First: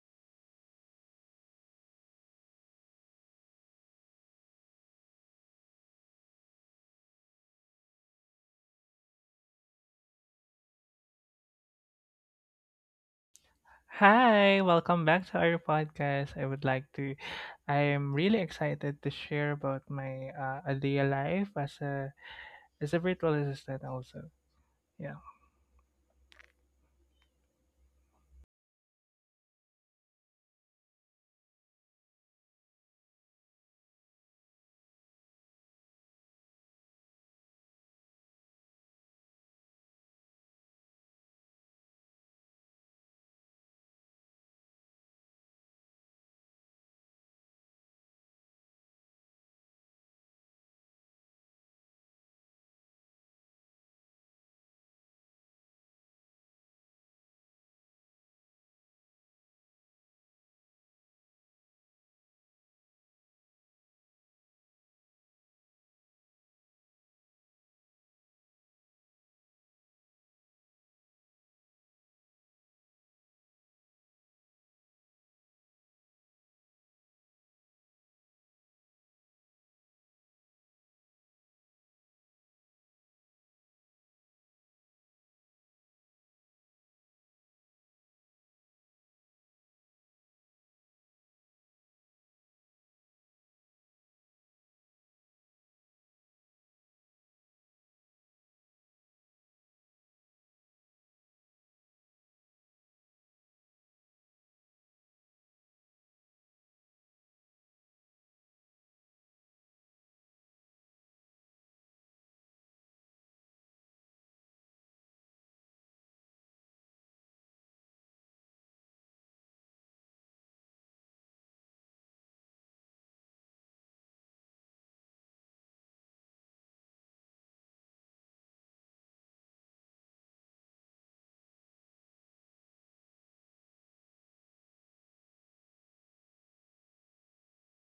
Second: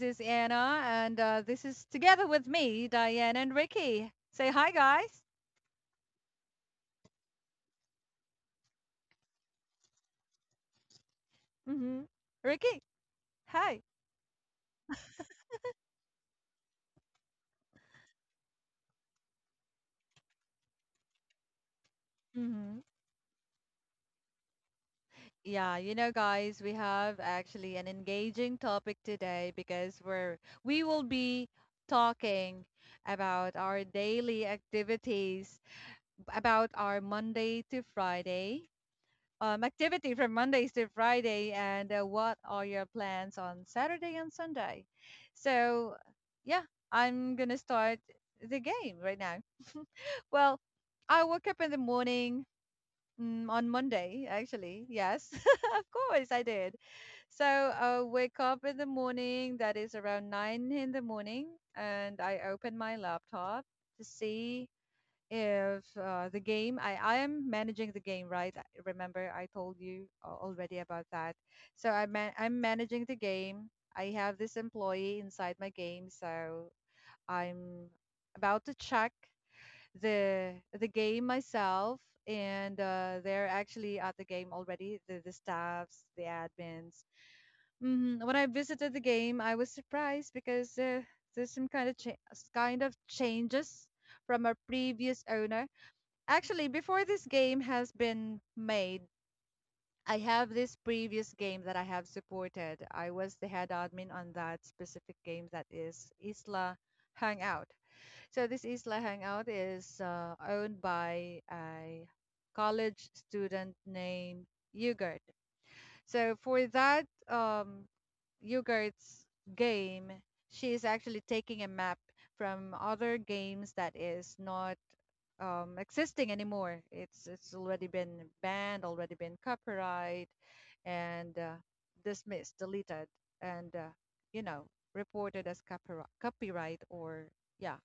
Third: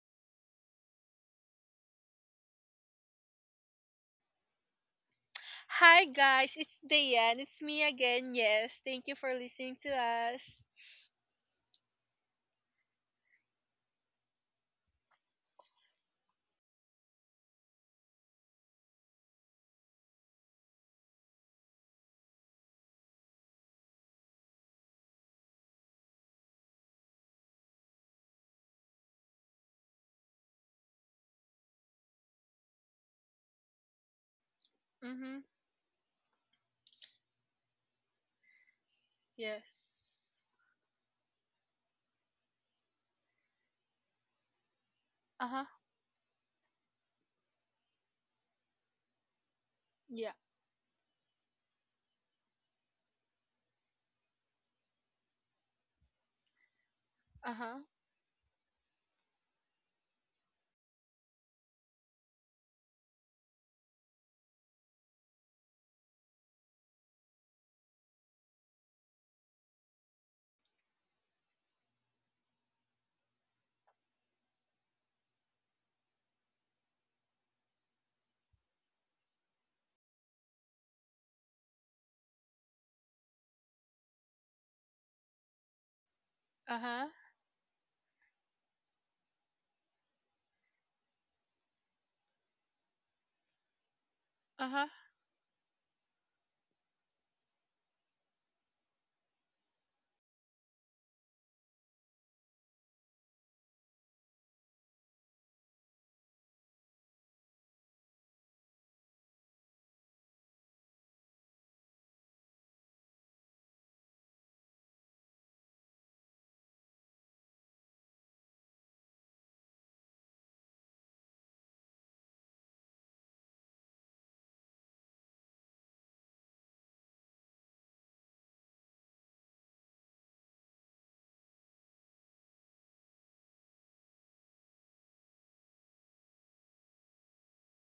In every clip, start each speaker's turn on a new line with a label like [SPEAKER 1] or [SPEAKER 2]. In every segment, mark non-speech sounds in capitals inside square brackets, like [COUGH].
[SPEAKER 1] is Anna, and this is together with me, Diane and Ricky. Say hi, guys.
[SPEAKER 2] Hi guys, it's Dayan. It's me again. Yes, thank you for listening to us.
[SPEAKER 1] Mm-hmm. Ricky, hi.
[SPEAKER 3] Hi, welcome back to our podcast. I am really excited to share about my a day life as a
[SPEAKER 1] Mm-hmm.
[SPEAKER 3] as a virtual assistant also. Yeah.
[SPEAKER 1] Yeah, you know, guys, we have actually an engaging topic today because we will be talking about our daily
[SPEAKER 2] Mhm.
[SPEAKER 1] activities, about our Monday to Friday activity from
[SPEAKER 2] Yes.
[SPEAKER 1] Mondays to Friday, and what are your plans on Saturday and Sunday?
[SPEAKER 2] Uh huh.
[SPEAKER 1] So, yeah, I'm gonna start the game right now.
[SPEAKER 2] Yeah.
[SPEAKER 1] Well, I woke up in the morning on Monday, actually. Yes, [LAUGHS] of course, I did. So,
[SPEAKER 2] Uh huh.
[SPEAKER 1] I wake up in the morning, that is around nine in the morning, and I open my laptop to see if the game I am managing the game right remember I told you already about that so i'm managing the game I have this employee inside my game so I'm about to check the game myself and they're actually at the game already the staffs the
[SPEAKER 2] Uh
[SPEAKER 1] admins
[SPEAKER 2] huh.
[SPEAKER 1] when I visited the game I was surprised because there's some kind of kind of changes from our
[SPEAKER 2] Uh huh.
[SPEAKER 1] previous owner. Actually, before this game has been made, I have this previous game that I have supported. I was the head admin on that specific game that is Isla Hangout. So this Isla Hangout is owned by a college student named Yogurt. So for that Yogurt's game, she is actually taking a map from other games that is not existing anymore. It's already been banned, already been copyright, and dismissed, deleted, and you know reported as copyright, copyright or yeah,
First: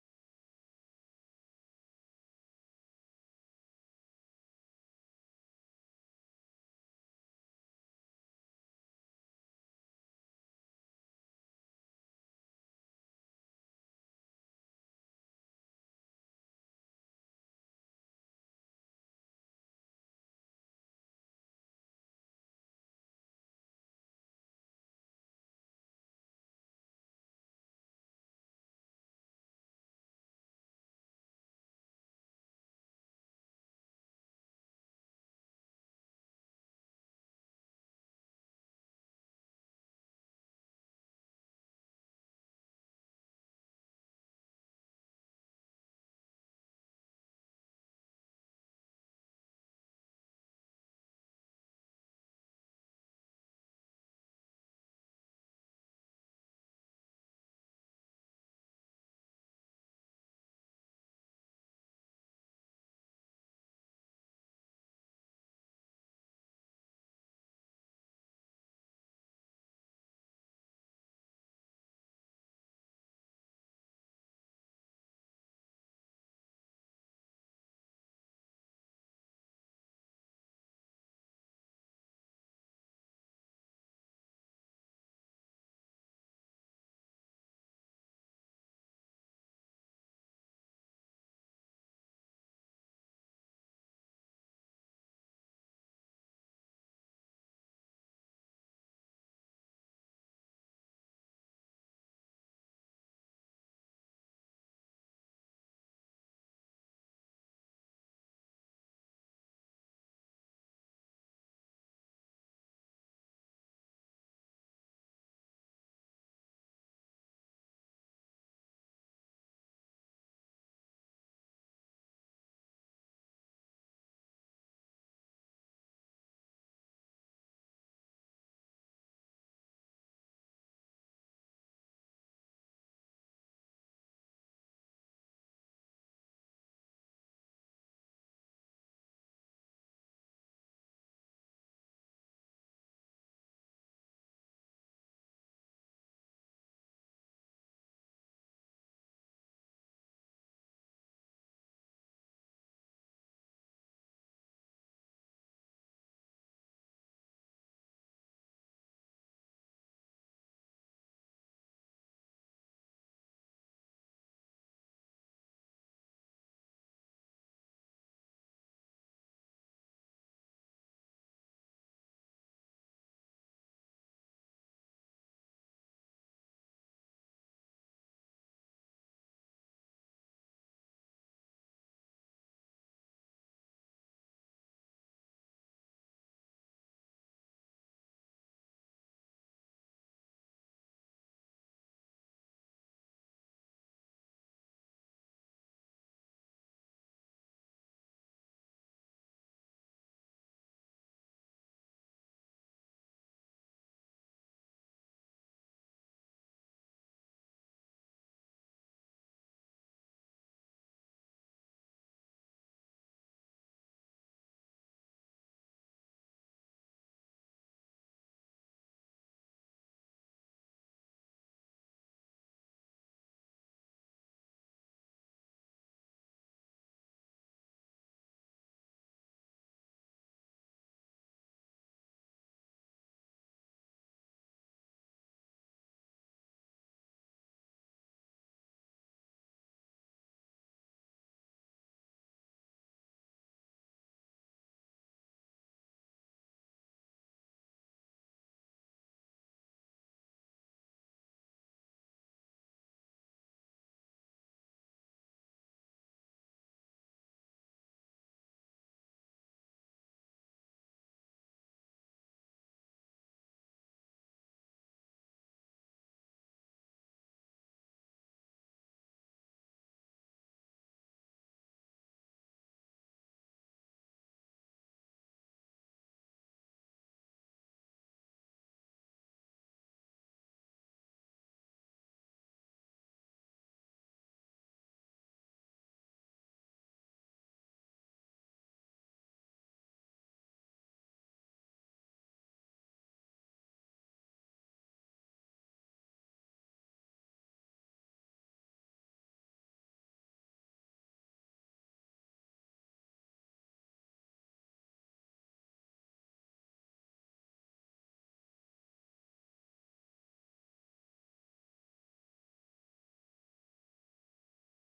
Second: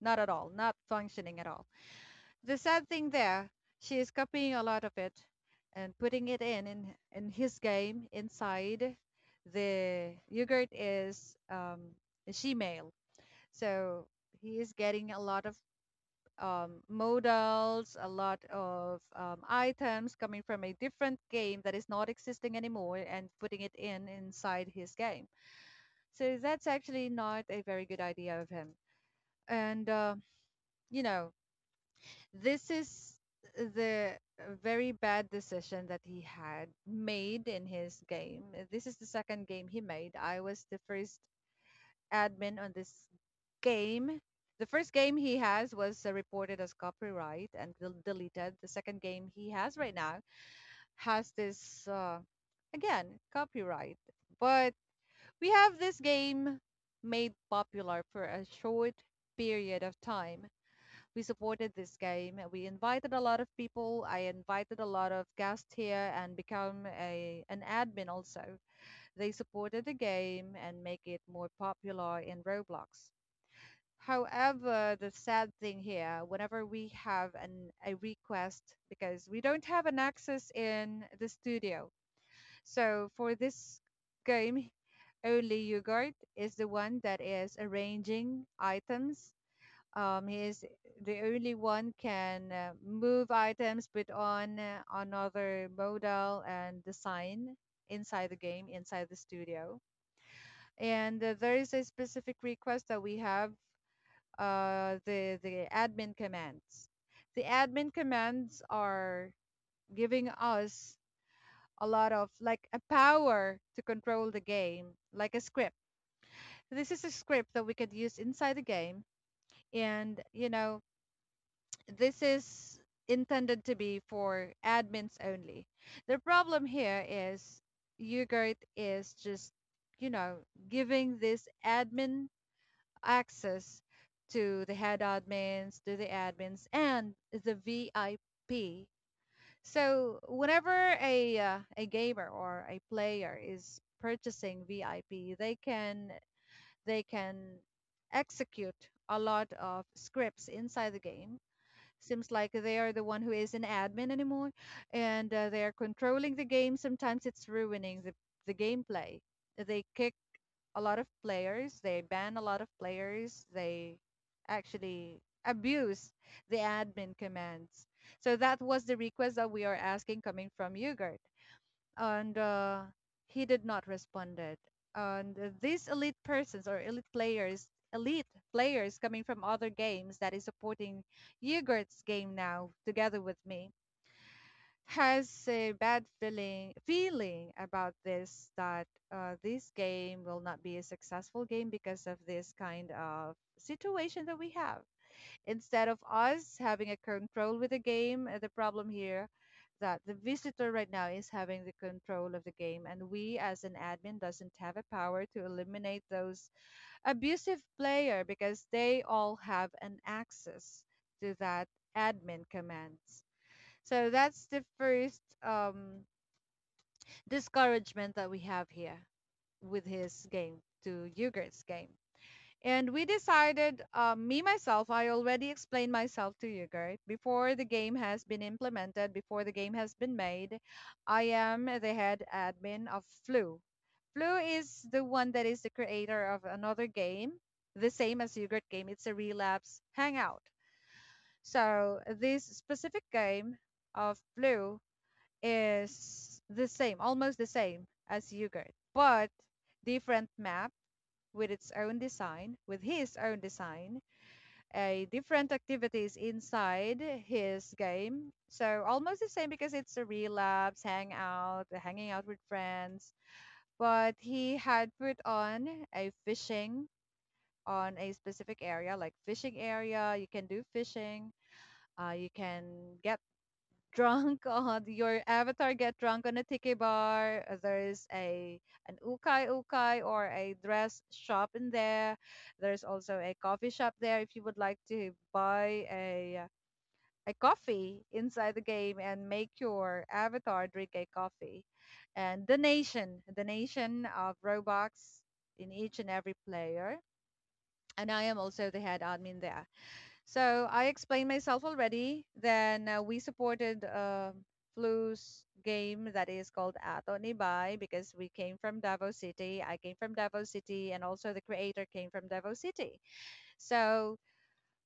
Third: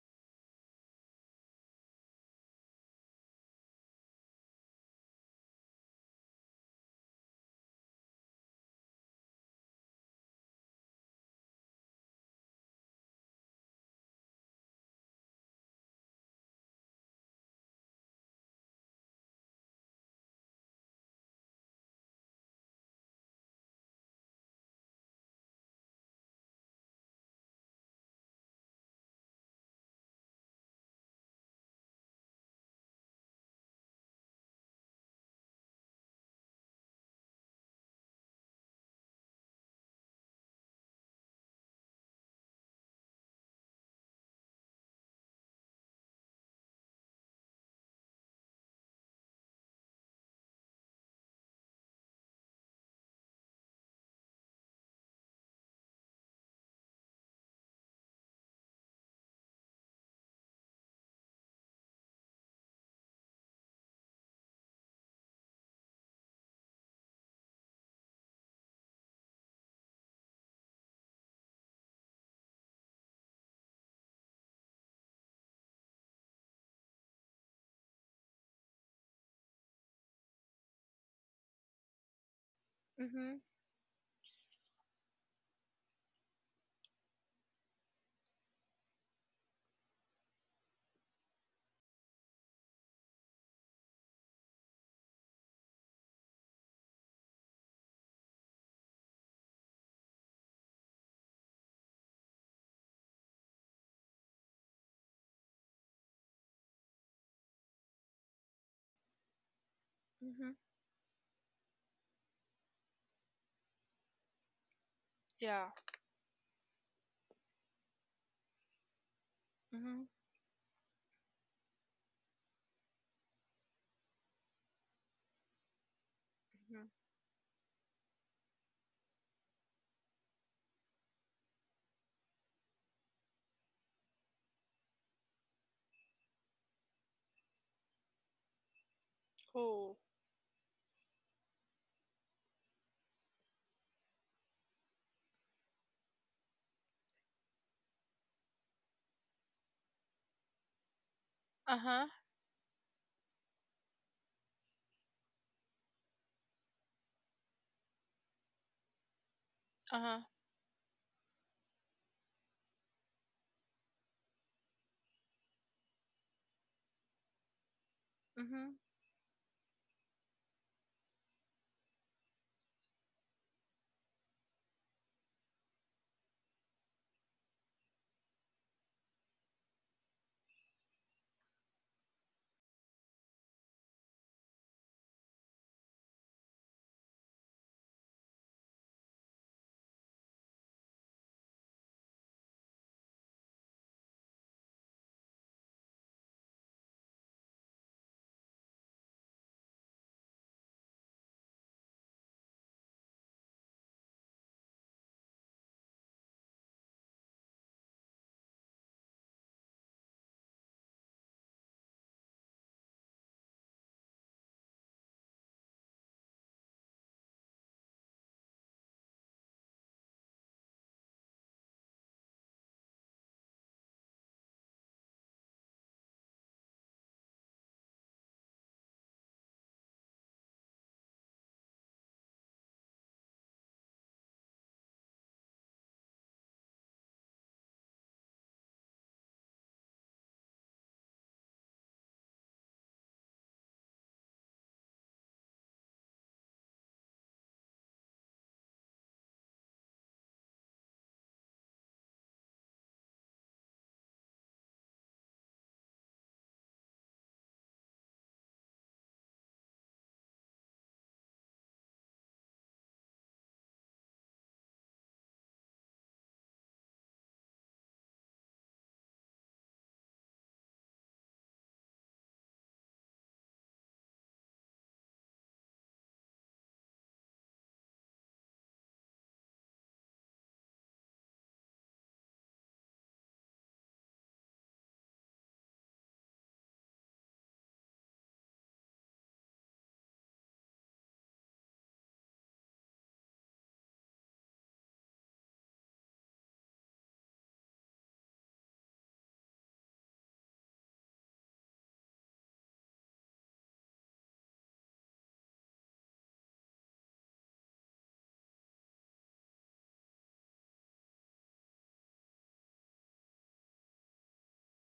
[SPEAKER 1] not at all, not functioning at all. The sad thing there, she is copying a lot of it and putting it in in his game inside. The yogurt is a she-male, so he is getting a lot of modals, a lot of items coming from a different game that is not existing anymore, and putting it in inside his game. So that's actually not a very good idea of him. And you know, this is the very bad decision that he had made in his game. This is the second game he made. I was the first admin on this game. The first game he has was reported as copyright and deleted. The second game he has right now has this, again, copyright. But we have this game made popular for a short period of time. We supported this game. We invited a lot of people. I invited a lot of guests here and become a an admin also. They supported the game and make it more popular in Roblox. However, the sad thing here, whenever we have an a request because we don't have an access in the studio. So for
[SPEAKER 2] Mhm.
[SPEAKER 1] this game, only Yogurt is the one that is arranging items. He's the only one can move items, put on another modal and design inside the game, inside the studio. And there is a specific request that we have the admin commands. The admin commands are giving
[SPEAKER 2] Mhm.
[SPEAKER 1] us a lot of like a power to control the game, like a
[SPEAKER 2] Yeah.
[SPEAKER 1] script. This is a script that we could use inside the game,
[SPEAKER 2] Mhm.
[SPEAKER 1] and this is intended to be for admins only. The problem
[SPEAKER 2] Mhm.
[SPEAKER 1] here is YouGirt is just, you know, giving this admin access to the head admins, to the admins, and the VIP.
[SPEAKER 2] Cool.
[SPEAKER 1] So whenever a gamer or a player is purchasing VIP, they can execute a lot of scripts inside the game.
[SPEAKER 2] Uh huh.
[SPEAKER 1] Seems like they are the one who is an admin anymore, and they are controlling the game. Sometimes it's ruining the gameplay. They
[SPEAKER 2] Uh
[SPEAKER 1] kick
[SPEAKER 2] huh.
[SPEAKER 1] a lot of players. They ban a lot of players. They actually abuse the admin commands. So that
[SPEAKER 2] Mhm.
[SPEAKER 1] was the request that we are asking coming from Yuger, and he did not responded. And these elite persons or elite players coming from other games that is supporting Yogurt's game now together with me has a bad feeling about this that this game will not be a successful game because of this kind of situation that we have, instead of us having a control with the game. Uh, the problem here that the visitor right now is having the control of the game, and we as an admin doesn't have a power to eliminate those abusive player because they all have an access to that admin commands. So that's the first discouragement that we have here with his game to Yugert's game, and we decided, me myself, I already explained myself to you, Gert. Before the game has been implemented, before the game has been made, I am the head admin of Flu. Flu is the one that is the creator of another game, the same as Yogurt game. It's a relapse hangout. So this specific game of Flu is the same, almost the same as Yogurt, but different map with its own design, with his own design, a different activities inside his game. So almost the same because it's a relapse, hangout, hanging out with friends. But he had put on a fishing on a specific area, like fishing area. You can do fishing. You can get drunk on your avatar, get drunk on a tiki bar. There's a an ukay ukay or a dress shop in there. There's also a coffee shop there if you would like to buy a coffee inside the game and make your avatar drink a coffee, and the nation of robux in each and every player, and I am also the head admin there. So I explained myself already. Then we supported Flu's game that is called Ato Nibay because we came from Davao City. I came from Davao City, and also the creator came from Davao City. So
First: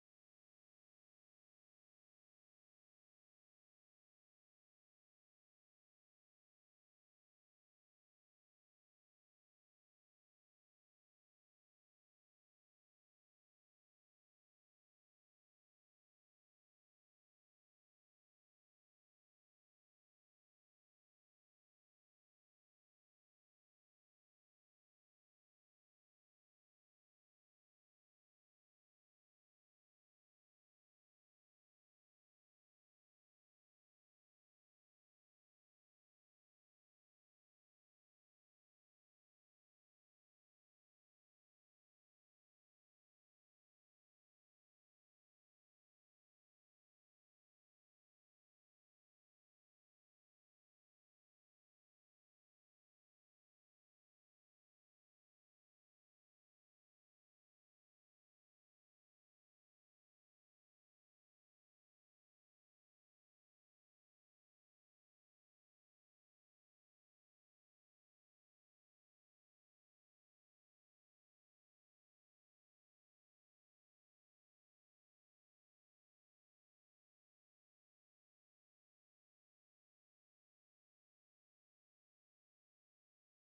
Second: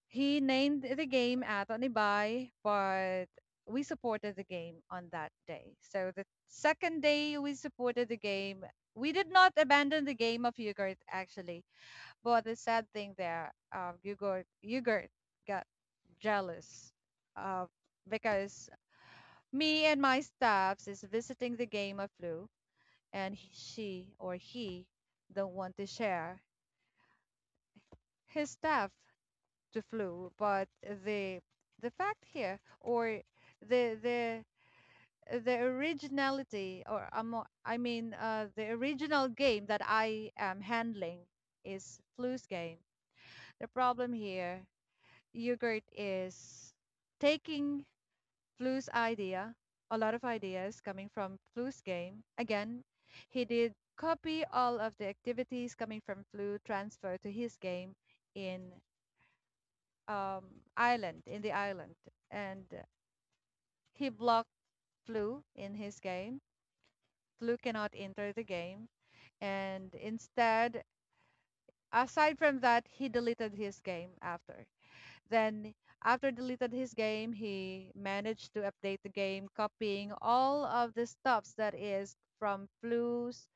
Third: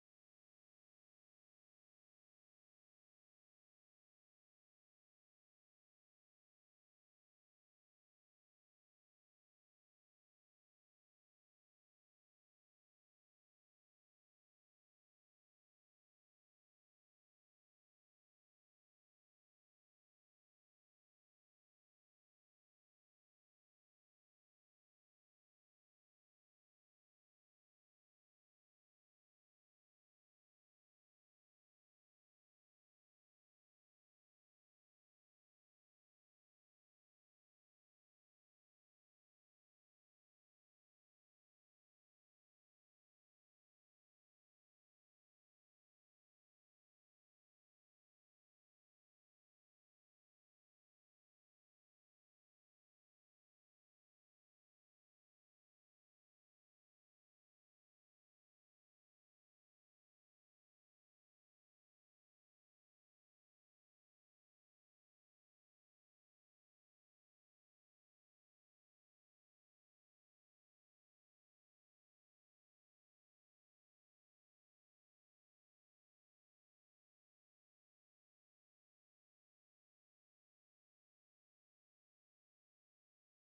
[SPEAKER 1] he named the game Ato Nibay, but we supported the game on that day. So the second day we supported the game. We did not abandon the game of Yogurt actually. But the sad thing there, Yogurt got jealous uh, because me and my staffs is visiting the game of flu, and she or he don't want to share his staff to flu. But the fact here, or the the the originality, or I mean, the original game that I am handling is flu's game. The problem here, yogurt is taking Flu's idea, a lot of ideas coming from Flu's game. Again, he did copy all of the activities coming from Flu transfer to his game in um, Ireland, in the island. And he blocked Flu in his game. Flu cannot enter the game. And instead, aside from that, he deleted his game after. Then, after deleted his game, he managed to update the game, copying all of the stuffs that is from Flu's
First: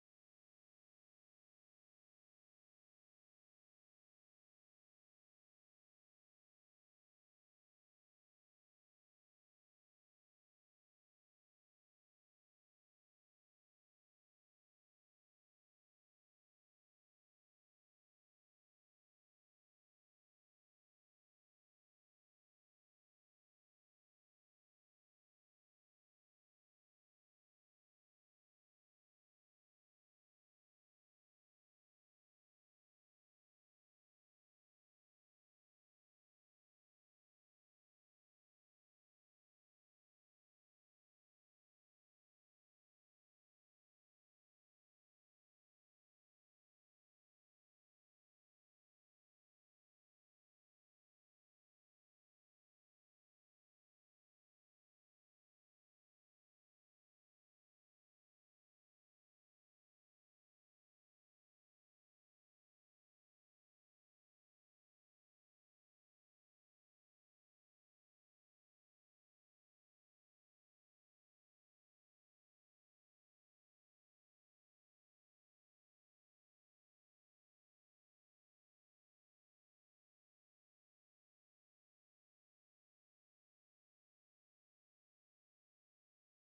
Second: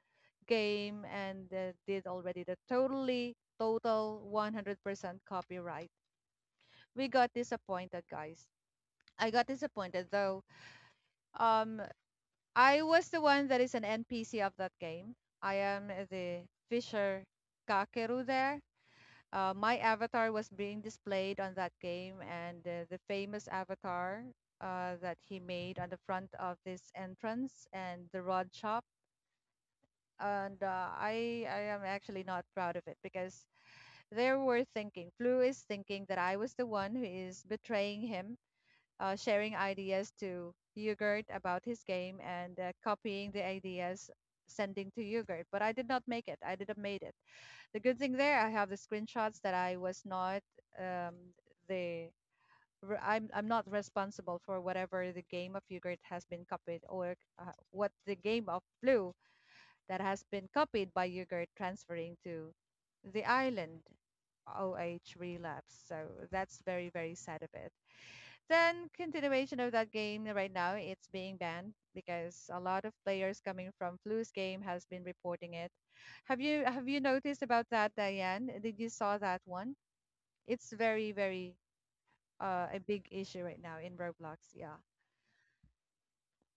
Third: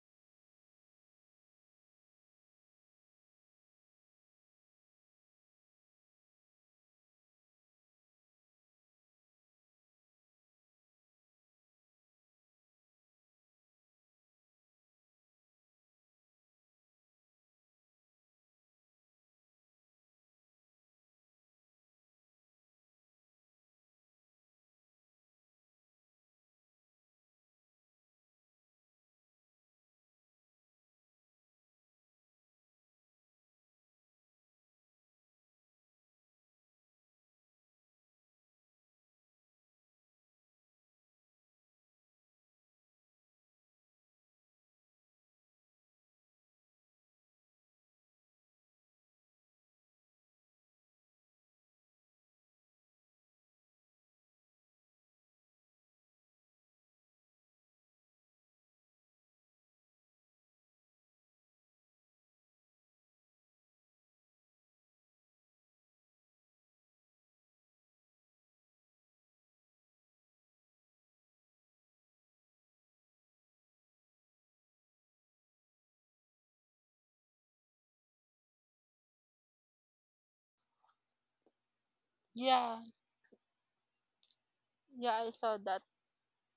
[SPEAKER 1] game, and did already the total 100% copyright. We got disappointed, guys. I got disappointed though. Um, I was the one that is an NPC of that game. I am the Fisher Kakeru there. My avatar was being displayed on that game, and the famous avatar that he made on the front of this entrance and the rod shop. And I am actually not proud of it because they were thinking, Flu is thinking that I was the one who is betraying him, sharing ideas to Yogurt about his game and copying the ideas, sending to Yogurt. But I did not make it. I didn't made it. The good thing there, I have the screenshots that I was not um, the I'm not responsible for whatever the game of yogurt has been copied or what the game of blue that has been copied by yogurt transferring to the island. OH relapse. So that's very, very sad of it. Then continuation of that game right now, it's being banned because a lot of players coming from Flu's game has been reporting it. Have you noticed about that, Diane? Did you saw that one? It's very very a
[SPEAKER 2] Yeah.
[SPEAKER 1] big issue right now in Roblox. Yeah,
[SPEAKER 2] Yeah, I saw that.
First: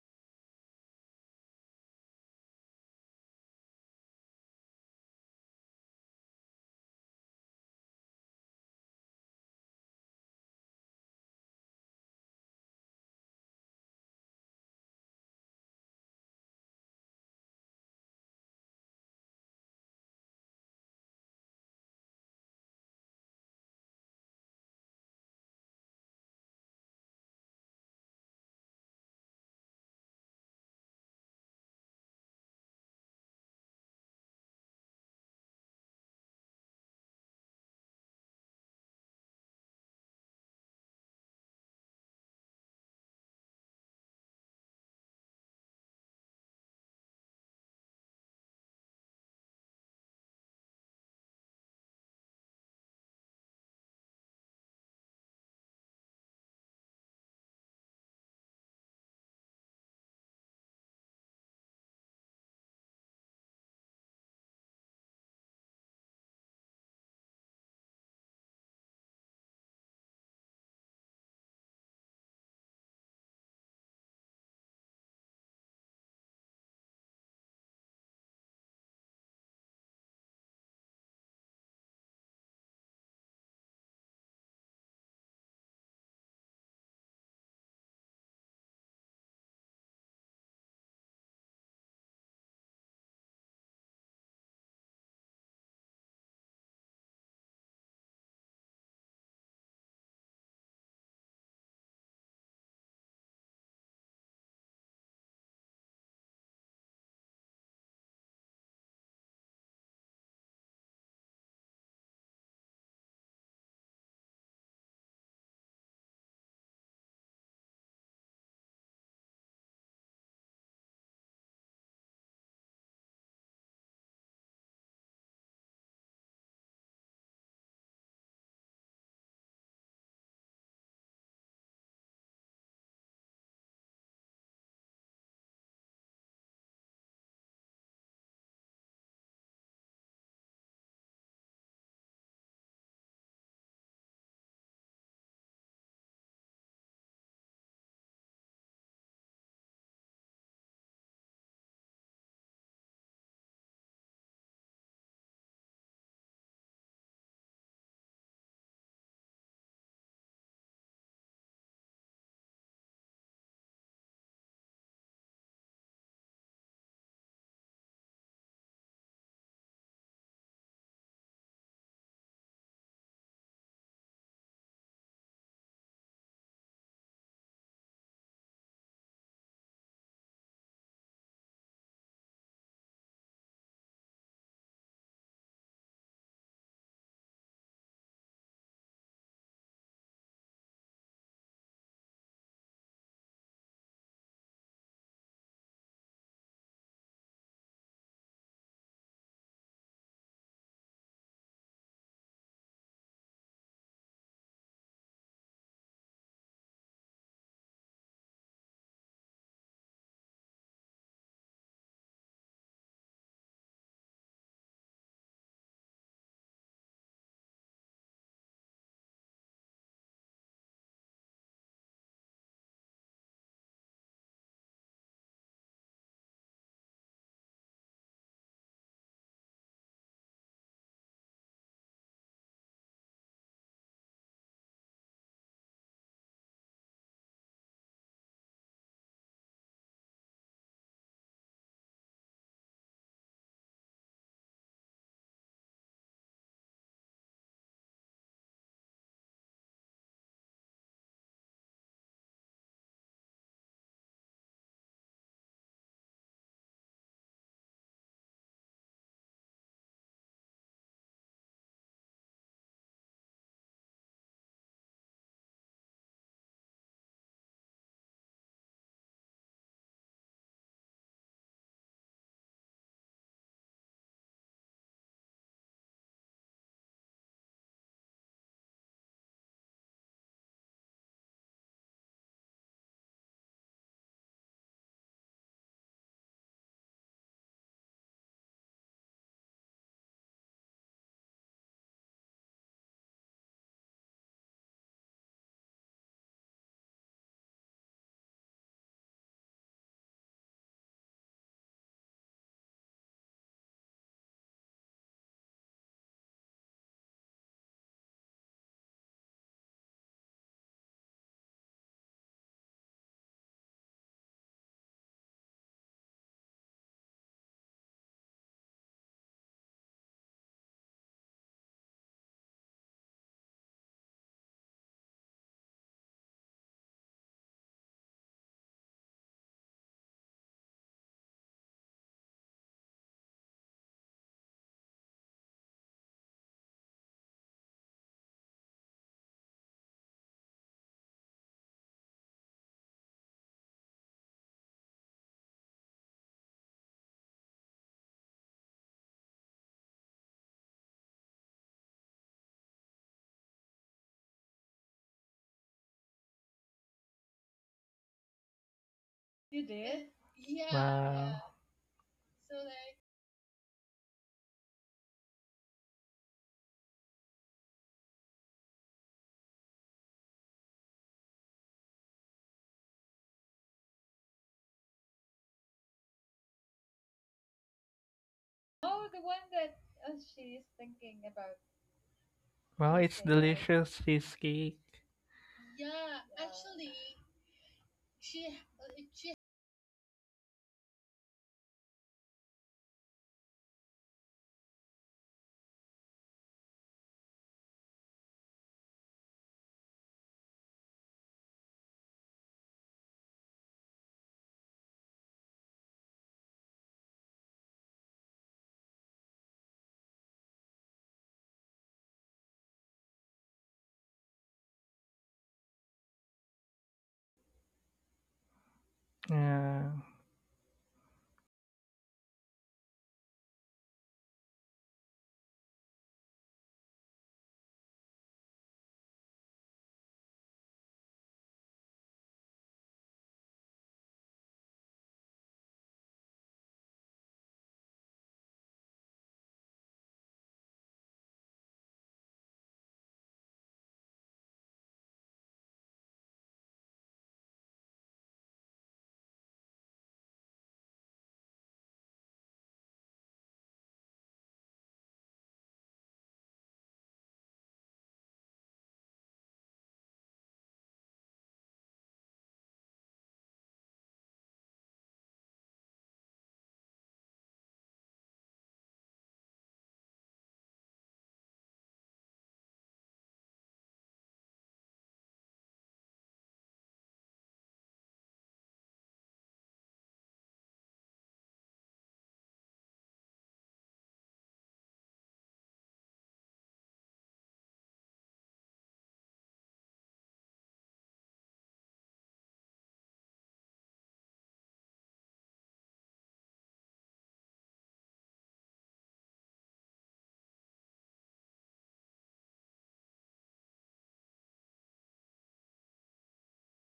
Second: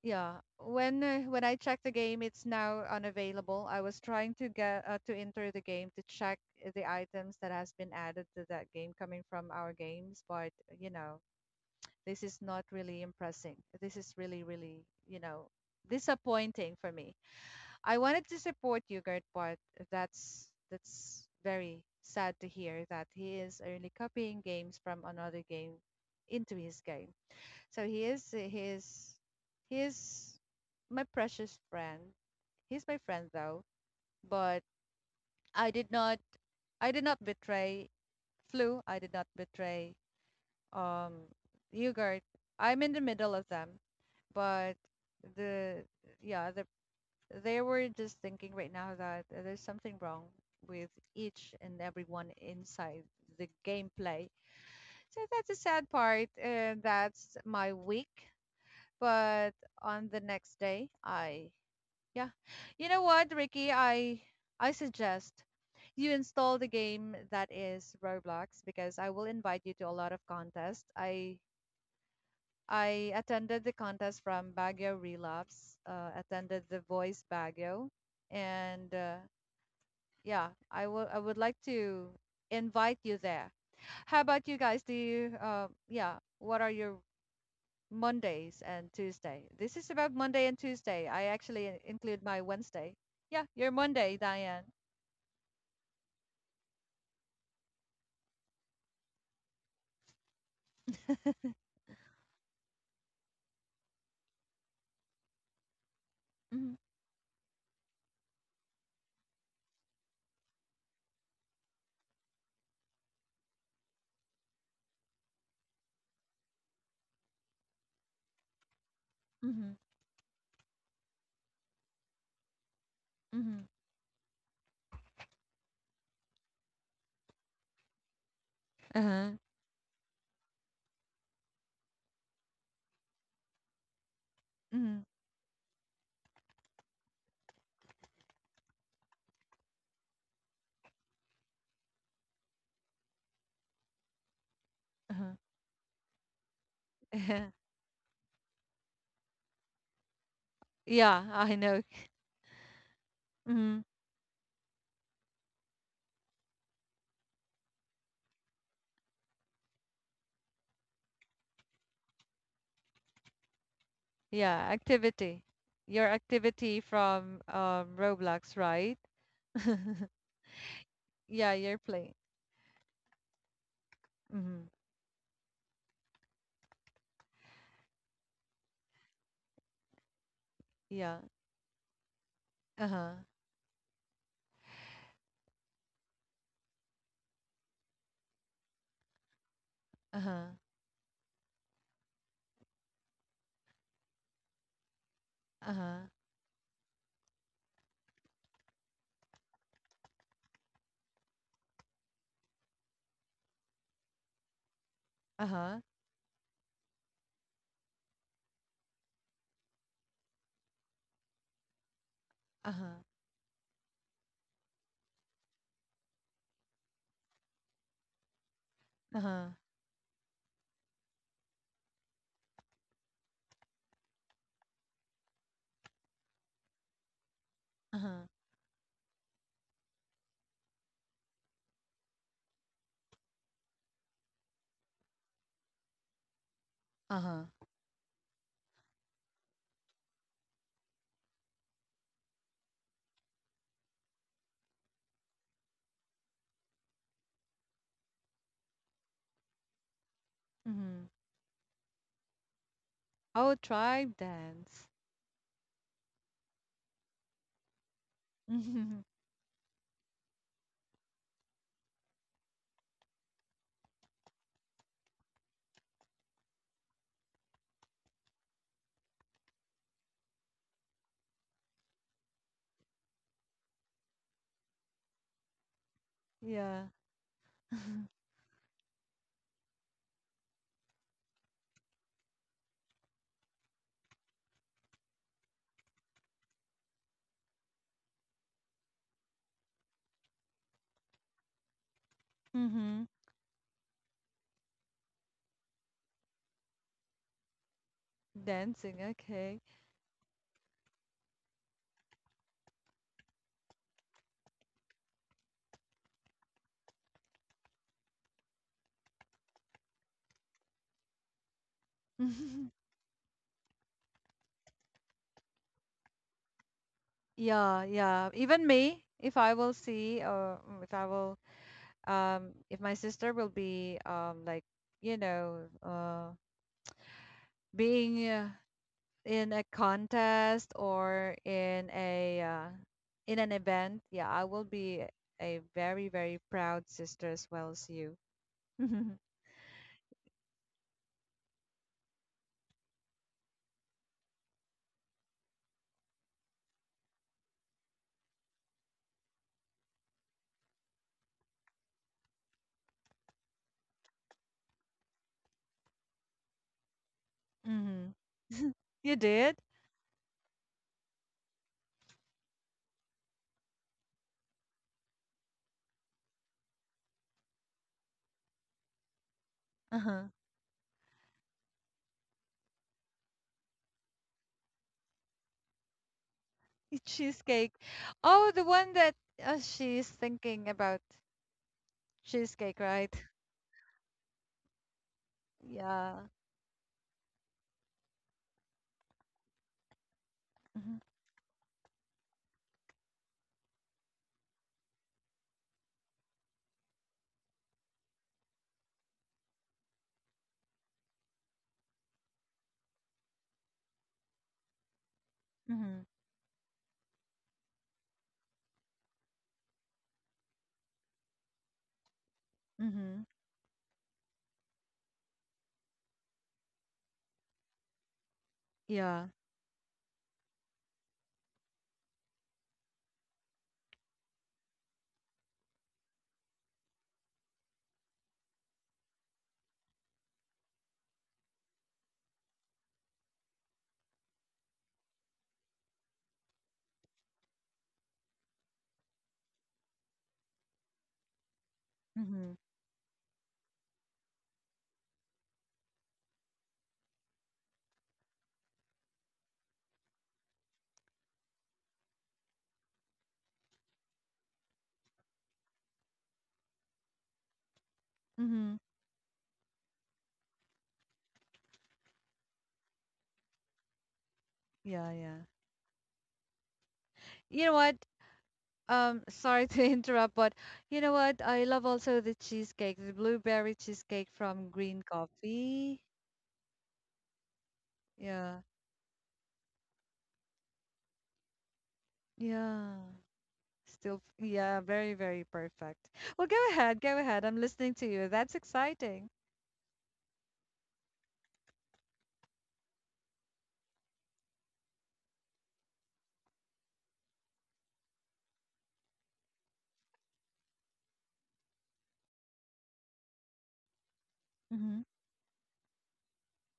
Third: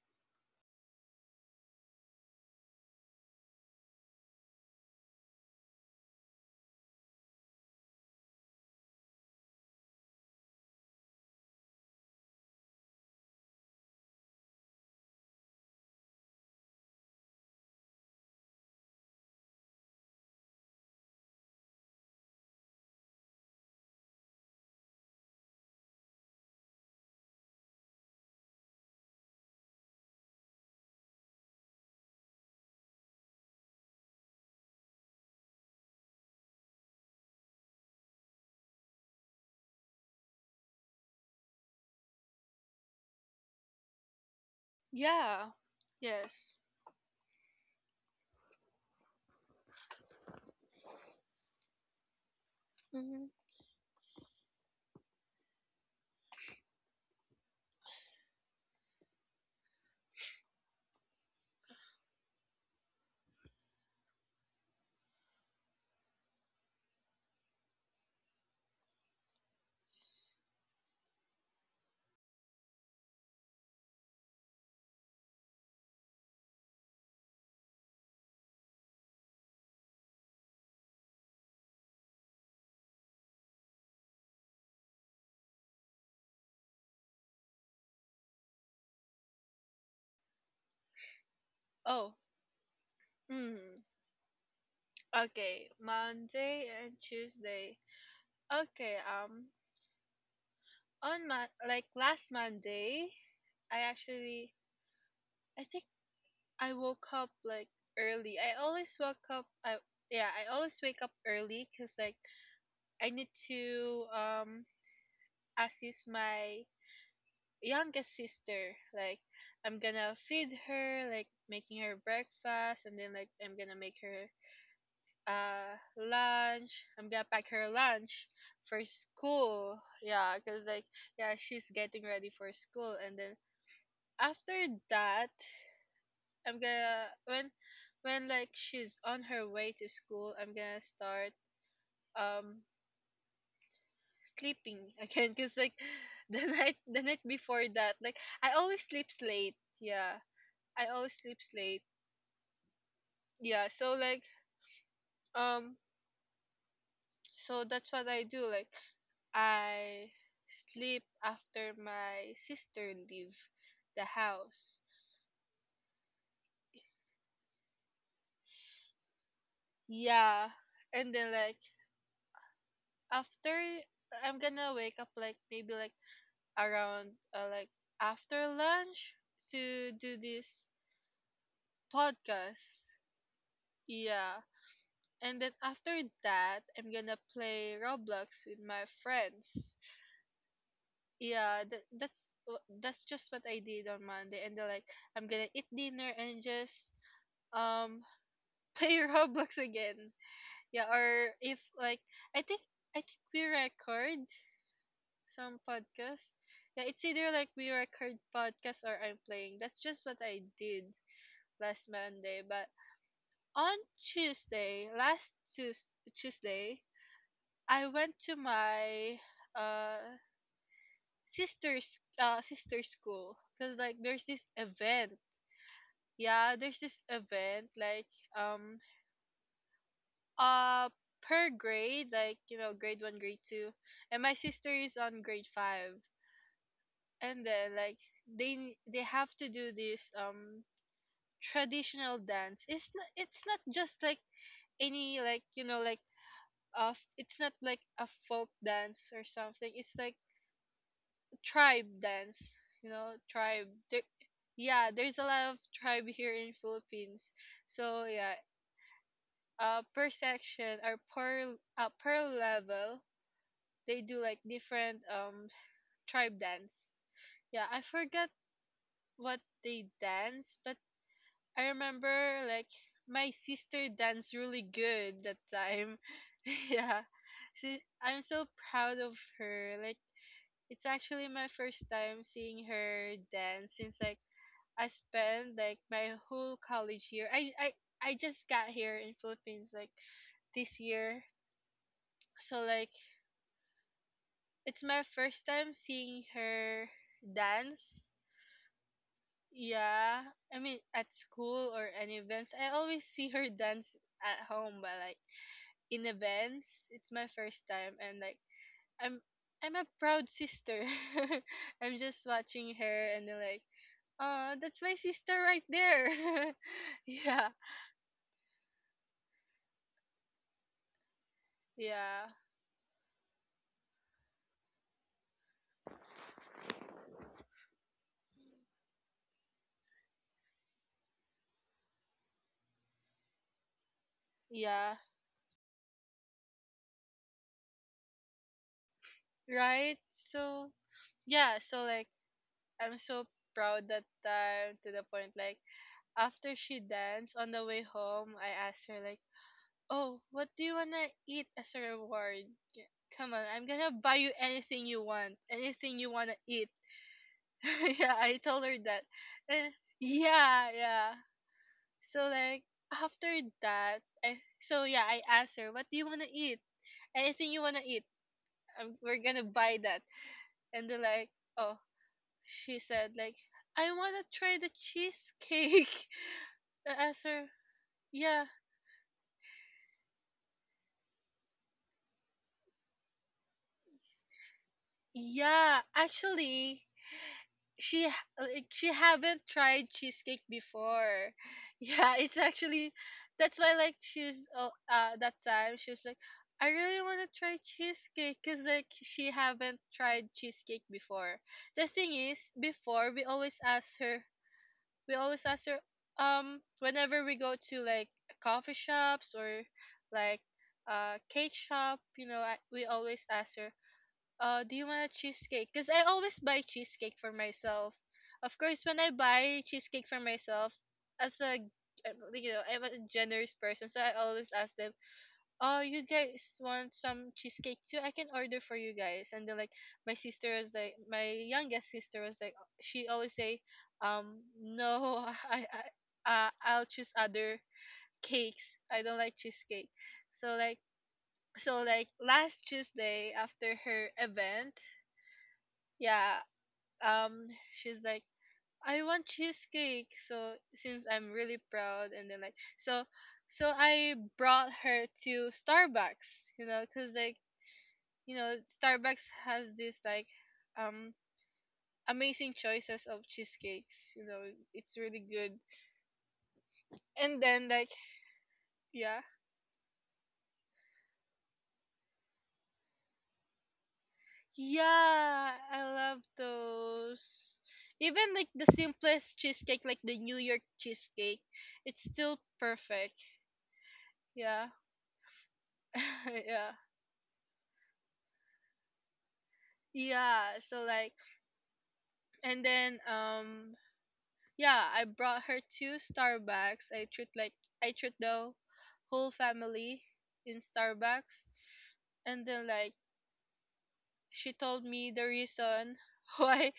[SPEAKER 1] yeah. When I checked the game, it's now unavailable. I was trying to get to enter the game to check the items that has been added to that game coming from our games, but you know this is not really impressing. This is really, really, you know, disappointing for me. I wanted to support you, Gert Bart. That's very sad to hear that he is only copying games from another game into his game. So he is my precious friend. He's my friend though, but I did not I did not betray Flu. I did not betray um Hugert. I'm in the middle of them but
[SPEAKER 2] Yeah.
[SPEAKER 1] the yeah
[SPEAKER 2] Yes.
[SPEAKER 1] the they were just thinking right now that there's something wrong with each and everyone inside
[SPEAKER 2] Mhm.
[SPEAKER 1] the gameplay, so that's a sad part and that's my week. But on the next day I yeah you know what, Ricky, I suggest you install the game that is Roblox, because I will invite you to a lot of contests. I attended the contest from Baguio Relapse, attended the Voice Baguio, and yeah, I will. I would like to invite you there. How about you guys? Do you? Yeah. What are your Mondays and Tuesday? This is about Monday and Tuesday. I actually
[SPEAKER 2] Oh.
[SPEAKER 1] include my Wednesday. Yeah, your
[SPEAKER 2] Mm.
[SPEAKER 1] Monday, Diane.
[SPEAKER 2] Okay. Monday and Tuesday. Okay. On my, like, last Monday, I actually I think
[SPEAKER 1] Mm-hmm.
[SPEAKER 2] I woke up, like, early. I always woke up. I Yeah. I always wake up early because, like, I need to assist my youngest sister. Like,
[SPEAKER 1] Mm-hmm.
[SPEAKER 2] I'm gonna feed her, like, making her breakfast, and then, like, I'm
[SPEAKER 1] Mm-hmm.
[SPEAKER 2] gonna make her lunch. I'm gonna pack her lunch for
[SPEAKER 1] Uh-huh.
[SPEAKER 2] school. Yeah, cause, like, yeah, she's getting ready for school, and then after
[SPEAKER 1] Mm-hmm.
[SPEAKER 2] that, I'm gonna when like, she's on her way to school, I'm gonna start um sleeping [LAUGHS] again because, like, [LAUGHS] the night
[SPEAKER 1] Uh-huh.
[SPEAKER 2] before that, like, I always sleep late. Yeah,
[SPEAKER 1] [LAUGHS]
[SPEAKER 2] I always
[SPEAKER 1] Yeah,
[SPEAKER 2] sleep
[SPEAKER 1] I know.
[SPEAKER 2] late. Yeah,
[SPEAKER 1] Mhm.
[SPEAKER 2] so, like, um so that's what I do. Like, I sleep after my sister leave the
[SPEAKER 1] Yeah,
[SPEAKER 2] house.
[SPEAKER 1] activity. Your activity from Roblox, right? [LAUGHS]
[SPEAKER 2] Yeah, and then,
[SPEAKER 1] Yeah,
[SPEAKER 2] like,
[SPEAKER 1] you're playing.
[SPEAKER 2] after, I'm
[SPEAKER 1] Mm-hmm.
[SPEAKER 2] gonna wake up, like, maybe, like, around like, after lunch to do this
[SPEAKER 1] Yeah.
[SPEAKER 2] podcast.
[SPEAKER 1] Uh-huh.
[SPEAKER 2] Yeah. And then after that, I'm gonna play Roblox with my friends.
[SPEAKER 1] Uh-huh.
[SPEAKER 2] Yeah, that's just what I did on Monday. And then, like, I'm gonna eat
[SPEAKER 1] Uh-huh.
[SPEAKER 2] dinner and just um play [LAUGHS] Roblox again. Yeah, or, if, like, I think I think we record some
[SPEAKER 1] Uh-huh.
[SPEAKER 2] podcasts. Yeah, it's either like we record podcasts or I'm playing. That's just what I did last Monday, but
[SPEAKER 1] Uh-huh.
[SPEAKER 2] on Tuesday, last Tuesday, I went to my
[SPEAKER 1] Uh-huh.
[SPEAKER 2] uh sister's sister school because, like, there's this event. Yeah, there's this event like
[SPEAKER 1] Uh-huh.
[SPEAKER 2] um uh per grade, like, grade one, grade two, and my sister is on grade five,
[SPEAKER 1] Uh-huh.
[SPEAKER 2] and then, like, they they have to do this traditional dance. It's not just like any, like, like it's not like a folk dance or something. It's like
[SPEAKER 1] Mm-hmm.
[SPEAKER 2] tribe dance,
[SPEAKER 1] Oh,
[SPEAKER 2] tribe there.
[SPEAKER 1] tribe dance.
[SPEAKER 2] Yeah, there's a lot of tribe here in Philippines. So, yeah, per section or per level, they do, like, different tribe dance. Yeah, I forgot what they dance, but I remember, like, my sister danced really good that time.
[SPEAKER 1] [LAUGHS]
[SPEAKER 2] [LAUGHS]
[SPEAKER 1] Yeah.
[SPEAKER 2] Yeah, she,
[SPEAKER 1] [LAUGHS]
[SPEAKER 2] i'm so proud of her, like. It's actually my first time seeing her dance, since, like, I spent, like, my whole college year. I just got here in Philippines, like, this year. So, like,
[SPEAKER 1] Mm-hmm.
[SPEAKER 2] it's my first time seeing her dance.
[SPEAKER 1] Dancing, okay.
[SPEAKER 2] Yeah. I mean, at school or any events. I always see her dance at home, but, like, in events it's my first time, and, like, I'm I'm a proud sister. [LAUGHS] I'm just watching
[SPEAKER 1] [LAUGHS]
[SPEAKER 2] her, and then, like, that's my sister right there. [LAUGHS] Yeah,
[SPEAKER 1] Yeah, yeah. Even me, if I will see or
[SPEAKER 2] yeah,
[SPEAKER 1] if my sister will be like, you know, uh being in a contest or in an event, yeah, I will
[SPEAKER 2] yeah.
[SPEAKER 1] be a very, very proud sister as well as you. [LAUGHS]
[SPEAKER 2] Right? So, yeah, so, like, I'm so proud that time, to the point, like, after she danced, on the way home, I asked her, like, "Oh, what do you wanna eat as a reward? K- Come on, I'm gonna buy you anything you want, anything you wanna eat." [LAUGHS]
[SPEAKER 1] Hmm.
[SPEAKER 2] Yeah, I told her that.
[SPEAKER 1] You did?
[SPEAKER 2] Eh, yeah, yeah.
[SPEAKER 3] Wow.
[SPEAKER 2] So, like, after that, I so, yeah, I asked her, "What do you wanna eat? Anything you wanna eat, we're gonna buy that."
[SPEAKER 1] Uh-huh. [LAUGHS]
[SPEAKER 2] And they're like, oh, she said, like, "I wanna try the cheesecake." [LAUGHS] I asked her,
[SPEAKER 1] Cheesecake.
[SPEAKER 2] yeah,
[SPEAKER 1] Oh, the one that she's thinking about cheesecake,
[SPEAKER 3] Well,
[SPEAKER 1] right?
[SPEAKER 3] it's delicious cheesecake.
[SPEAKER 2] yeah,
[SPEAKER 1] Yeah.
[SPEAKER 2] actually, she she haven't tried cheesecake
[SPEAKER 1] Mm-hmm.
[SPEAKER 2] before. [LAUGHS] Yeah, it's actually, that's why, like, she's that time she was like. I really want to try cheesecake because, like, she haven't tried cheesecake before. The thing is, before, we always ask her
[SPEAKER 1] Mm-hmm.
[SPEAKER 2] whenever we go to, like, coffee shops or, like, cake shop, we
[SPEAKER 1] Mm-hmm.
[SPEAKER 2] always ask her, do you want a cheesecake? Because I always buy cheesecake for myself. Of course, when I
[SPEAKER 1] Yeah.
[SPEAKER 2] buy
[SPEAKER 3] Yeah.
[SPEAKER 2] cheesecake for myself as a I'm a generous person, so I always ask them, "Oh, you guys want some cheesecake too? I can order for you guys." And then, like, my youngest sister was like, she always say, "No." [LAUGHS] i I'll choose other cakes. I don't like cheesecake. So, like,
[SPEAKER 1] Mm-hmm.
[SPEAKER 2] last Tuesday, after her event, yeah, um she's like, "I want cheesecake," so since I'm really proud, and then, like, so, I brought her to Starbucks, because, like,
[SPEAKER 1] Mm-hmm.
[SPEAKER 2] Starbucks has this, like, um amazing choices of cheesecakes. It's
[SPEAKER 1] Yeah,
[SPEAKER 2] really
[SPEAKER 1] yeah.
[SPEAKER 2] good. And
[SPEAKER 1] You
[SPEAKER 2] then,
[SPEAKER 1] know
[SPEAKER 2] like,
[SPEAKER 1] what?
[SPEAKER 2] yeah.
[SPEAKER 1] Sorry to [LAUGHS] interrupt, but you know what? I love also the cheesecake, the blueberry cheesecake from Green
[SPEAKER 2] Yeah, I
[SPEAKER 1] Coffee.
[SPEAKER 2] love those. Even, like,
[SPEAKER 1] Yeah,
[SPEAKER 2] the simplest cheesecake, like the New York cheesecake, it's still
[SPEAKER 1] yeah.
[SPEAKER 2] perfect.
[SPEAKER 1] Still,
[SPEAKER 2] Yeah.
[SPEAKER 1] yeah, very, very perfect.
[SPEAKER 2] [LAUGHS]
[SPEAKER 1] Well, go
[SPEAKER 2] Yeah.
[SPEAKER 1] ahead, go ahead. I'm listening to you. That's exciting.
[SPEAKER 2] Yeah. So, like, and then yeah, I brought her two Starbucks. I treat the whole family in Starbucks, and then, like, she told
[SPEAKER 1] Hmm.
[SPEAKER 2] me the reason [LAUGHS] why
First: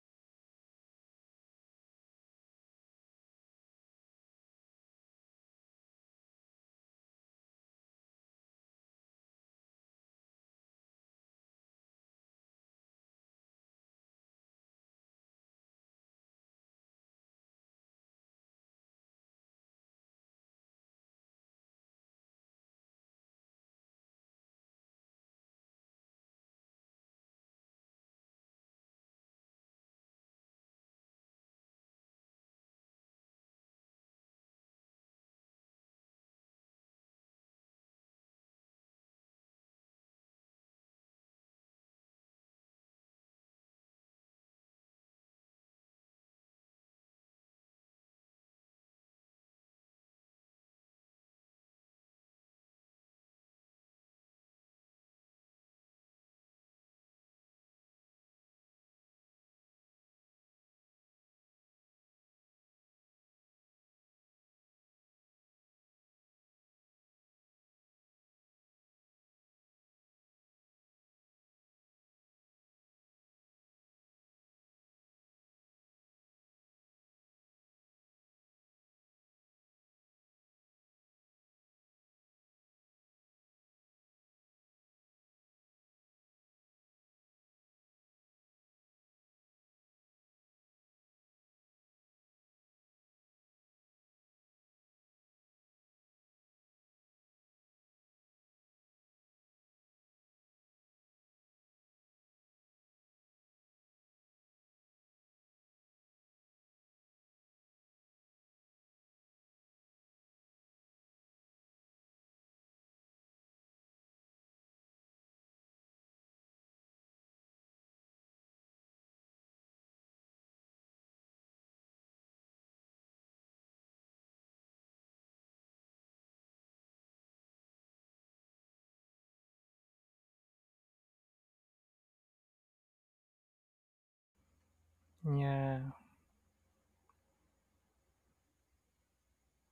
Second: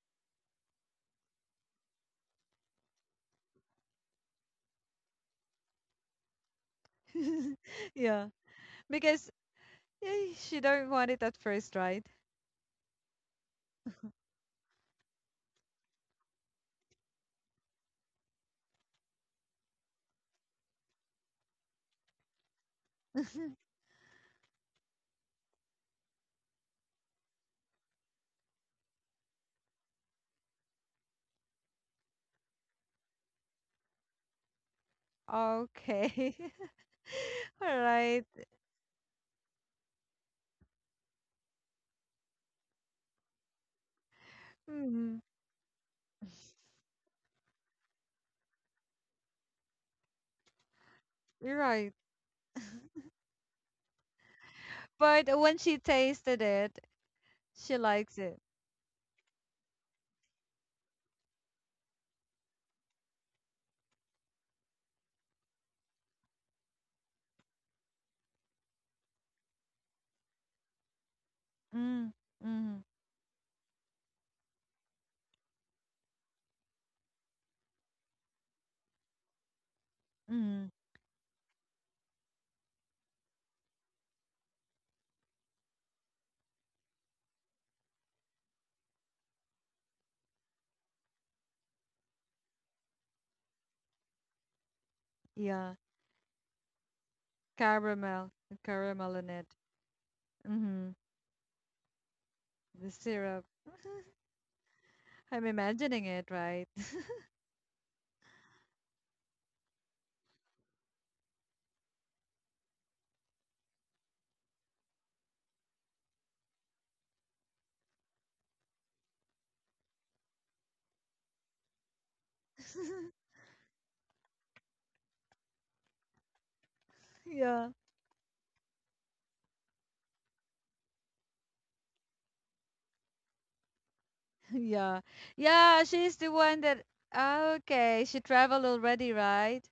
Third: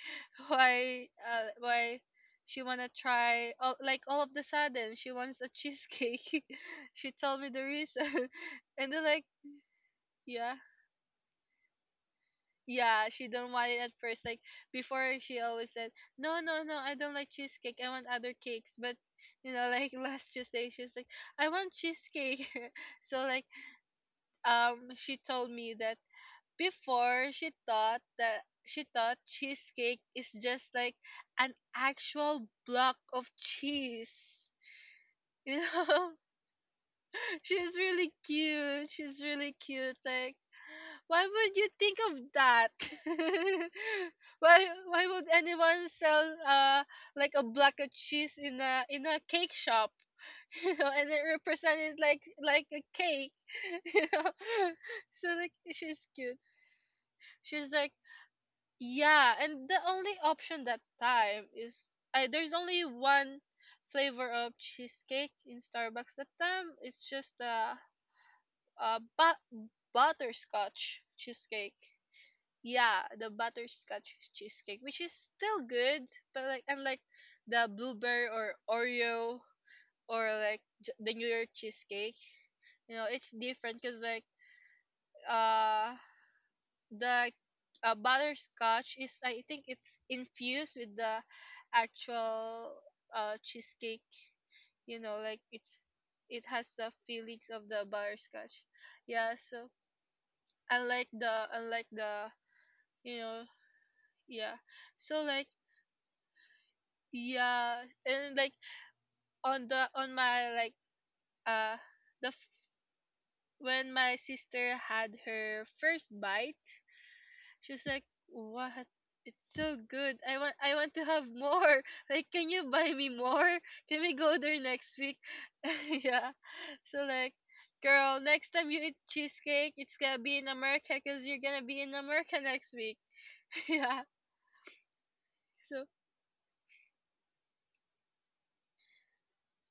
[SPEAKER 2] why she wanna try all, of the sudden she wants a cheesecake. [LAUGHS] She told me
[SPEAKER 1] [LAUGHS]
[SPEAKER 2] the reason,
[SPEAKER 1] Yeah,
[SPEAKER 2] [LAUGHS] and then, like,
[SPEAKER 1] because
[SPEAKER 2] yeah.
[SPEAKER 1] she don't want it at first, right?
[SPEAKER 2] Yeah, she don't want it at first. Like, before, she always said, "No, no, no, I don't like cheesecake. I want other cakes." But, like, [LAUGHS] last Tuesday, she was like, "I want cheesecake." [LAUGHS] So, like,
[SPEAKER 1] [LAUGHS]
[SPEAKER 2] she told me that, before, she thought cheesecake is just like an actual block of cheese. [LAUGHS] You know?
[SPEAKER 1] Okay.
[SPEAKER 2] [LAUGHS]
[SPEAKER 1] [LAUGHS]
[SPEAKER 2] She's
[SPEAKER 1] All
[SPEAKER 2] really
[SPEAKER 1] right.
[SPEAKER 2] cute. She's really cute. Like, why would you think of that? [LAUGHS] Why would
[SPEAKER 1] Mm,
[SPEAKER 2] anyone sell like a block of cheese in a cake shop? [LAUGHS] And it
[SPEAKER 1] you're
[SPEAKER 2] represented,
[SPEAKER 1] right.
[SPEAKER 2] like, a cake. [LAUGHS] You know? So,
[SPEAKER 1] But
[SPEAKER 2] like,
[SPEAKER 1] when she
[SPEAKER 2] she's cute.
[SPEAKER 1] tasted it,
[SPEAKER 2] She's
[SPEAKER 1] she
[SPEAKER 2] like,
[SPEAKER 1] likes it.
[SPEAKER 2] yeah, and the only option that time is, I there's only one flavor of cheesecake in Starbucks that time. It's just a but butterscotch cheesecake.
[SPEAKER 1] Mm, mm,
[SPEAKER 2] Yeah, the butterscotch cheesecake, which is still good, but, like, unlike the blueberry or Oreo or, like,
[SPEAKER 1] mm.
[SPEAKER 2] the New York cheesecake, it's different because, like, uh the butterscotch is, I think, it's infused with the actual cheesecake, like
[SPEAKER 1] Yeah,
[SPEAKER 2] it has the feelings of the
[SPEAKER 1] caramel,
[SPEAKER 2] butterscotch,
[SPEAKER 1] caramel
[SPEAKER 2] yeah.
[SPEAKER 1] in it.
[SPEAKER 2] So,
[SPEAKER 1] Mm-hmm.
[SPEAKER 2] unlike the
[SPEAKER 1] The
[SPEAKER 2] you know
[SPEAKER 1] syrup. [LAUGHS]
[SPEAKER 2] yeah, so,
[SPEAKER 1] I'm
[SPEAKER 2] like,
[SPEAKER 1] imagining it, right? [LAUGHS]
[SPEAKER 2] yeah, and, like, on the on my, like, uh the f- when my sister had her first bite, she was like, "What? It's so good. I want to have more. [LAUGHS] Like, can you buy me more? Can we go there next week?" [LAUGHS] Yeah. So, like,
[SPEAKER 1] Yeah,
[SPEAKER 2] girl, next time you eat cheesecake, it's gonna be in America because you're gonna be in America next week. [LAUGHS] Yeah.
[SPEAKER 1] [LAUGHS] yeah, yeah.
[SPEAKER 2] So,
[SPEAKER 3] Yeah.
[SPEAKER 1] She's the one that. Okay, she traveled already, right?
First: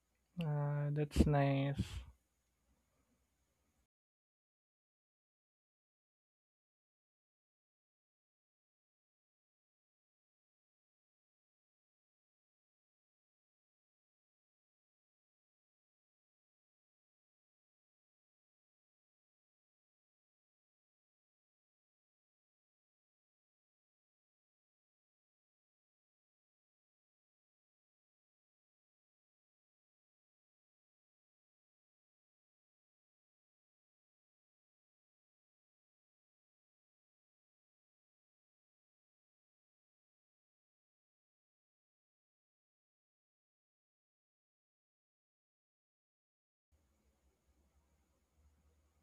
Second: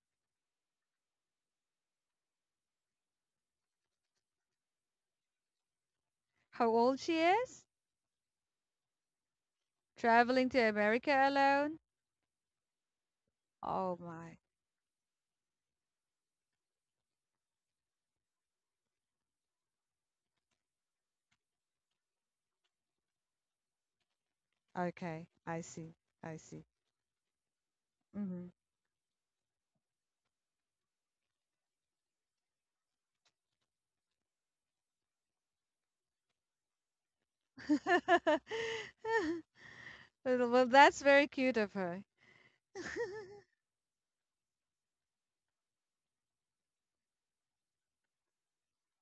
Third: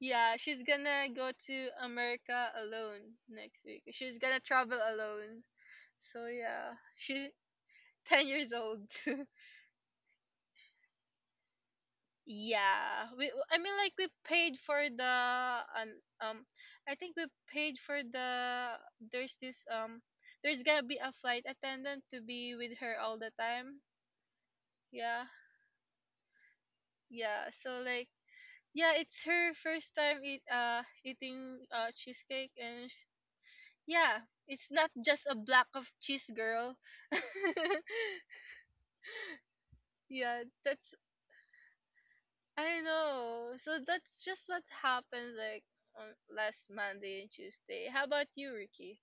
[SPEAKER 2] yeah, she's gonna
[SPEAKER 3] That's
[SPEAKER 2] go to
[SPEAKER 3] nice.
[SPEAKER 2] America alone next week. She's gonna travel alone. So,
[SPEAKER 1] How
[SPEAKER 2] yeah,
[SPEAKER 1] old she
[SPEAKER 2] she's
[SPEAKER 1] is?
[SPEAKER 2] [LAUGHS] 10 years old. [LAUGHS]
[SPEAKER 1] Traveling to America alone?
[SPEAKER 2] Yeah, we. I mean, like,
[SPEAKER 1] Oh
[SPEAKER 2] we
[SPEAKER 1] my.
[SPEAKER 2] paid for the um, um I think we paid for the. There's this um. There's gonna be a flight attendant to be with her all the time. Yeah,
[SPEAKER 1] Okay, I see. I see.
[SPEAKER 2] yeah. So, like,
[SPEAKER 1] Mm-hmm.
[SPEAKER 2] yeah, it's her first time eating cheesecake, and yeah, it's not just a block of cheese, girl. [LAUGHS]
[SPEAKER 1] [LAUGHS]
[SPEAKER 2] Yeah,
[SPEAKER 1] Well, well,
[SPEAKER 2] that's
[SPEAKER 1] that's very cute of her.
[SPEAKER 2] I know. So that's just what happens, like, on last Monday and Tuesday. How about you, Ricky?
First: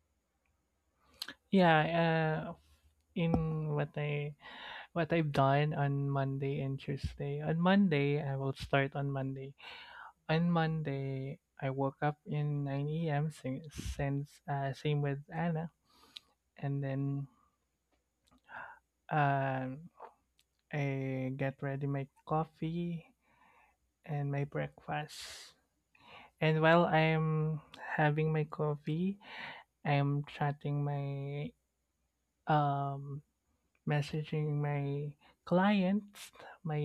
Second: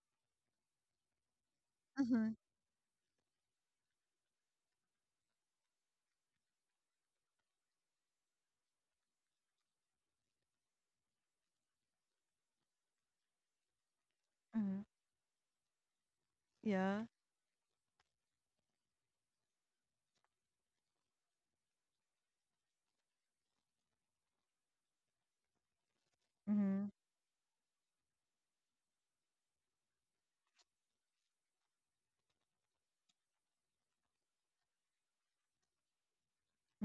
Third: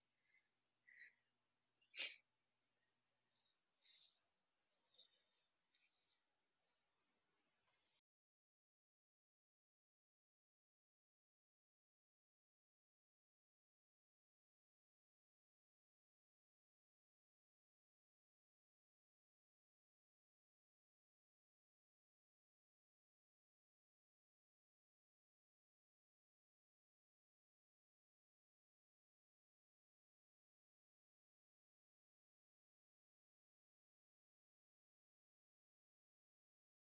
[SPEAKER 3] Yeah.
[SPEAKER 1] Mm-hmm.
[SPEAKER 3] Uh, in what I what I've done on Monday and Tuesday. On Monday, I will start on Monday. On Monday, I woke up in 9 a.m. since
[SPEAKER 1] Mm-hmm.
[SPEAKER 3] same with Anna, and
[SPEAKER 1] Yeah.
[SPEAKER 3] then um, I get ready my coffee and my breakfast. And
[SPEAKER 1] Mm-hmm.
[SPEAKER 3] while I'm having my coffee, I'm chatting my um messaging my clients,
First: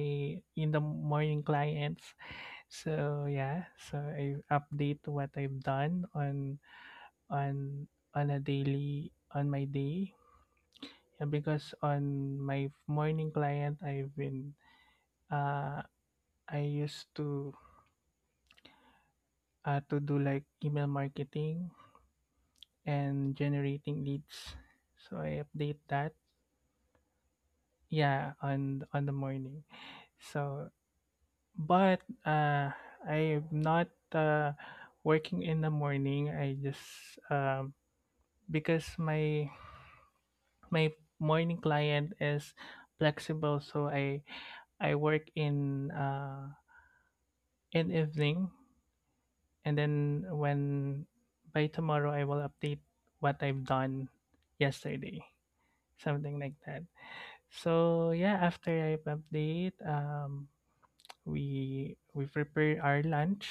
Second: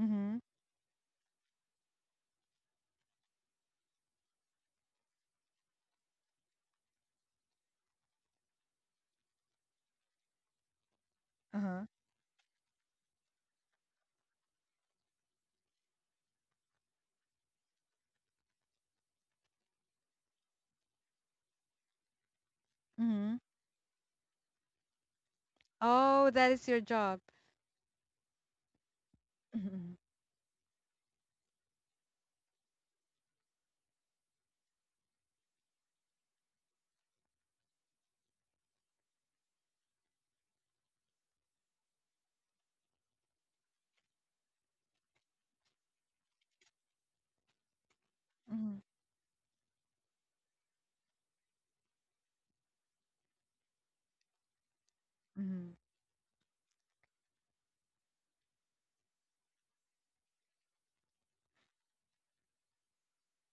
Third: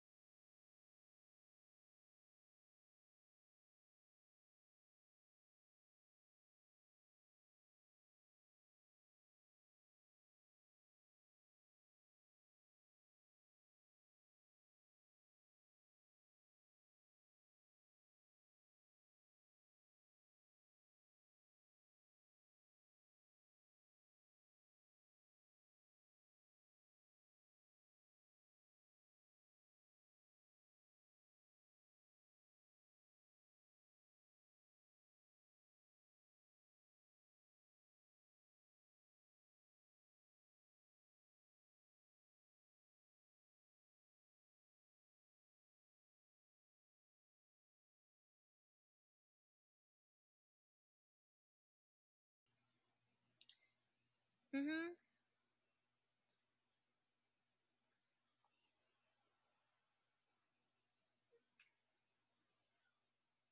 [SPEAKER 1] Mm-hmm.
[SPEAKER 3] in the morning clients. So yeah, so I update what I've done on on a daily on my day, yeah, because
[SPEAKER 1] Uh-huh.
[SPEAKER 3] on my morning client uh I used to do like email marketing
[SPEAKER 1] Mm-hmm.
[SPEAKER 3] and generating leads, so I update that,
[SPEAKER 1] Oh, that is your job.
[SPEAKER 3] yeah, on the morning.
[SPEAKER 1] Mhm.
[SPEAKER 3] So but I'm not uh working in the morning. I just um because my morning client is flexible, so I work in evening,
[SPEAKER 1] Mhm.
[SPEAKER 3] and then when by tomorrow I will update what I've done
[SPEAKER 2] Mhm.
[SPEAKER 3] yesterday,
[SPEAKER 1] Mhm.
[SPEAKER 3] something like that. So yeah, after I update, we prepare our lunch,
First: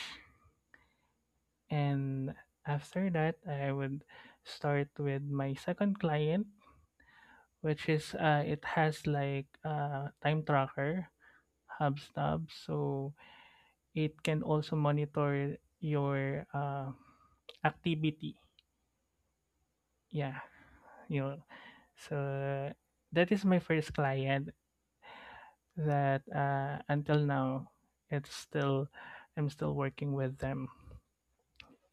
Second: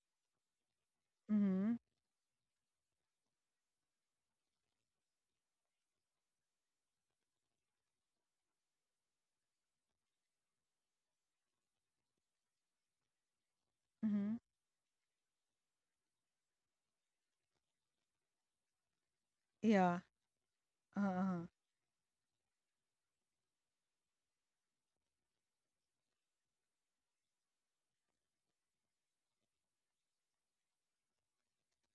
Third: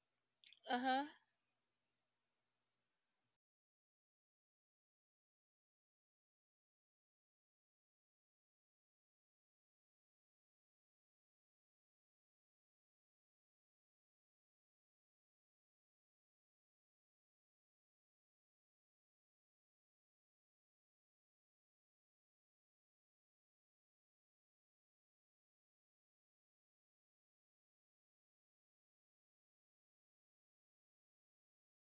[SPEAKER 2] Uh huh.
[SPEAKER 1] Mhm.
[SPEAKER 3] and after that I would start with my second client, which is it has like a time tracker, HubSnap. So it
[SPEAKER 1] Mhm.
[SPEAKER 3] can also monitor your activity.
[SPEAKER 1] Yeah.
[SPEAKER 3] Yeah, you know.
[SPEAKER 1] Uh-huh.
[SPEAKER 3] So that is my first client that until now it's still, I'm still working with them.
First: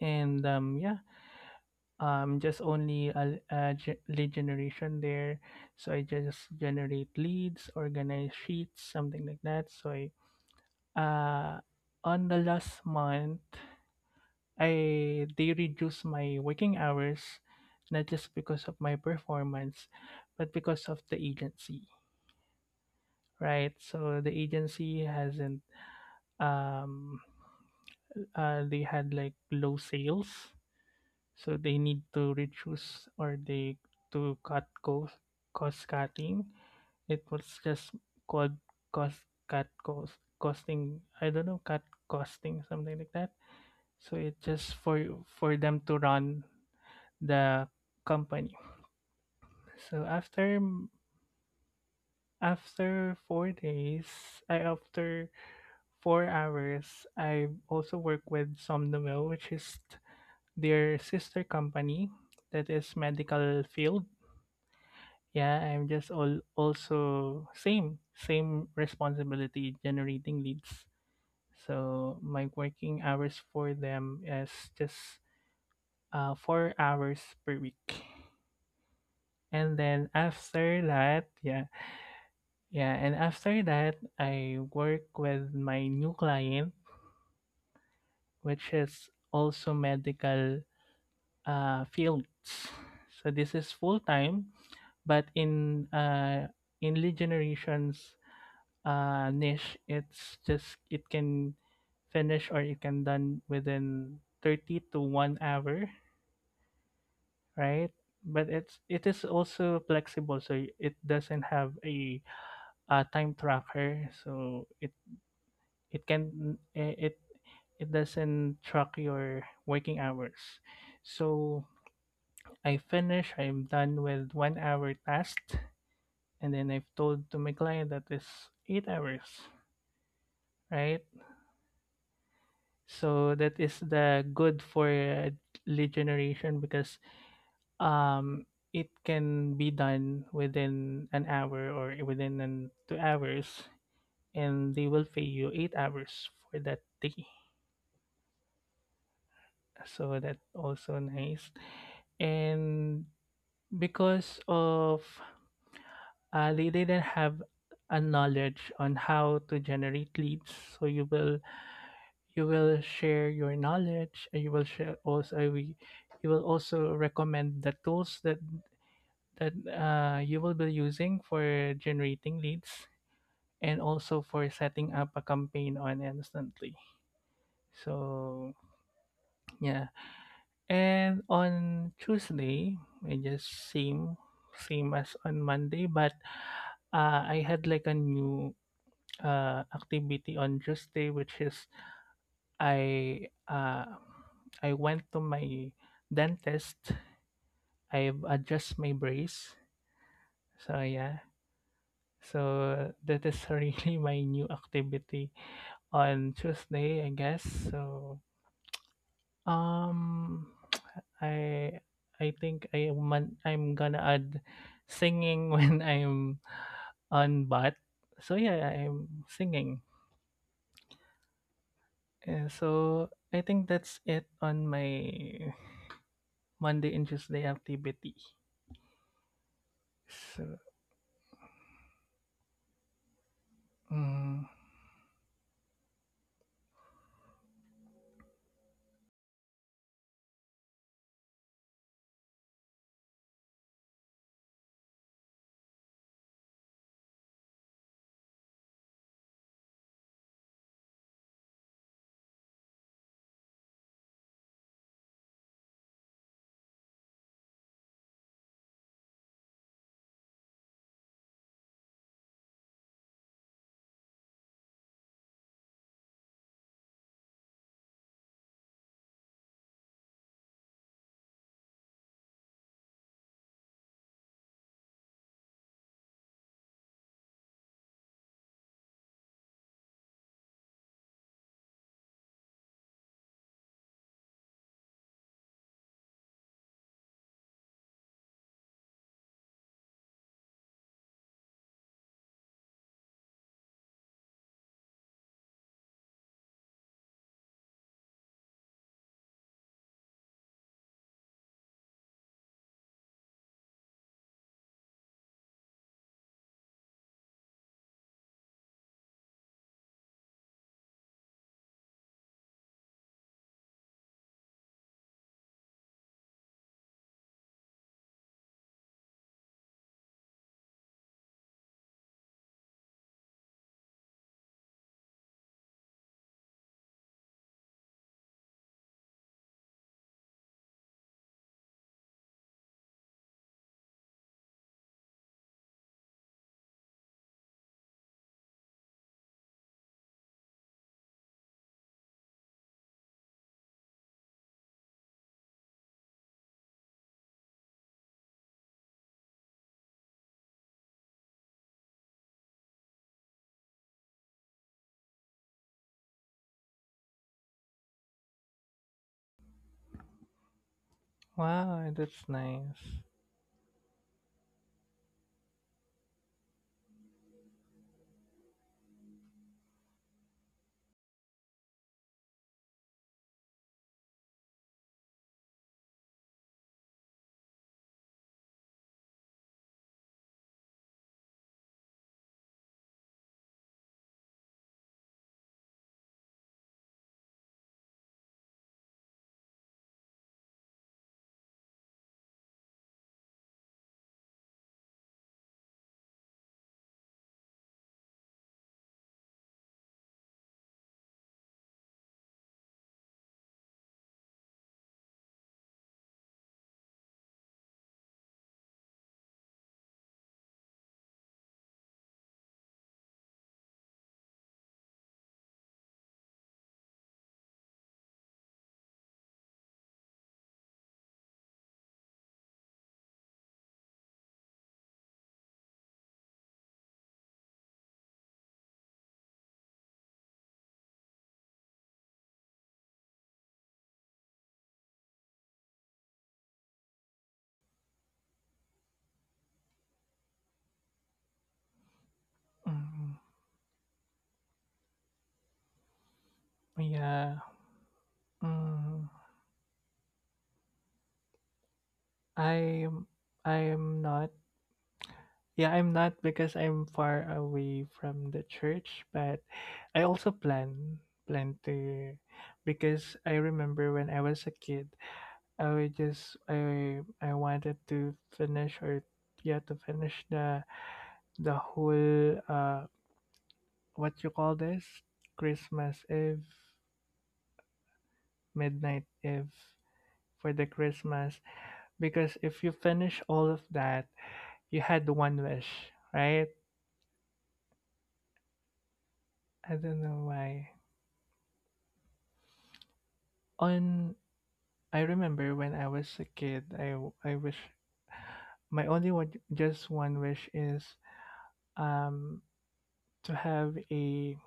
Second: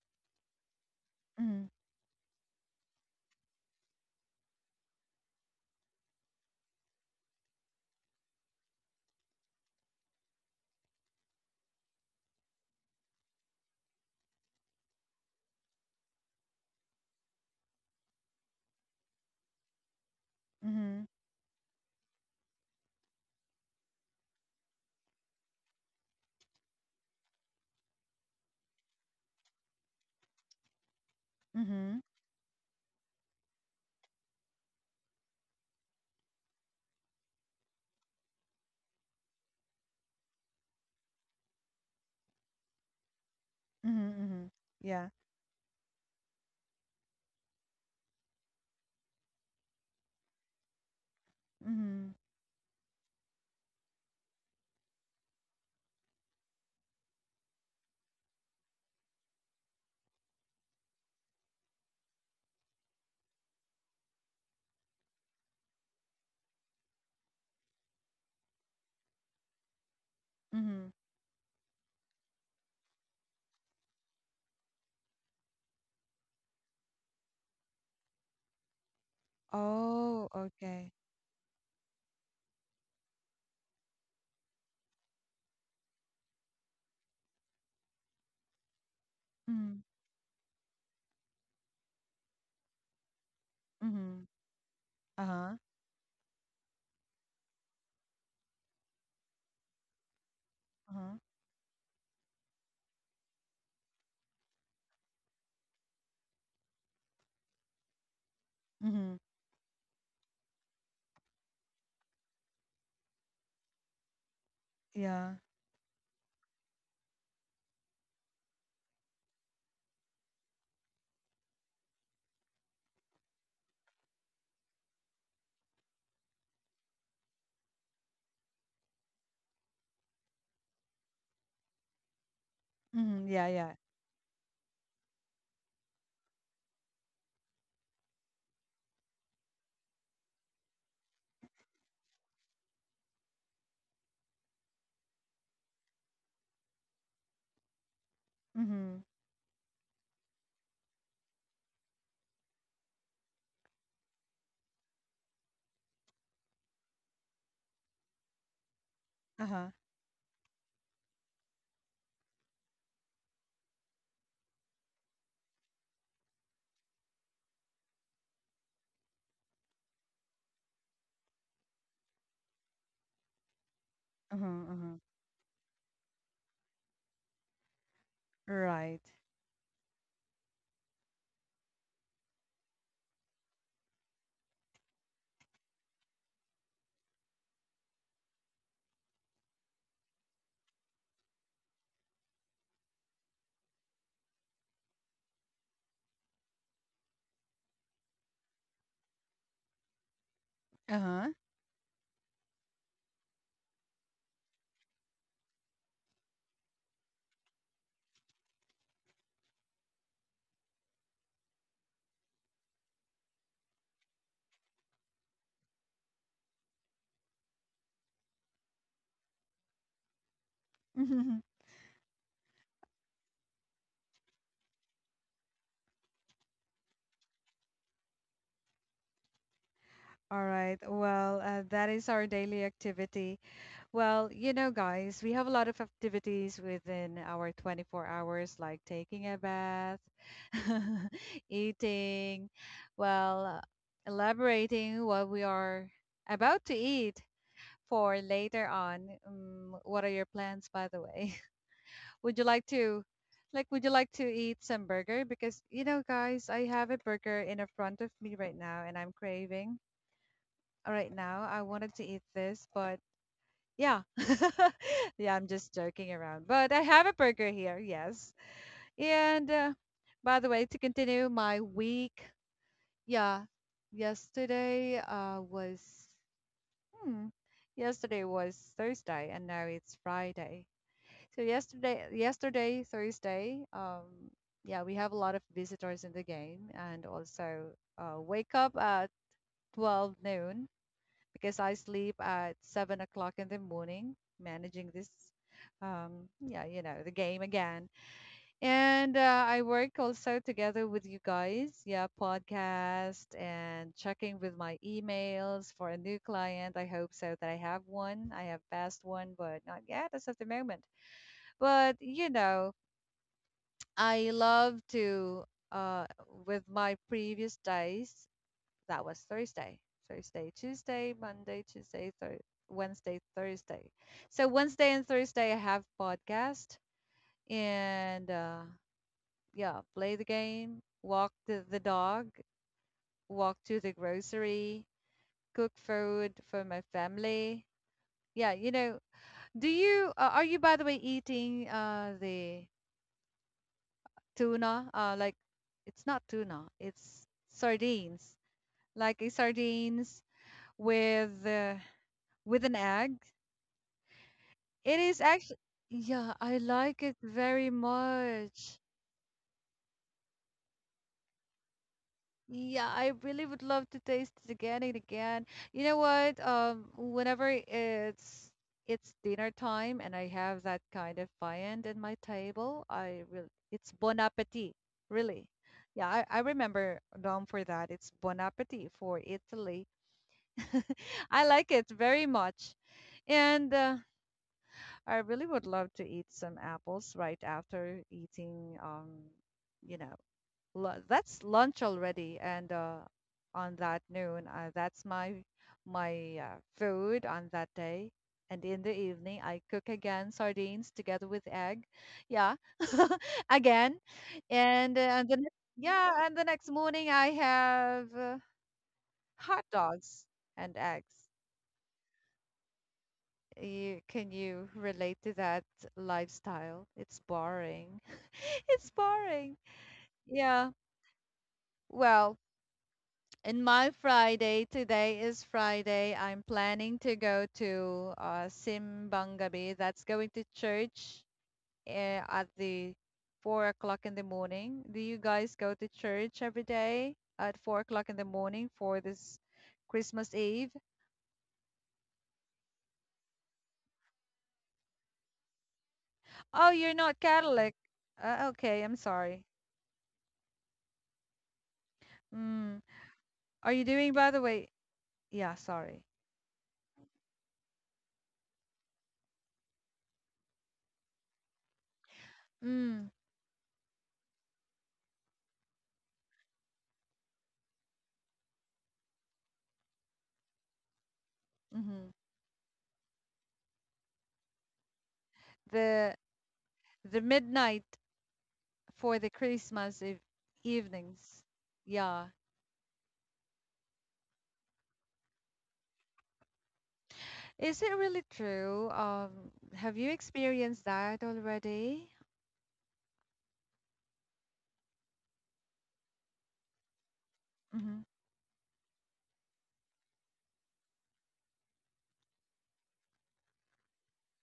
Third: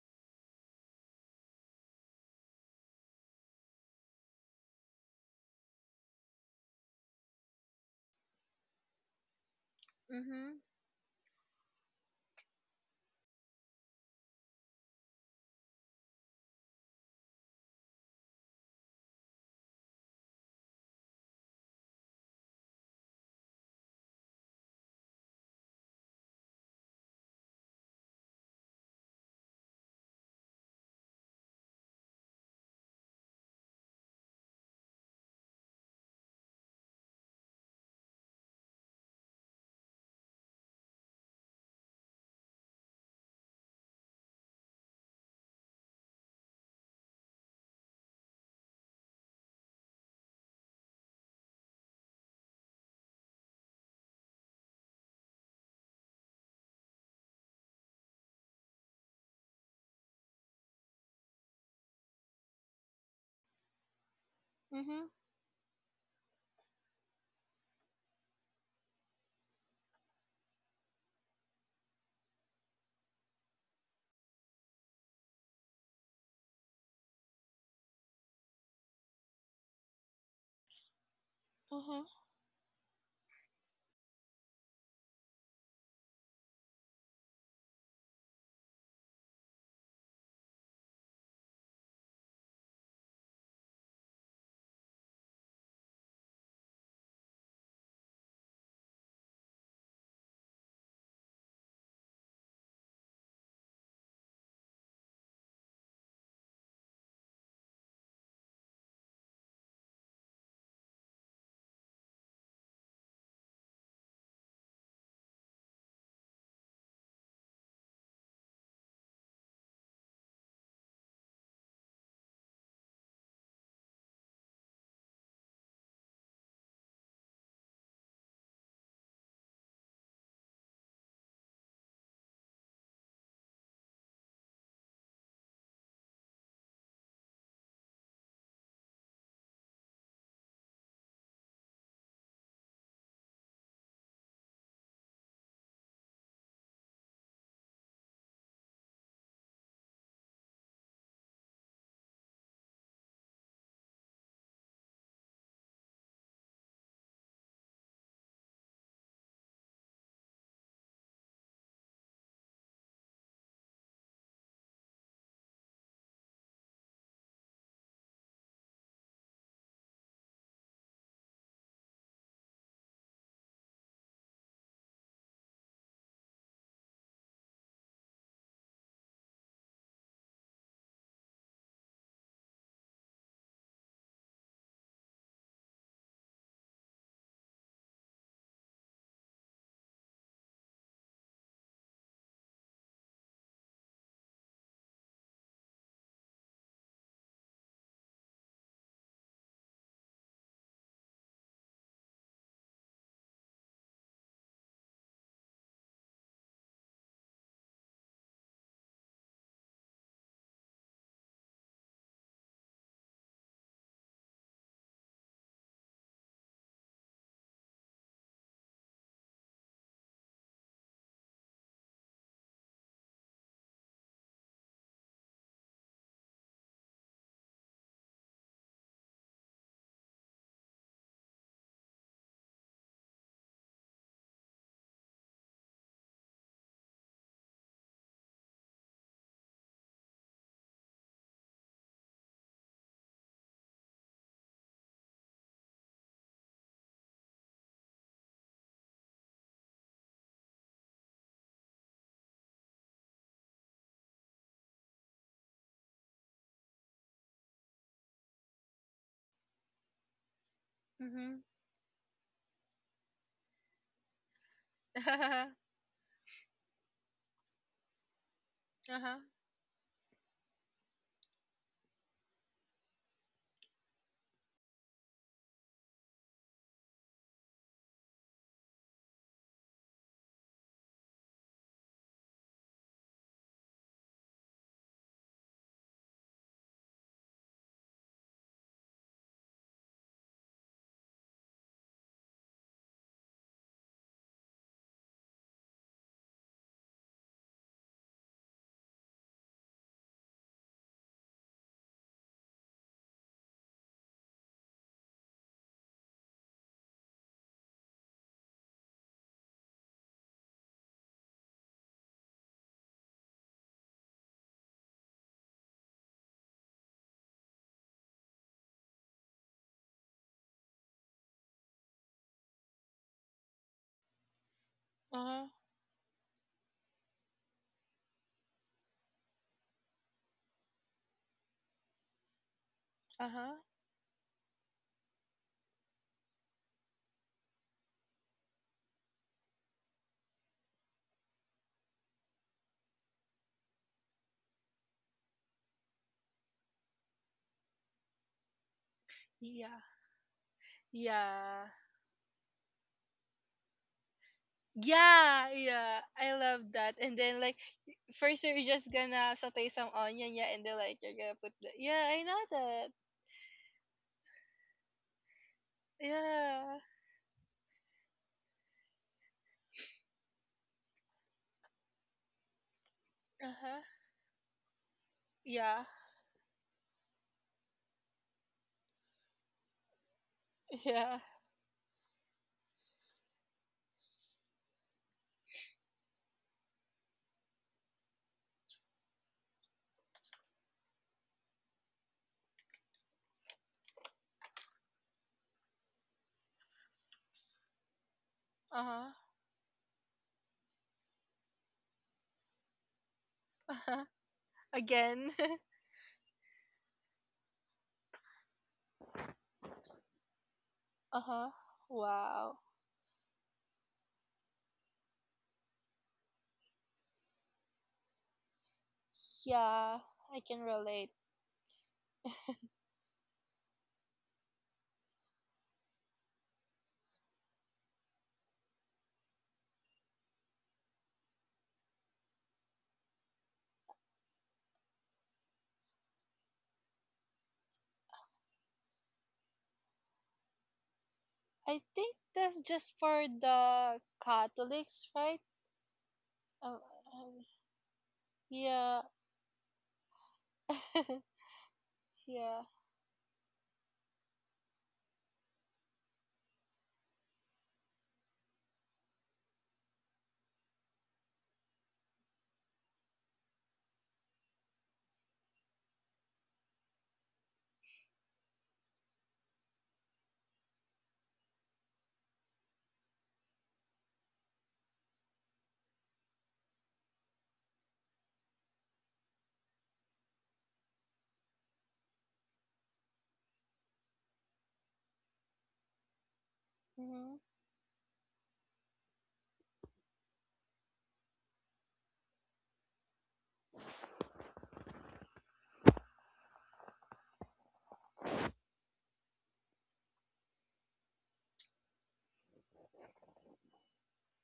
[SPEAKER 3] And
[SPEAKER 1] Mhm.
[SPEAKER 3] just only a lead generation there. So I just generate leads, organize sheets, something like that. So I,
[SPEAKER 2] Mhm.
[SPEAKER 3] uh, on the last month, I they reduce my working hours, not just because of my performance but because of
[SPEAKER 1] Mhm.
[SPEAKER 3] the agency. Right, so the agency hasn't, um they had like low sales, so they need
[SPEAKER 1] Mhm.
[SPEAKER 3] to reduce or they to cut cost, cost cutting it was just called cost cut cost costing I don't know cut costing something like that.
[SPEAKER 1] Mhm.
[SPEAKER 3] So it's
[SPEAKER 1] Mhm.
[SPEAKER 3] just for
[SPEAKER 1] Yeah.
[SPEAKER 3] them to run the company. So
[SPEAKER 1] Mhm.
[SPEAKER 3] after 4 days, I after 4 hours I also work with somnomil, which is their sister company that is medical field.
[SPEAKER 2] Mhm.
[SPEAKER 3] Yeah, I'm just all also same responsibility, generating leads.
[SPEAKER 1] Mhm.
[SPEAKER 3] So my working hours for them is just 4 hours per week, and then
[SPEAKER 1] Oh,
[SPEAKER 3] after
[SPEAKER 1] okay.
[SPEAKER 3] that, yeah,
[SPEAKER 2] Uh huh.
[SPEAKER 3] yeah. And after that I work with my new client, which is also
[SPEAKER 1] Mhm.
[SPEAKER 3] medical, fields. So this is full
[SPEAKER 1] Mhm.
[SPEAKER 3] time, but
[SPEAKER 1] Uh-huh.
[SPEAKER 3] in lead generations, niche, it
[SPEAKER 1] Uh-huh.
[SPEAKER 3] can finish or it can done within 30 to 1 hour, right? But it
[SPEAKER 1] Mhm.
[SPEAKER 3] is also flexible, so it doesn't have a time tracker, so it
[SPEAKER 1] Yeah.
[SPEAKER 3] it can eh, it it doesn't track your working hours. So I finish, I'm done with 1 hour task, and then I've told to my client that is 8 hours, right?
[SPEAKER 1] Mhm.
[SPEAKER 3] So
[SPEAKER 1] Yeah.
[SPEAKER 3] that
[SPEAKER 1] Yeah.
[SPEAKER 3] is the good for lead generation, because um it can be done within an hour or within an 2 hours, and they will pay you 8 hours for that day.
[SPEAKER 1] Mhm.
[SPEAKER 3] So that also nice. And because of, they didn't have a knowledge on how to
[SPEAKER 1] Uh-huh.
[SPEAKER 3] generate leads, so you will share your knowledge, and you will share also, we you will also recommend the tools that you will be using for generating leads and also for
[SPEAKER 1] Uh-huh.
[SPEAKER 3] setting
[SPEAKER 1] Uh-huh.
[SPEAKER 3] up a campaign on instantly. So
[SPEAKER 1] Right.
[SPEAKER 3] yeah. And on Tuesday, it just same as on Monday, but I had like a new activity on Tuesday, which is I, I went to my dentist. I've adjust my brace. So yeah,
[SPEAKER 1] Uh-huh.
[SPEAKER 3] so that is [LAUGHS] really my new activity on Tuesday, I guess. So Um, I I think I am man- I'm gonna add singing [LAUGHS] when I'm on bat. So yeah, I'm singing.
[SPEAKER 1] [LAUGHS]
[SPEAKER 3] So I think that's it on my Monday and Tuesday activity.
[SPEAKER 1] All
[SPEAKER 3] So
[SPEAKER 1] right. Well, that is our daily activity. Well,
[SPEAKER 3] mm,
[SPEAKER 1] you know, guys, we have a lot of activities within our 24 hours, like taking a bath, [LAUGHS] eating, well, elaborating what we are about to eat for later on. What are your plans, by the way? [LAUGHS] Would you like to, like, would you like to eat some burger? Because, you know, guys, I have a burger in a front of me right now and I'm craving. All right
[SPEAKER 2] Mhm.
[SPEAKER 1] now, I wanted to eat this, but yeah. [LAUGHS] Yeah, I'm just
[SPEAKER 2] [LAUGHS]
[SPEAKER 1] joking around. But I have a burger here, yes.
[SPEAKER 2] Uh huh.
[SPEAKER 1] And by the way, to continue my week, yeah, yesterday uh, was, hmm, yesterday was Thursday and now it's Friday. So yesterday, Thursday, yeah, we have a lot of visitors in the game, and also wake up at 12 noon because I sleep at 7 o'clock in the morning, managing this, yeah, the game again. And I work also together with you guys, yeah, podcast and checking with my emails for a new client. I hope so that I have one. I have passed one, but not yet as of the moment. But you know, I love to uh, with my previous days that was Thursday. Thursday, Tuesday, Monday, Tuesday, Wednesday, Thursday. So Wednesday and
[SPEAKER 2] Uh huh.
[SPEAKER 1] Thursday I have podcast, and yeah, play the game, walk the dog,
[SPEAKER 2] Uh huh.
[SPEAKER 1] walk to the grocery, cook food for my family. Yeah, do you are you by the way eating the tuna? Like it's not tuna, it's sardines. Like a
[SPEAKER 2] [LAUGHS] Yeah.
[SPEAKER 1] sardines with
[SPEAKER 2] Yeah.
[SPEAKER 1] uh, with an egg. It is
[SPEAKER 2] Yeah.
[SPEAKER 1] actually,
[SPEAKER 2] Yeah, I
[SPEAKER 1] yeah, I
[SPEAKER 2] love that.
[SPEAKER 1] like
[SPEAKER 2] And
[SPEAKER 1] it
[SPEAKER 2] then, like,
[SPEAKER 1] very
[SPEAKER 2] first you're
[SPEAKER 1] much.
[SPEAKER 2] just gonna saute some onion, yeah, and then, like, you're gonna put the
[SPEAKER 3] wow,
[SPEAKER 2] yeah,
[SPEAKER 3] that's
[SPEAKER 2] I know that.
[SPEAKER 1] Yeah,
[SPEAKER 3] nice.
[SPEAKER 1] I really would love to taste it again and again. You know what?
[SPEAKER 2] Yeah.
[SPEAKER 1] Whenever it's dinner time and I have that kind of viand in my table, I really
[SPEAKER 2] Uh-huh.
[SPEAKER 1] it's bon appetit, really.
[SPEAKER 2] Yeah.
[SPEAKER 1] Yeah, I remember Dom for that. It's bon appetit for Italy.
[SPEAKER 2] [LAUGHS]
[SPEAKER 1] [LAUGHS]
[SPEAKER 2] Yeah.
[SPEAKER 1] I like it very much. And I really would love to eat some apples right after eating, you know, that's lunch already. And on that noon, that's my food on that day. And in the
[SPEAKER 2] Uh-huh.
[SPEAKER 1] evening, I cook again sardines together with egg. Yeah, [LAUGHS] again.
[SPEAKER 2] Uh-huh.
[SPEAKER 1] And
[SPEAKER 2] Again.
[SPEAKER 1] the next morning I have hot dogs and eggs.
[SPEAKER 2] [LAUGHS] Uh-huh. Wow.
[SPEAKER 1] You can you relate to that lifestyle? It's boring. [LAUGHS] It's boring.
[SPEAKER 2] Yeah, I can
[SPEAKER 1] Yeah.
[SPEAKER 2] relate.
[SPEAKER 1] Well, in my Friday, today is Friday. I'm planning to go to Simbangabi. That's going to church uh, at the 4 o'clock in the morning. Do you guys go to church every day at 4 o'clock in the morning for this Christmas Eve?
[SPEAKER 2] I think that's just
[SPEAKER 3] Mm,
[SPEAKER 2] for the Catholics, right?
[SPEAKER 1] Oh,
[SPEAKER 2] Uh,
[SPEAKER 1] you're not
[SPEAKER 3] yeah.
[SPEAKER 2] um,
[SPEAKER 1] Catholic. Okay, I'm
[SPEAKER 2] yeah.
[SPEAKER 3] Mm,
[SPEAKER 1] sorry.
[SPEAKER 2] [LAUGHS] Yeah.
[SPEAKER 1] Mm.
[SPEAKER 3] I'm
[SPEAKER 1] Are you
[SPEAKER 3] I'm
[SPEAKER 1] doing,
[SPEAKER 3] not.
[SPEAKER 1] by the way? Yeah,
[SPEAKER 3] Yeah, I'm
[SPEAKER 1] sorry.
[SPEAKER 3] not, because I'm far away from the church, but I also plan to,
[SPEAKER 1] Mm.
[SPEAKER 3] because I remember when I was a kid, I would just I wanted to finish, or yeah, to finish the
[SPEAKER 1] hmm
[SPEAKER 3] whole, what you call this, Christmas
[SPEAKER 1] The
[SPEAKER 3] Eve,
[SPEAKER 1] the midnight
[SPEAKER 3] midnight
[SPEAKER 1] for the
[SPEAKER 3] Eve,
[SPEAKER 1] Christmas Eve
[SPEAKER 3] for the Christmas,
[SPEAKER 1] evenings. Yeah.
[SPEAKER 3] because if you finish all of that, you had one wish, right?
[SPEAKER 2] Mhm.
[SPEAKER 1] Is it really true?
[SPEAKER 3] I
[SPEAKER 1] Have
[SPEAKER 3] don't
[SPEAKER 1] you
[SPEAKER 3] know why,
[SPEAKER 1] experienced that already?
[SPEAKER 3] on I remember when I was a kid, I wish, my only one, just one wish is, um to have a,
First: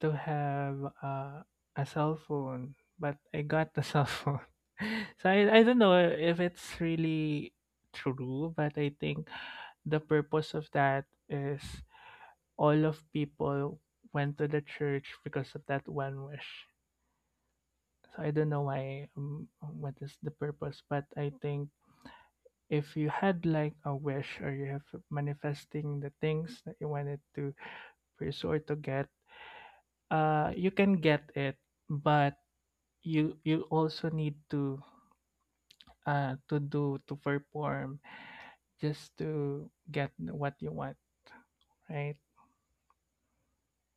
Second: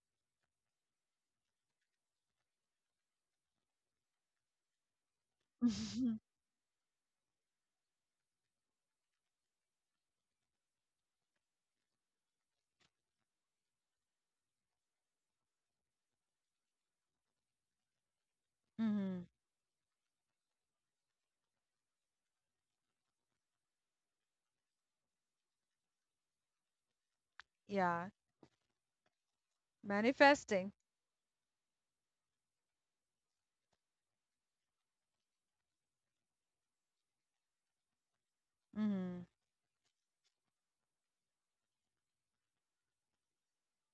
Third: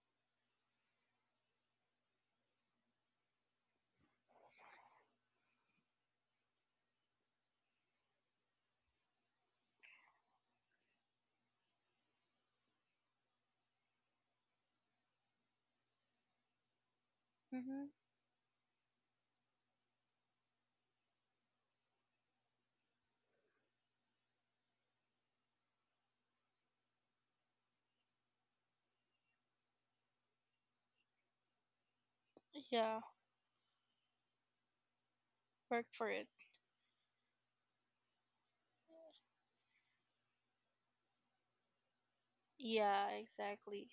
[SPEAKER 3] to have uh, a cell phone, but I got the cell phone. [LAUGHS] So I don't know
[SPEAKER 1] Mm-hmm.
[SPEAKER 3] if it's really true, but I think the purpose of that is all of people went to the church because of that one wish.
[SPEAKER 2] Mhm.
[SPEAKER 3] So I don't know why,
[SPEAKER 1] Hmm.
[SPEAKER 3] what is the purpose, but I think if you had like a wish, or you have manifesting the things that you wanted
[SPEAKER 1] [LAUGHS]
[SPEAKER 3] to
[SPEAKER 1] Yeah,
[SPEAKER 3] pursue or to get, you
[SPEAKER 1] manifesting.
[SPEAKER 3] can get it, but
[SPEAKER 2] Yeah,
[SPEAKER 3] you also need
[SPEAKER 2] work for it.
[SPEAKER 3] to do to perform just
[SPEAKER 1] Hmm.
[SPEAKER 3] to get what you want, right?
[SPEAKER 2] Yeah, exactly.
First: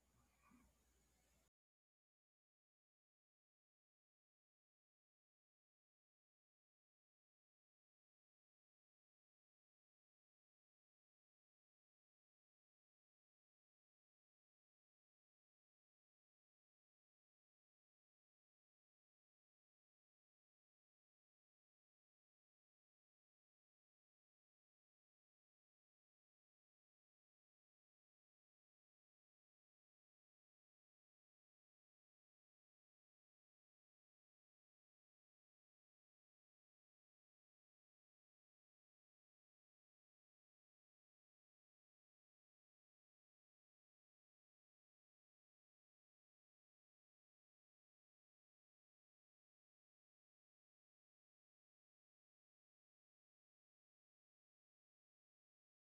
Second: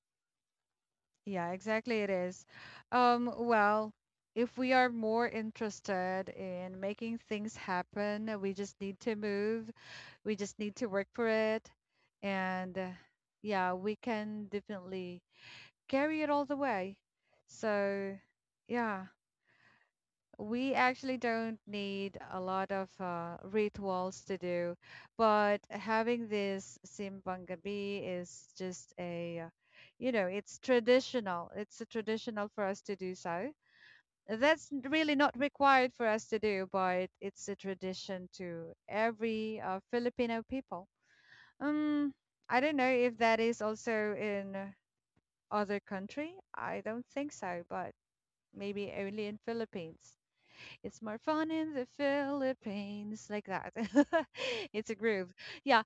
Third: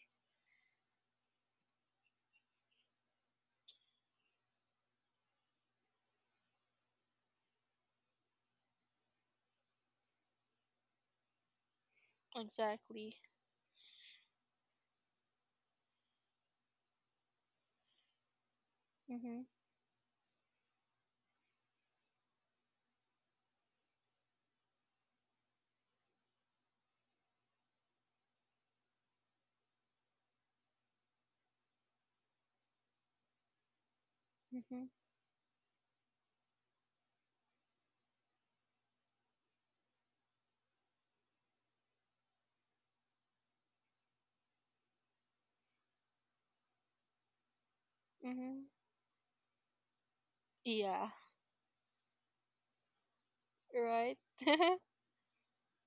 [SPEAKER 1] Yeah, exactly it is. Well, if we are more interested in making things happen, we just need to move we just need to work for it. And
[SPEAKER 2] Exactly.
[SPEAKER 1] yeah, we can definitely carry it all the way. So yeah,
[SPEAKER 2] Mhm.
[SPEAKER 1] we actually don't need a lot of rituals to do, but having this simbang gabi is just a you know, it's a traditional for us to do. So that's
[SPEAKER 2] Mhm.
[SPEAKER 1] really not required for us to do, but it's a tradition to every Filipino people. um, I don't know if that is also in other country. I don't think so, but
[SPEAKER 2] Mhm.
[SPEAKER 1] maybe only in Philippines. It's
[SPEAKER 2] Yeah.
[SPEAKER 1] more fun in the Philippines, like that.
[SPEAKER 2] Right.
[SPEAKER 1] [LAUGHS] It's a
[SPEAKER 2] [LAUGHS]
[SPEAKER 1] groove. Yeah,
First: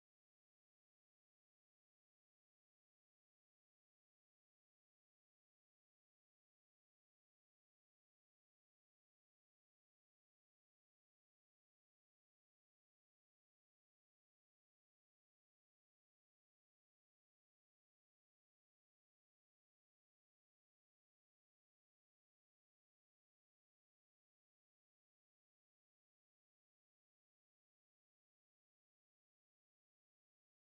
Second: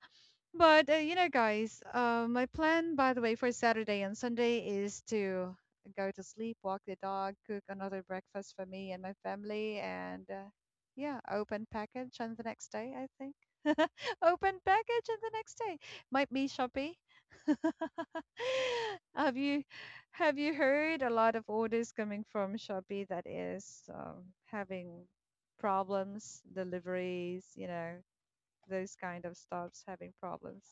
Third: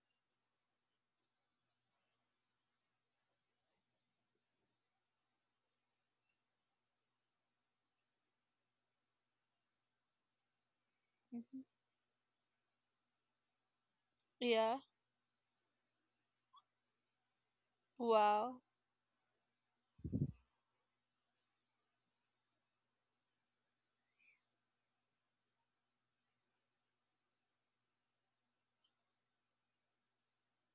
[SPEAKER 1] but you know, guys, my plan, by the way, for Saturday and Sunday is to go to sleep, walk the dog, cook another breakfast for me and my family, and yeah,
[SPEAKER 2] Mhm.
[SPEAKER 1] open package on the next day, I think. [LAUGHS] Open
[SPEAKER 2] Yeah.
[SPEAKER 1] package on the next day. Might be Shopee. [LAUGHS]
[SPEAKER 2] Wow.
[SPEAKER 1] Have you have you heard a lot of orders coming from Shopee that is having problems, deliveries, those kind of stops having problems.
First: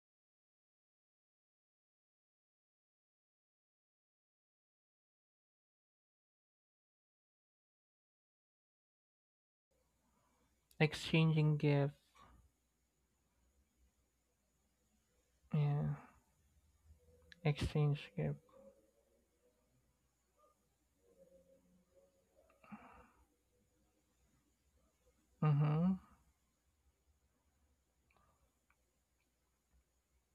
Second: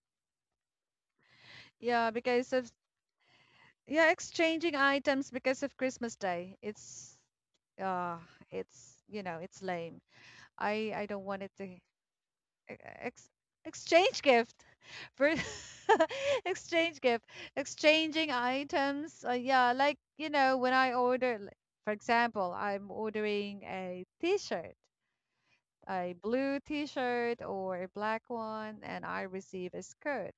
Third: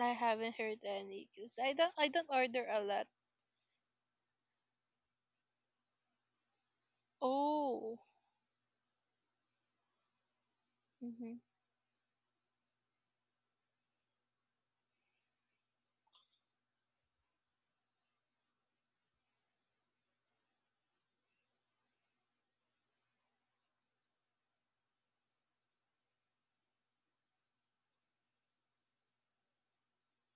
[SPEAKER 2] I haven't heard any because I
[SPEAKER 1] Yeah,
[SPEAKER 2] don't
[SPEAKER 1] because
[SPEAKER 2] order
[SPEAKER 1] of
[SPEAKER 2] a lot.
[SPEAKER 1] yeah, exchanging items because of Christmas Day.
[SPEAKER 2] Oh.
[SPEAKER 1] Uh it's it's lame. I don't
[SPEAKER 2] Mm-hmm.
[SPEAKER 1] want it
[SPEAKER 3] Exchanging
[SPEAKER 1] to e-
[SPEAKER 3] gift.
[SPEAKER 1] ex exchange gift [LAUGHS] for
[SPEAKER 3] Yeah,
[SPEAKER 1] [LAUGHS] exchange gift.
[SPEAKER 3] exchange
[SPEAKER 1] Exchanging
[SPEAKER 3] gift.
[SPEAKER 1] items. Yeah, like when I order, like, for example, I'm ordering a t-shirt,
[SPEAKER 3] Mm-hmm.
[SPEAKER 1] a blue t-shirt or a black one, and I receive a skirt.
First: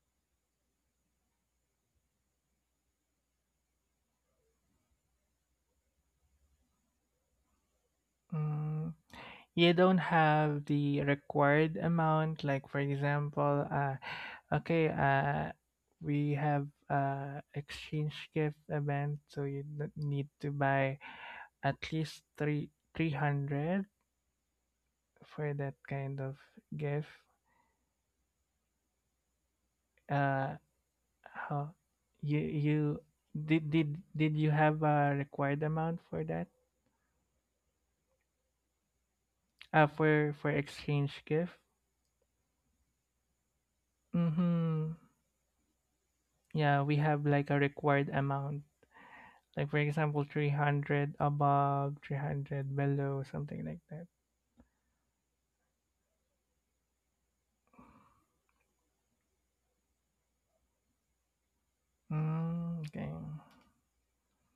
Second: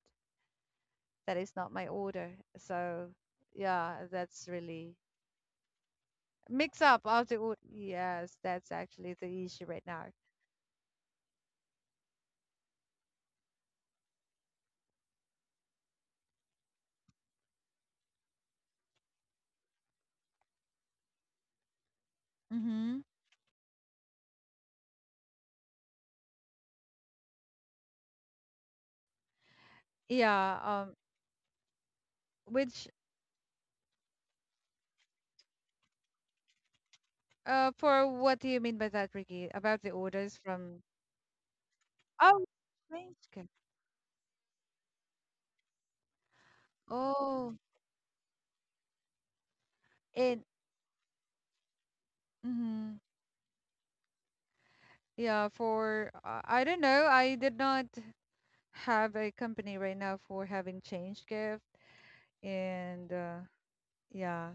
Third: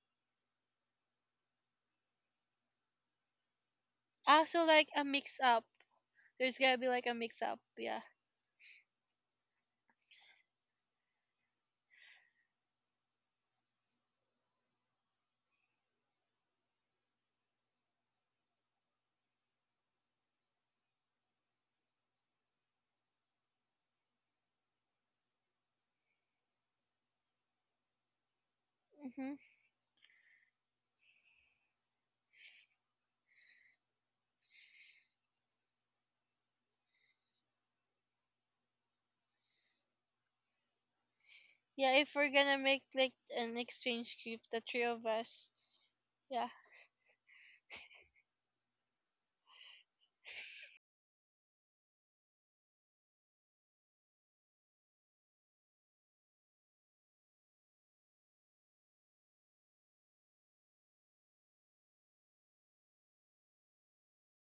[SPEAKER 1] That is not my order. So yeah, that's
[SPEAKER 2] Also, like,
[SPEAKER 1] really
[SPEAKER 2] a mix up. There's gonna
[SPEAKER 1] mix
[SPEAKER 2] be,
[SPEAKER 1] up
[SPEAKER 2] like, a
[SPEAKER 1] of the
[SPEAKER 2] mix
[SPEAKER 1] order.
[SPEAKER 2] up. Yeah.
[SPEAKER 1] Yes, that's
[SPEAKER 3] Mm,
[SPEAKER 1] actually the issue
[SPEAKER 3] you
[SPEAKER 1] right
[SPEAKER 3] don't
[SPEAKER 1] now.
[SPEAKER 3] have the required amount, like for example, okay uh we have exchange gift event, so you need to buy at least three
[SPEAKER 1] Mm-hmm.
[SPEAKER 3] 300 for that kind of gift.
[SPEAKER 2] Mm-hmm.
[SPEAKER 3] uh
[SPEAKER 1] Yeah,
[SPEAKER 3] how you you
[SPEAKER 1] which
[SPEAKER 3] did you have a required amount for that?
[SPEAKER 1] for what do you mean by that, Ricky? About the
[SPEAKER 3] For
[SPEAKER 1] orders from.
[SPEAKER 3] exchange gift.
[SPEAKER 2] Yeah. If we're
[SPEAKER 1] Oh,
[SPEAKER 2] gonna make, like,
[SPEAKER 1] strange.
[SPEAKER 2] an exchange group, the three
[SPEAKER 3] Mm-hmm,
[SPEAKER 2] of us. Yeah.
[SPEAKER 3] yeah, we have like
[SPEAKER 1] Oh,
[SPEAKER 3] a required amount, like for example
[SPEAKER 1] in
[SPEAKER 3] 300 above 300
[SPEAKER 1] Mm-hmm.
[SPEAKER 3] below, something like that.
[SPEAKER 1] Yeah, for I don't know. I did not have a company right now for having change gift,
[SPEAKER 3] Mm, okay,
[SPEAKER 1] and yeah.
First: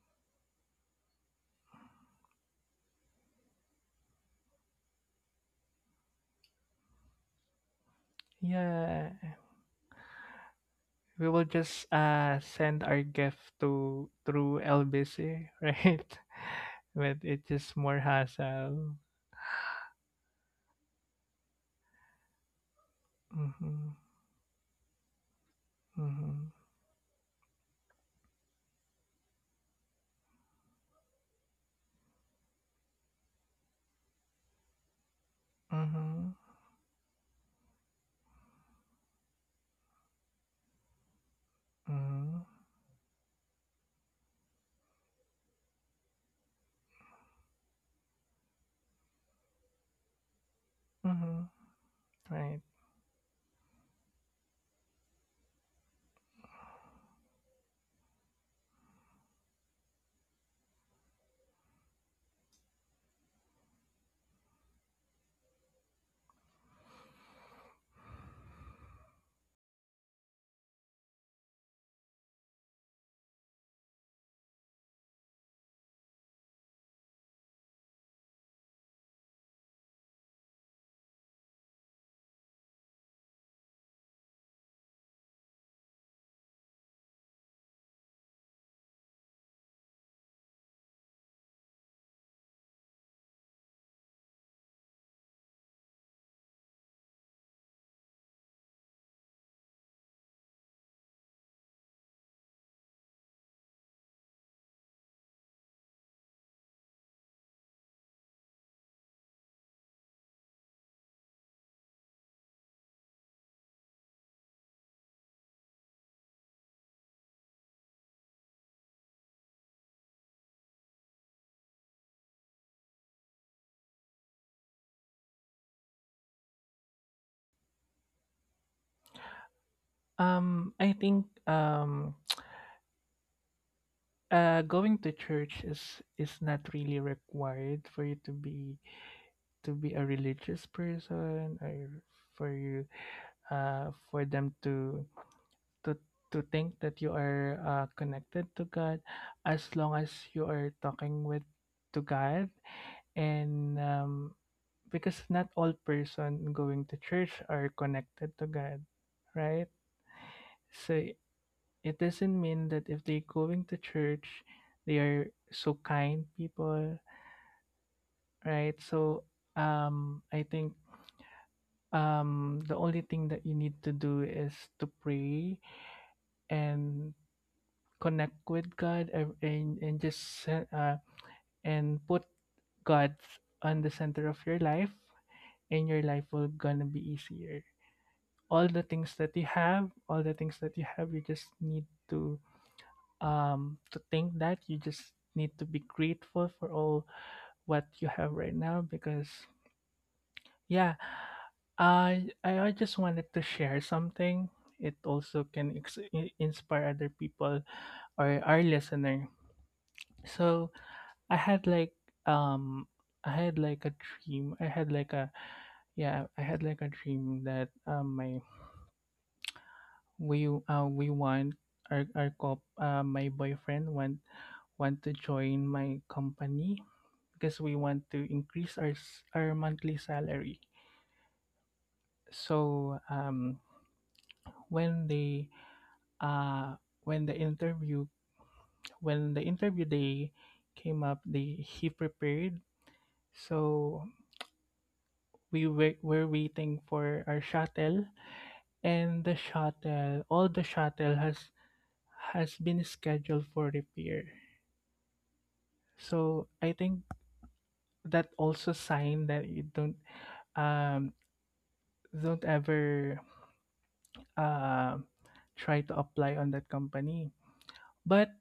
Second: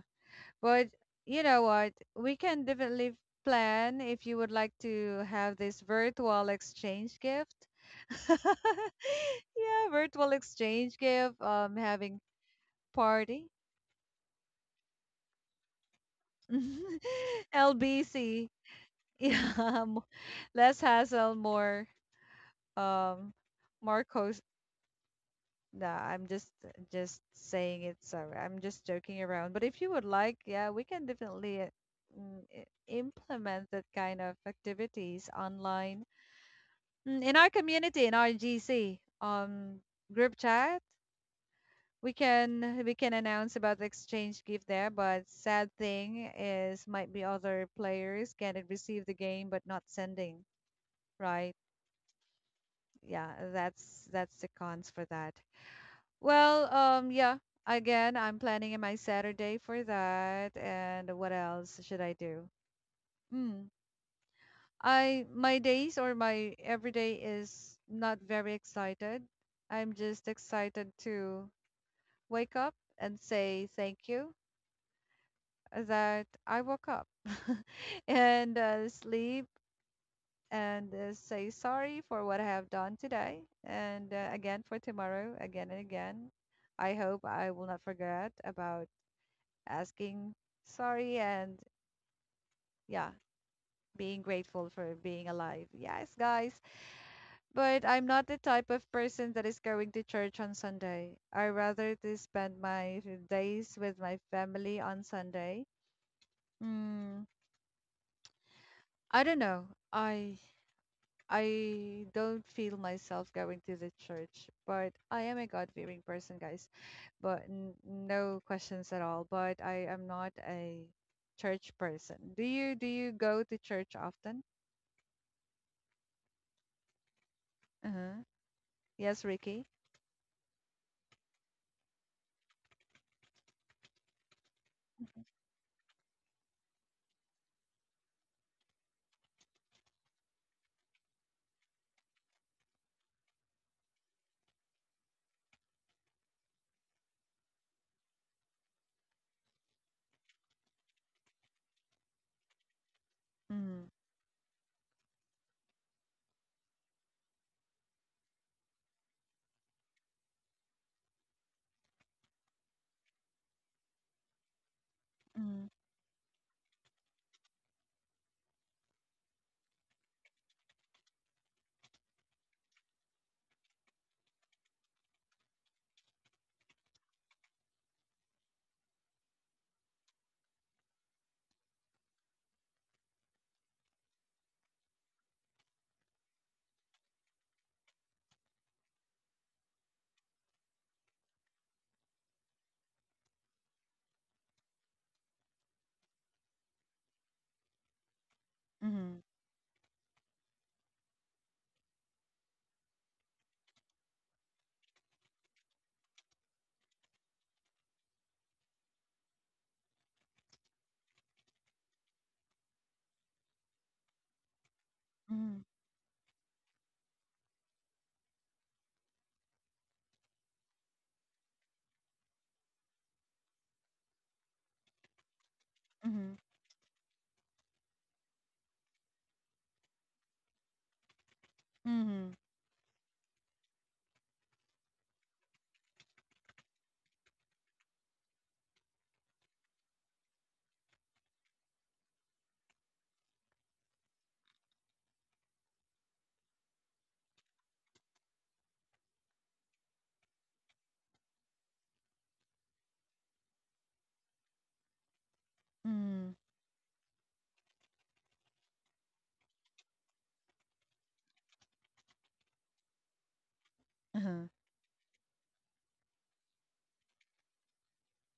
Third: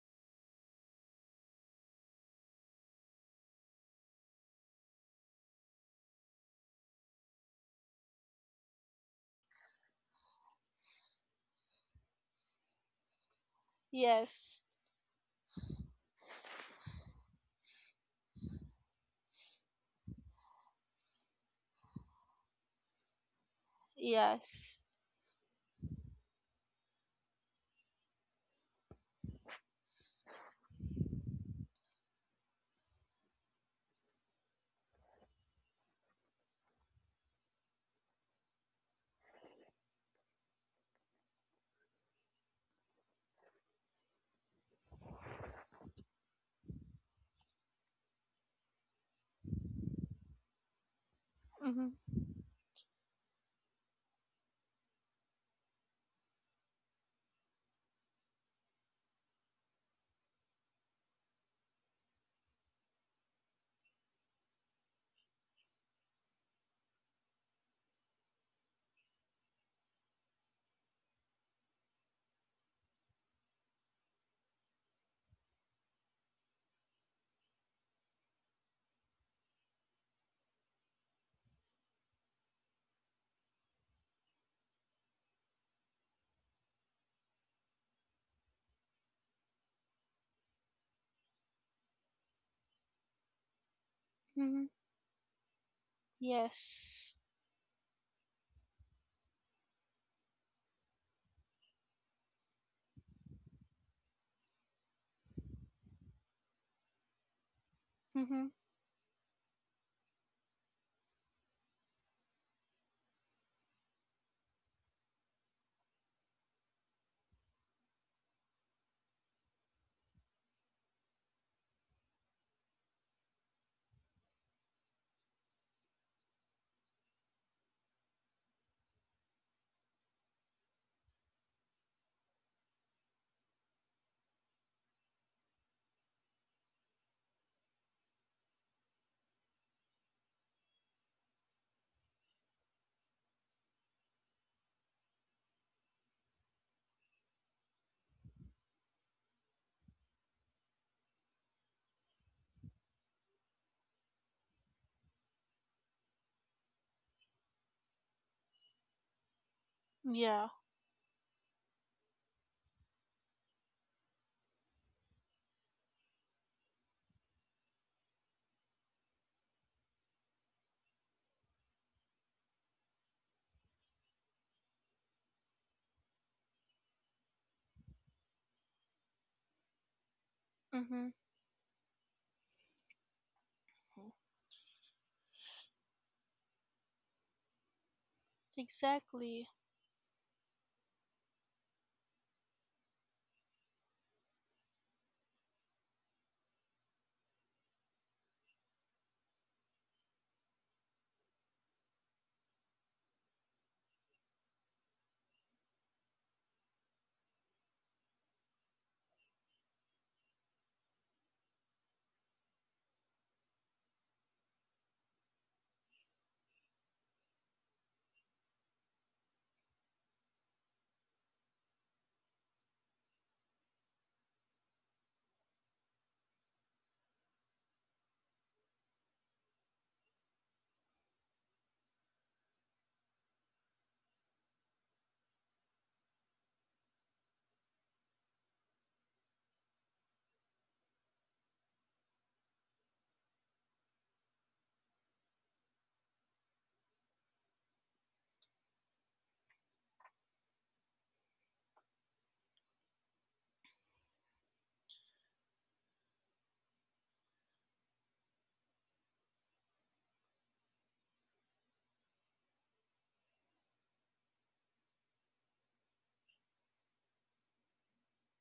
[SPEAKER 1] But you know what? We can definitely plan if you would like to have this virtual exchange gift. [LAUGHS]
[SPEAKER 3] yeah,
[SPEAKER 1] Yeah, virtual exchange
[SPEAKER 3] we
[SPEAKER 1] gift,
[SPEAKER 3] will just
[SPEAKER 1] having
[SPEAKER 3] send our
[SPEAKER 1] party.
[SPEAKER 3] gift to through
[SPEAKER 2] Yes.
[SPEAKER 3] LBC [LAUGHS] right? But it's
[SPEAKER 1] [LAUGHS]
[SPEAKER 3] just more
[SPEAKER 1] LBC.
[SPEAKER 3] hassle.
[SPEAKER 1] Yeah, [LAUGHS] less hassle, more um,
[SPEAKER 3] Mm-hmm,
[SPEAKER 1] more
[SPEAKER 2] Yes.
[SPEAKER 1] Nah, I'm just
[SPEAKER 3] mm-hmm,
[SPEAKER 1] just saying it. Sorry, I'm just joking around. But if you would like, yeah, we can definitely implement that kind of activities online,
[SPEAKER 3] mm-hmm,
[SPEAKER 1] In our community, in our GC group chat. We
[SPEAKER 3] mm-hmm,
[SPEAKER 1] can we can announce about the exchange gift there, but sad thing is might be other players can receive the game but not sending,
[SPEAKER 3] mm-hmm.
[SPEAKER 1] right?
[SPEAKER 2] Mm-hmm.
[SPEAKER 3] Right.
[SPEAKER 1] Yeah, that's the cons for that. Well, yeah. Again, I'm planning in my Saturday for that. And what else should I do? Mm. I My days or my everyday is not very excited. I'm just excited to wake up and say thank you that I woke up [LAUGHS] and sleep and say sorry for what I have done today, and again for tomorrow, again and again. I hope I will not forget about asking sorry and yeah, being
[SPEAKER 2] Mm-hmm.
[SPEAKER 1] grateful for being alive. Yes, guys.
[SPEAKER 2] Yes.
[SPEAKER 1] But I'm not the type of person that is going to church on Sunday. I rather to spend my days with my family on Sunday. Mm,
[SPEAKER 2] Mm-hmm.
[SPEAKER 1] I don't know. I don't feel myself going to the church, but I am a God-fearing person, guys. But n no questions at all. But I am not a church person. Do you go to church often? Uh-huh. Yes, Ricky.
[SPEAKER 3] I think, going to church is not really required for you to be, to be a religious person, or for you, for them to to to think that you are, connected to God, as long as you are talking with to God. And
[SPEAKER 1] Mhm.
[SPEAKER 3] because not all person going to church are connected to God, right?
[SPEAKER 2] Yeah.
[SPEAKER 3] So it doesn't mean that if they're going to church, they are
[SPEAKER 1] Mhm.
[SPEAKER 3] so kind people, right? So I think the only thing that you need to do is to pray and connect with God, and just
[SPEAKER 2] Mm-hmm.
[SPEAKER 3] and put God on the center of your life, and your life will gonna be easier.
[SPEAKER 2] Exactly.
[SPEAKER 3] All the things that you have, you just need to think that you just need to be grateful for all what you have right now,
[SPEAKER 1] Mhm.
[SPEAKER 3] because yeah, I just wanted to share something. It also can inspire other people or our listener. So I had like um I had like a dream I had like a
[SPEAKER 1] Mhm.
[SPEAKER 3] yeah, I had like a dream that my we want, our cop my boyfriend want to join my
[SPEAKER 1] Mhm.
[SPEAKER 3] company, because we want to increase our monthly salary.
[SPEAKER 1] Mhm.
[SPEAKER 3] So when they, uh, when the interview, when the interview day came up, they he prepared. So were waiting for our shuttle, and the shuttle has been scheduled for repair.
[SPEAKER 1] Mhm.
[SPEAKER 3] So I think that also sign that you don't, um don't ever,
[SPEAKER 1] Uh-huh.
[SPEAKER 3] uh, try to apply on that company. But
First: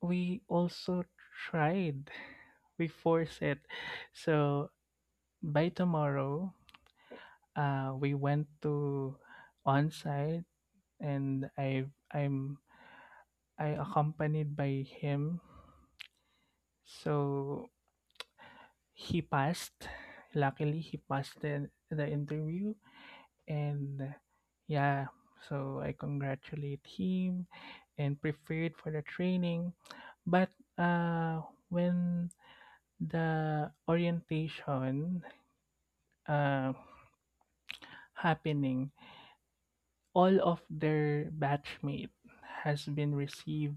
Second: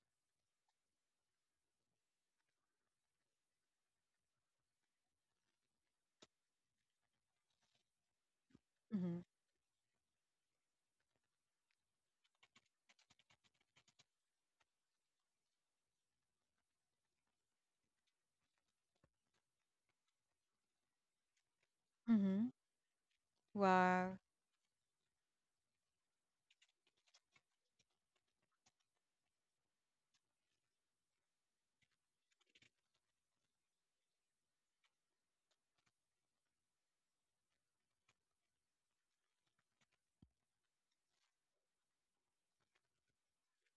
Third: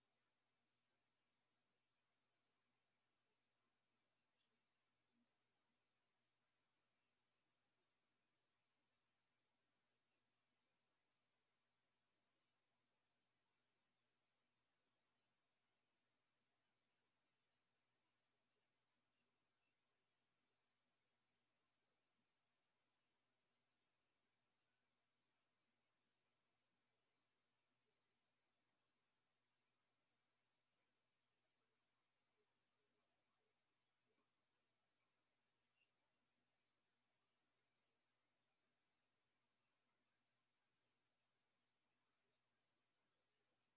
[SPEAKER 3] we also tried, we forced it. So by tomorrow, we went to
[SPEAKER 1] Mhm.
[SPEAKER 3] on site, and I'm I accompanied by him. So he passed. Luckily, he passed the
[SPEAKER 1] Mhm.
[SPEAKER 3] interview, and
[SPEAKER 1] Wow.
[SPEAKER 3] yeah. So I congratulate him, and prepared for the training, but uh when the orientation uh happening, all of their batchmate has been received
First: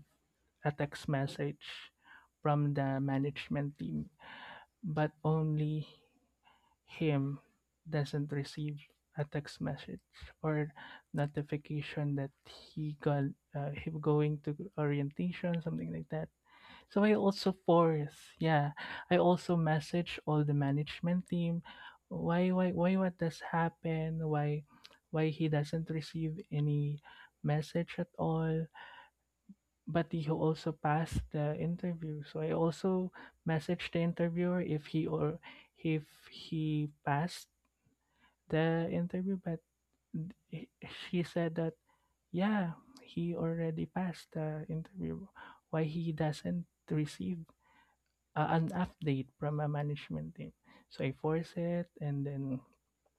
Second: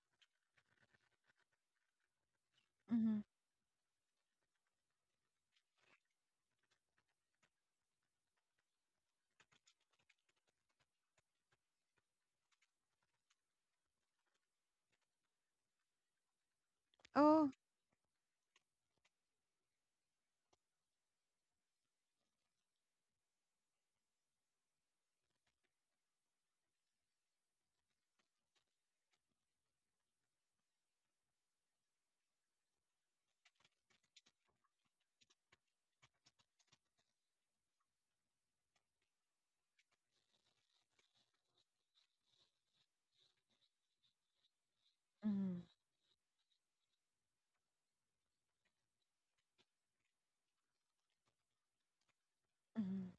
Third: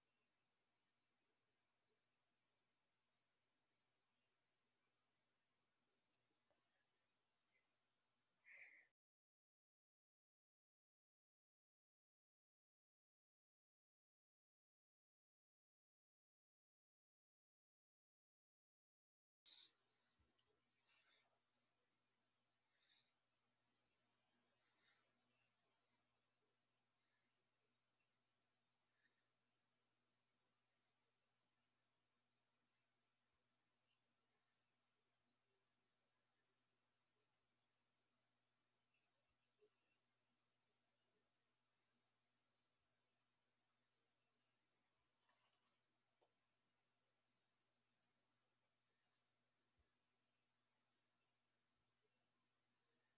[SPEAKER 3] a text message from the
[SPEAKER 1] Mhm.
[SPEAKER 3] management team, but only him doesn't receive a text message or notification that he got, him going to orientation, something like that. So I
[SPEAKER 1] Oh.
[SPEAKER 3] also force, yeah, I also message all the management team, why what does happen, why he doesn't receive any message at all, but he also passed the interview, so I also message the interviewer if he or if he passed the interview, but he she said that, yeah, he already passed the interview.
[SPEAKER 1] Mhm.
[SPEAKER 3] Why he doesn't receive, an update from a management team? So I force it, and then
[SPEAKER 1] Mhm.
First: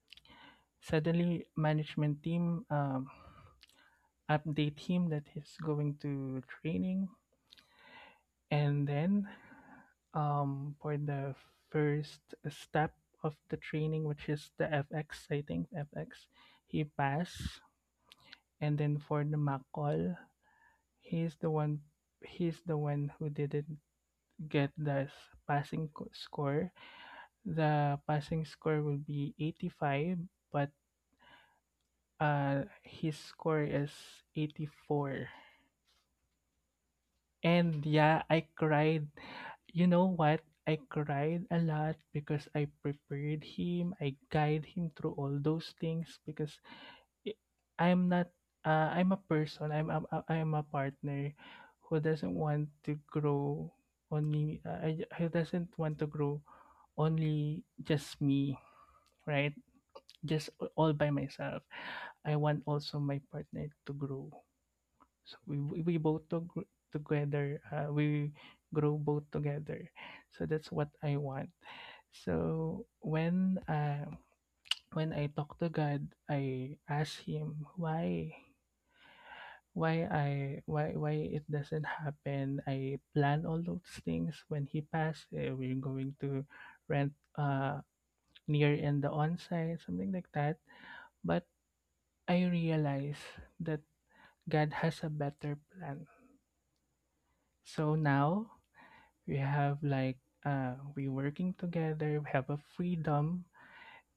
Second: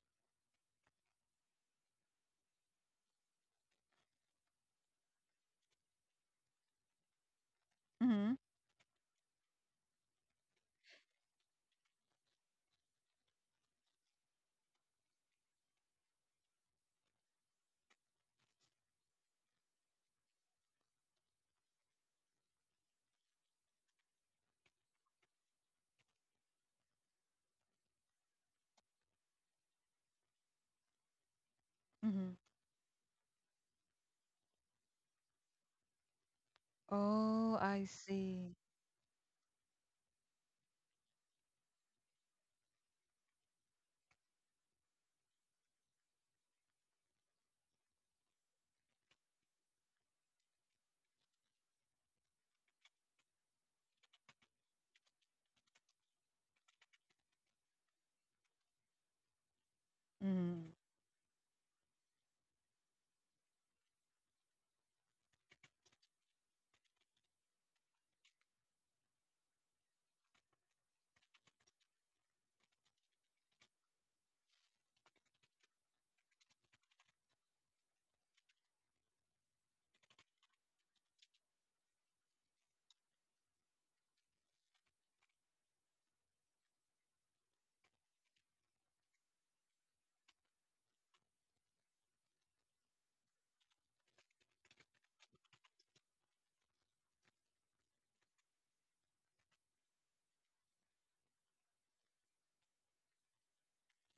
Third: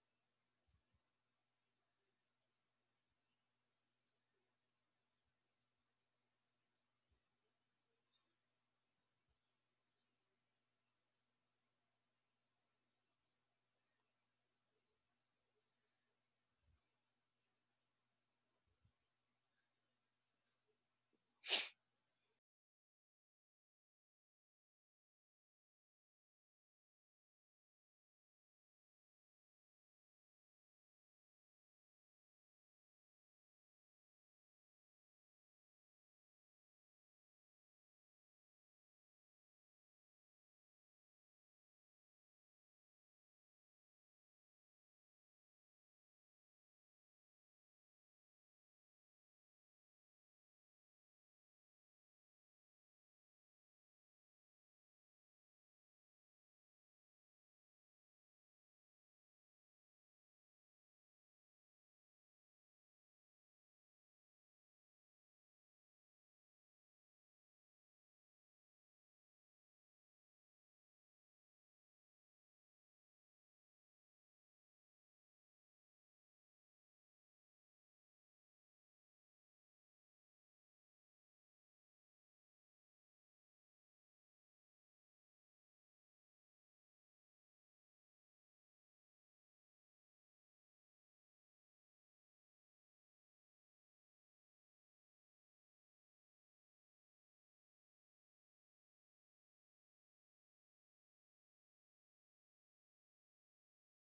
[SPEAKER 3] suddenly management team, update him that he's going to training,
[SPEAKER 1] Mhm.
[SPEAKER 3] and then for the first step of the training, which is the FX, I think FX, he passed. And then for the McCall, he's the one he's the one who didn't get the passing score. The passing score will be 85, but
[SPEAKER 1] Mhm.
[SPEAKER 3] his score is 84.
[SPEAKER 1] Oh,
[SPEAKER 3] And
[SPEAKER 1] I
[SPEAKER 3] yeah, I
[SPEAKER 1] see.
[SPEAKER 3] cried. You know what? I cried a lot because I prepared him. I guide him through all those things because i- I'm not I'm a partner who doesn't want to grow only I- who doesn't want to grow only just me, right,
[SPEAKER 1] Mhm.
[SPEAKER 3] all by myself. I want also my partner to grow, so we grow both together, so that's what I want. So when I talk to God, I ask Him why I why it doesn't happen. I plan all those things. When he passed, we're going to rent uh near in the onsite, something like that. But I realize that God has a better plan. So now we have like we working together. We have a freedom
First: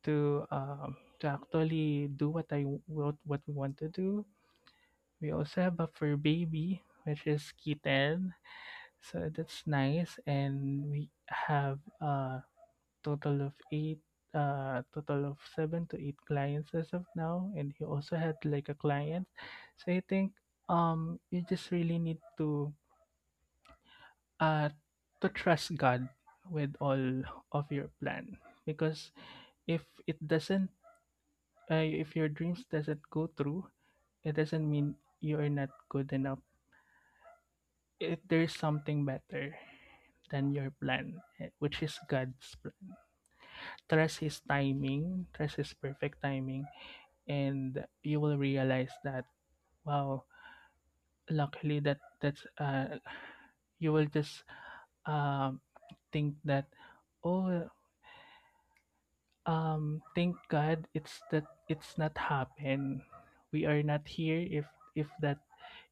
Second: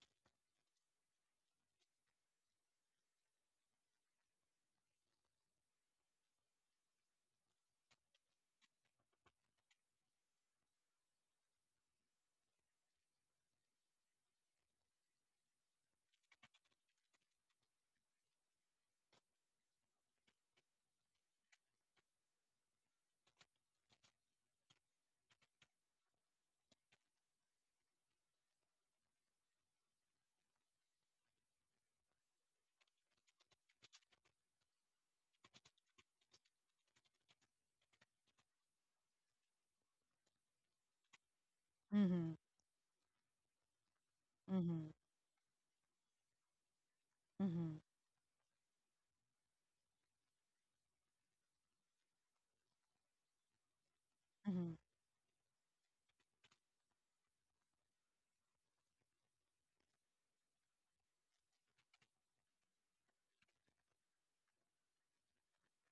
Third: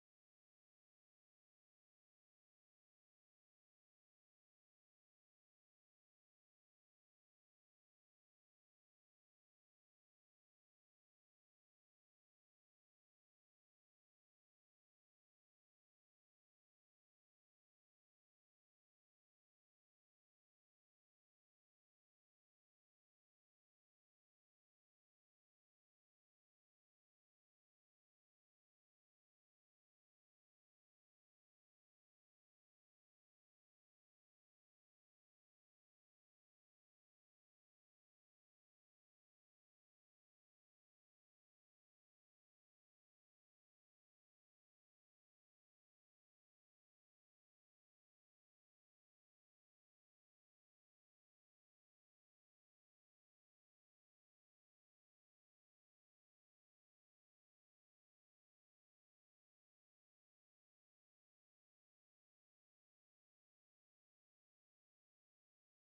[SPEAKER 3] to um to actually do what I what we want to do. We also have a fur baby, which is kitten. So that's nice, and we have a total of eight, total of seven to eight clients as of now. And he also had like a client, so I think you just really need uh to trust God with all of your plan, because if it doesn't, if your dreams doesn't go through, it doesn't mean you are not good enough. There's something better than your plan, which is
[SPEAKER 1] Mhm.
[SPEAKER 3] God's plan. Trust His
[SPEAKER 1] Mhm.
[SPEAKER 3] timing, trust His perfect timing,
[SPEAKER 1] Mhm.
[SPEAKER 3] and you will realize that wow, luckily that that's you will just
[SPEAKER 1] Mhm.
[SPEAKER 3] um think that oh thank God it's not happened. We are not here if that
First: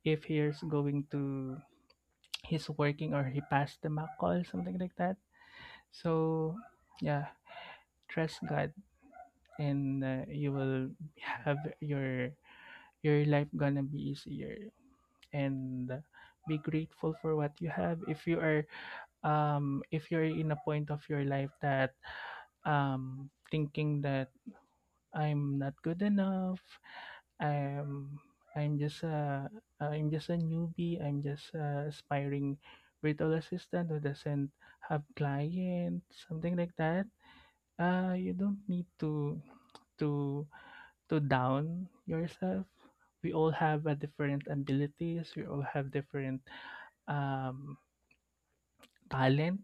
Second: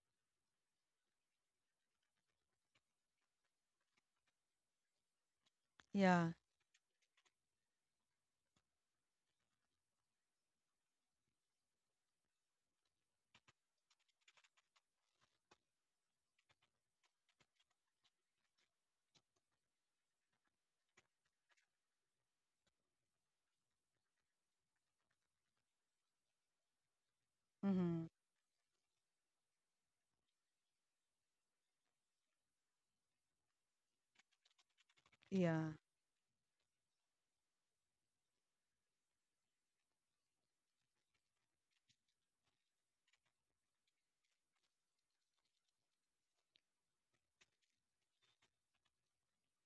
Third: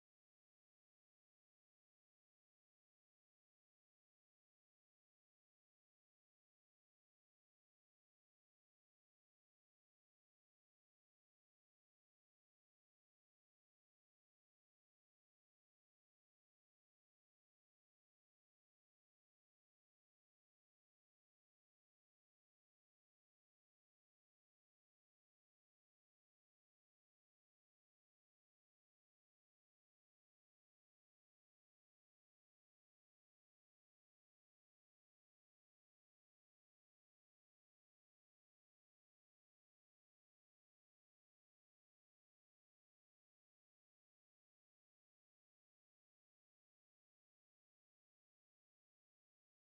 [SPEAKER 3] if he's going to he's working or he passed the mock call, something like that.
[SPEAKER 1] Yeah.
[SPEAKER 3] So, yeah, trust God, and you will have your life gonna be easier. And be grateful for what you have. If you're in a point of your life that thinking that I'm not good enough,
[SPEAKER 1] Mhm.
[SPEAKER 3] I'm I'm just a I'm just a newbie. I'm just a aspiring virtual assistant who doesn't have
[SPEAKER 1] Yeah.
[SPEAKER 3] clients, something like that. You don't need to to down yourself. We all have a different abilities. We all have different um talent.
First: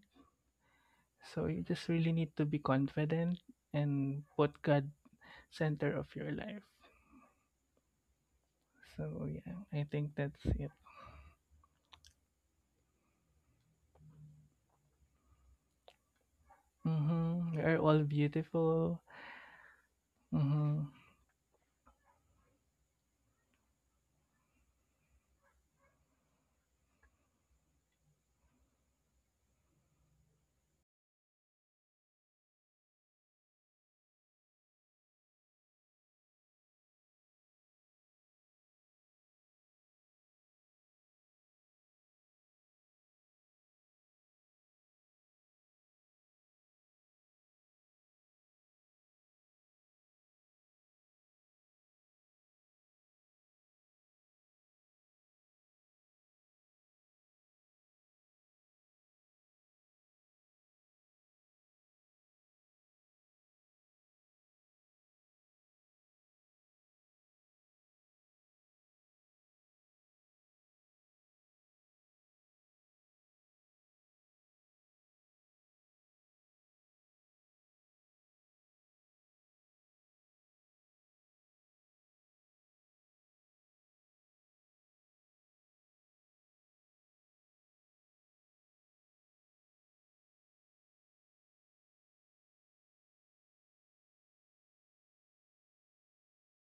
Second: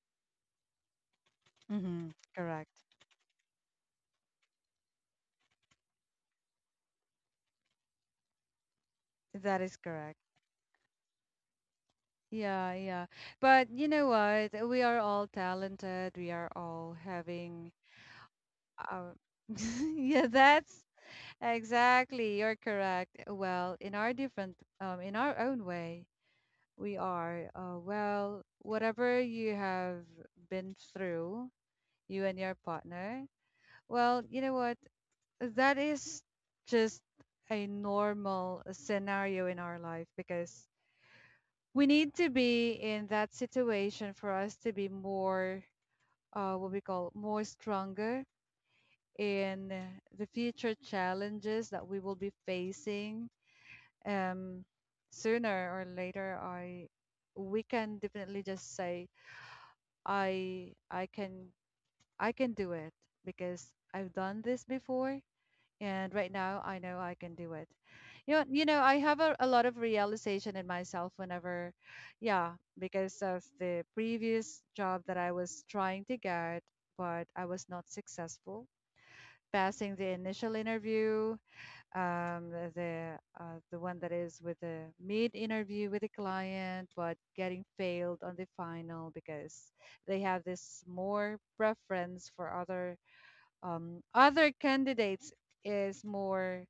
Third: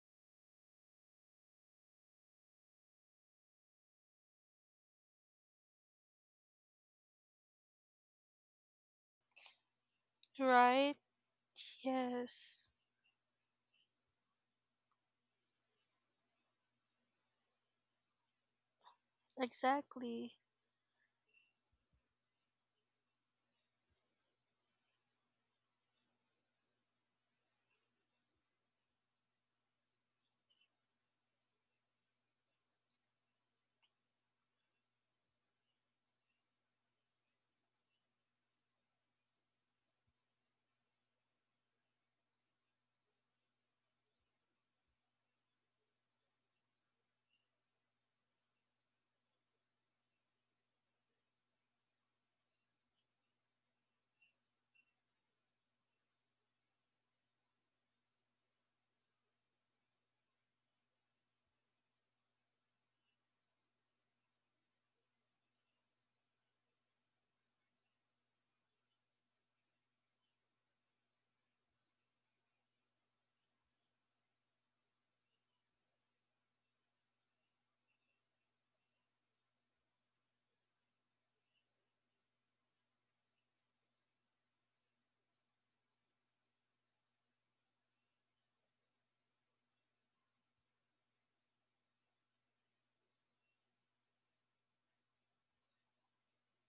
[SPEAKER 3] So you just really
[SPEAKER 1] Mhm.
[SPEAKER 3] need to be
[SPEAKER 1] Correct.
[SPEAKER 3] confident and put God center of your life. So yeah,
[SPEAKER 1] That is
[SPEAKER 3] I think
[SPEAKER 1] correct.
[SPEAKER 3] that's it.
[SPEAKER 2] Right. Yes.
[SPEAKER 1] Yeah, yeah. But you know what? We are all talented. We are all
[SPEAKER 3] Mm-hmm. We
[SPEAKER 1] having
[SPEAKER 3] are all beautiful.
[SPEAKER 1] Uh, [LAUGHS] yeah,
[SPEAKER 2] Exactly.
[SPEAKER 1] that's
[SPEAKER 3] Mm-hmm.
[SPEAKER 1] exactly. You're correct. Well, in our different, in our own way, we are. Well, whatever you have been through, you and your partner. Well, you know what? That is just a normal scenario in our life because we need to be in that situation for us to be more, what we call more stronger in eh, the future challenges that we will be facing um, sooner or later. I we can definitely just say I can I can do it because I've done this before, and right now I know I can do it. You know I have a lot of realization in myself whenever, yeah, because of the previous job that I was trying to get, but I was not successful passing the initial interview, the one that is with the mid interview with the client, but getting failed on the final because they have this more preference for other other candidates is more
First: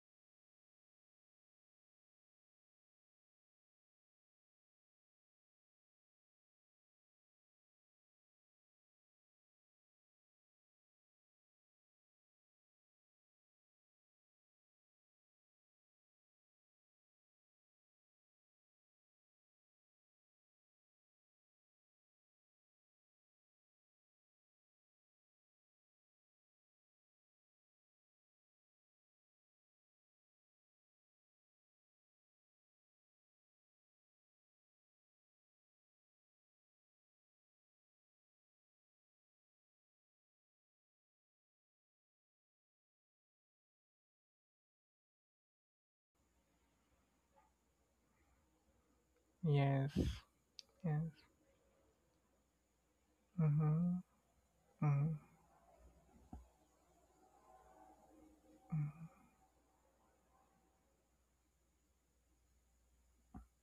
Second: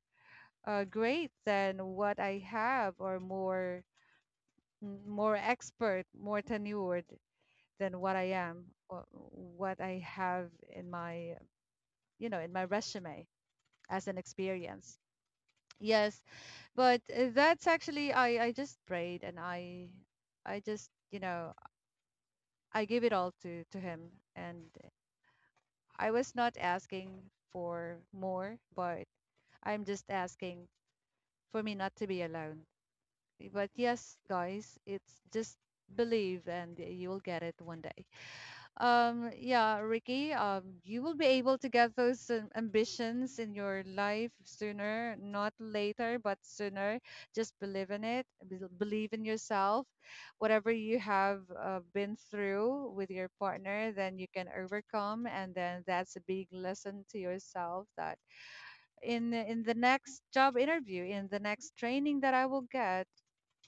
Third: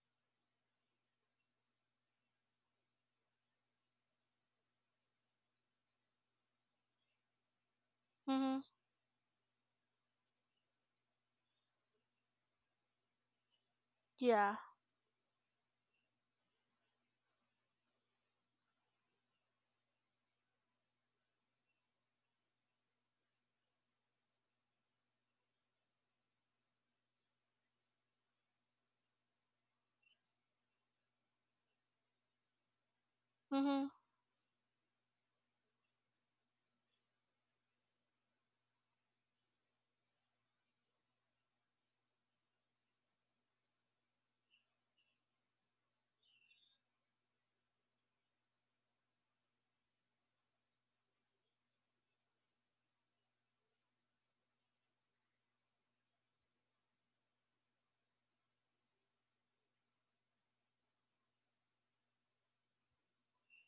[SPEAKER 1] great than what I have, or more, more expert, more tenured than what I
[SPEAKER 2] Mm-hmm.
[SPEAKER 1] am or what I have in my, you know, in my resume as an
[SPEAKER 2] Yeah.
[SPEAKER 1] experience. Yes, but that's actually, I just prayed and I just, you know, I gave it all to him and I was not asking for more, but I'm just asking for me not to be alone. But
[SPEAKER 2] Mm-hmm.
[SPEAKER 1] yes guys, it's just believe and you'll get it one day. Yeah, Ricky, you will be able to get those ambitions in your life sooner, not later, but sooner. Just believe in it, believe in yourself.
[SPEAKER 3] Yes.
[SPEAKER 1] Whatever you
[SPEAKER 3] Yes.
[SPEAKER 1] have been through with your partner,
[SPEAKER 3] Mm-hmm.
[SPEAKER 1] then you can
[SPEAKER 3] Mm-hmm.
[SPEAKER 1] overcome, and then that's a big lesson to yourself that in in the next job interview, in the next training that I will get,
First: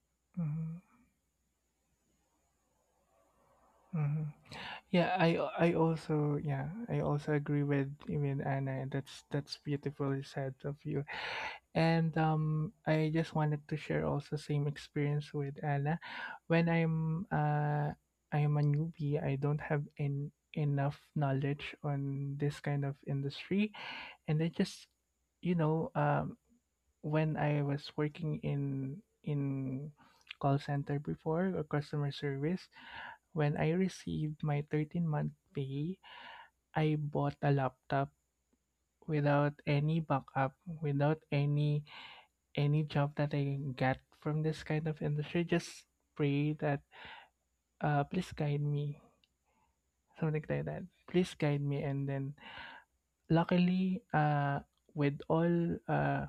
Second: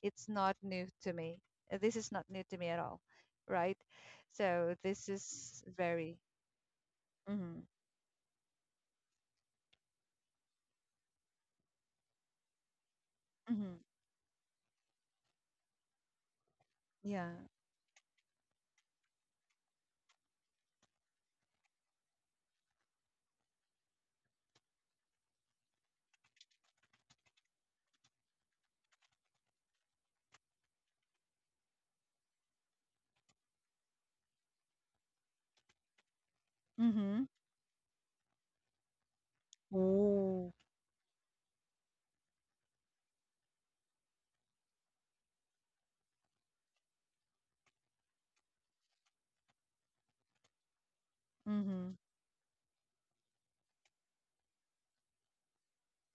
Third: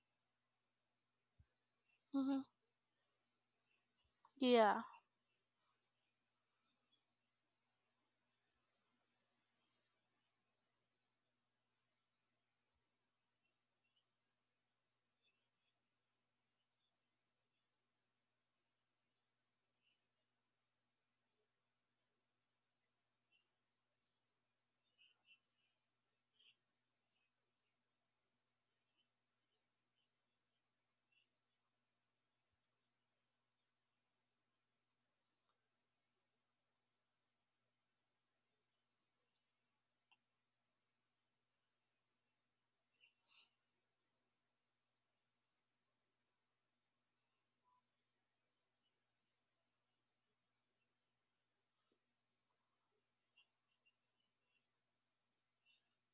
[SPEAKER 1] it's not new
[SPEAKER 3] Mm-hmm.
[SPEAKER 1] to me. This is not
[SPEAKER 2] Mm-hmm.
[SPEAKER 1] new to me at all, right?
[SPEAKER 3] Hmm.
[SPEAKER 1] So
[SPEAKER 2] Yeah.
[SPEAKER 1] this
[SPEAKER 3] Yeah, I
[SPEAKER 1] is
[SPEAKER 3] I
[SPEAKER 1] very,
[SPEAKER 3] also yeah I also
[SPEAKER 1] mm-hmm,
[SPEAKER 3] agree with you mean Anna. That's beautifully said of you. And I just wanted to
[SPEAKER 1] mm-hmm,
[SPEAKER 3] share also same experience with Anna. When
[SPEAKER 1] yeah.
[SPEAKER 3] I'm a newbie, I don't have in enough knowledge on this kind of industry, and I just you know um when I was working in call center before or customer service, when I received my 13-month month pay, I bought
[SPEAKER 1] Mm-hmm.
[SPEAKER 3] a laptop without any backup,
[SPEAKER 1] Oh.
[SPEAKER 3] without any any job that I get from this kind of industry. Just pray that please guide me, something like that. Please guide me,
[SPEAKER 1] Mm-hmm.
[SPEAKER 3] and then luckily with all uh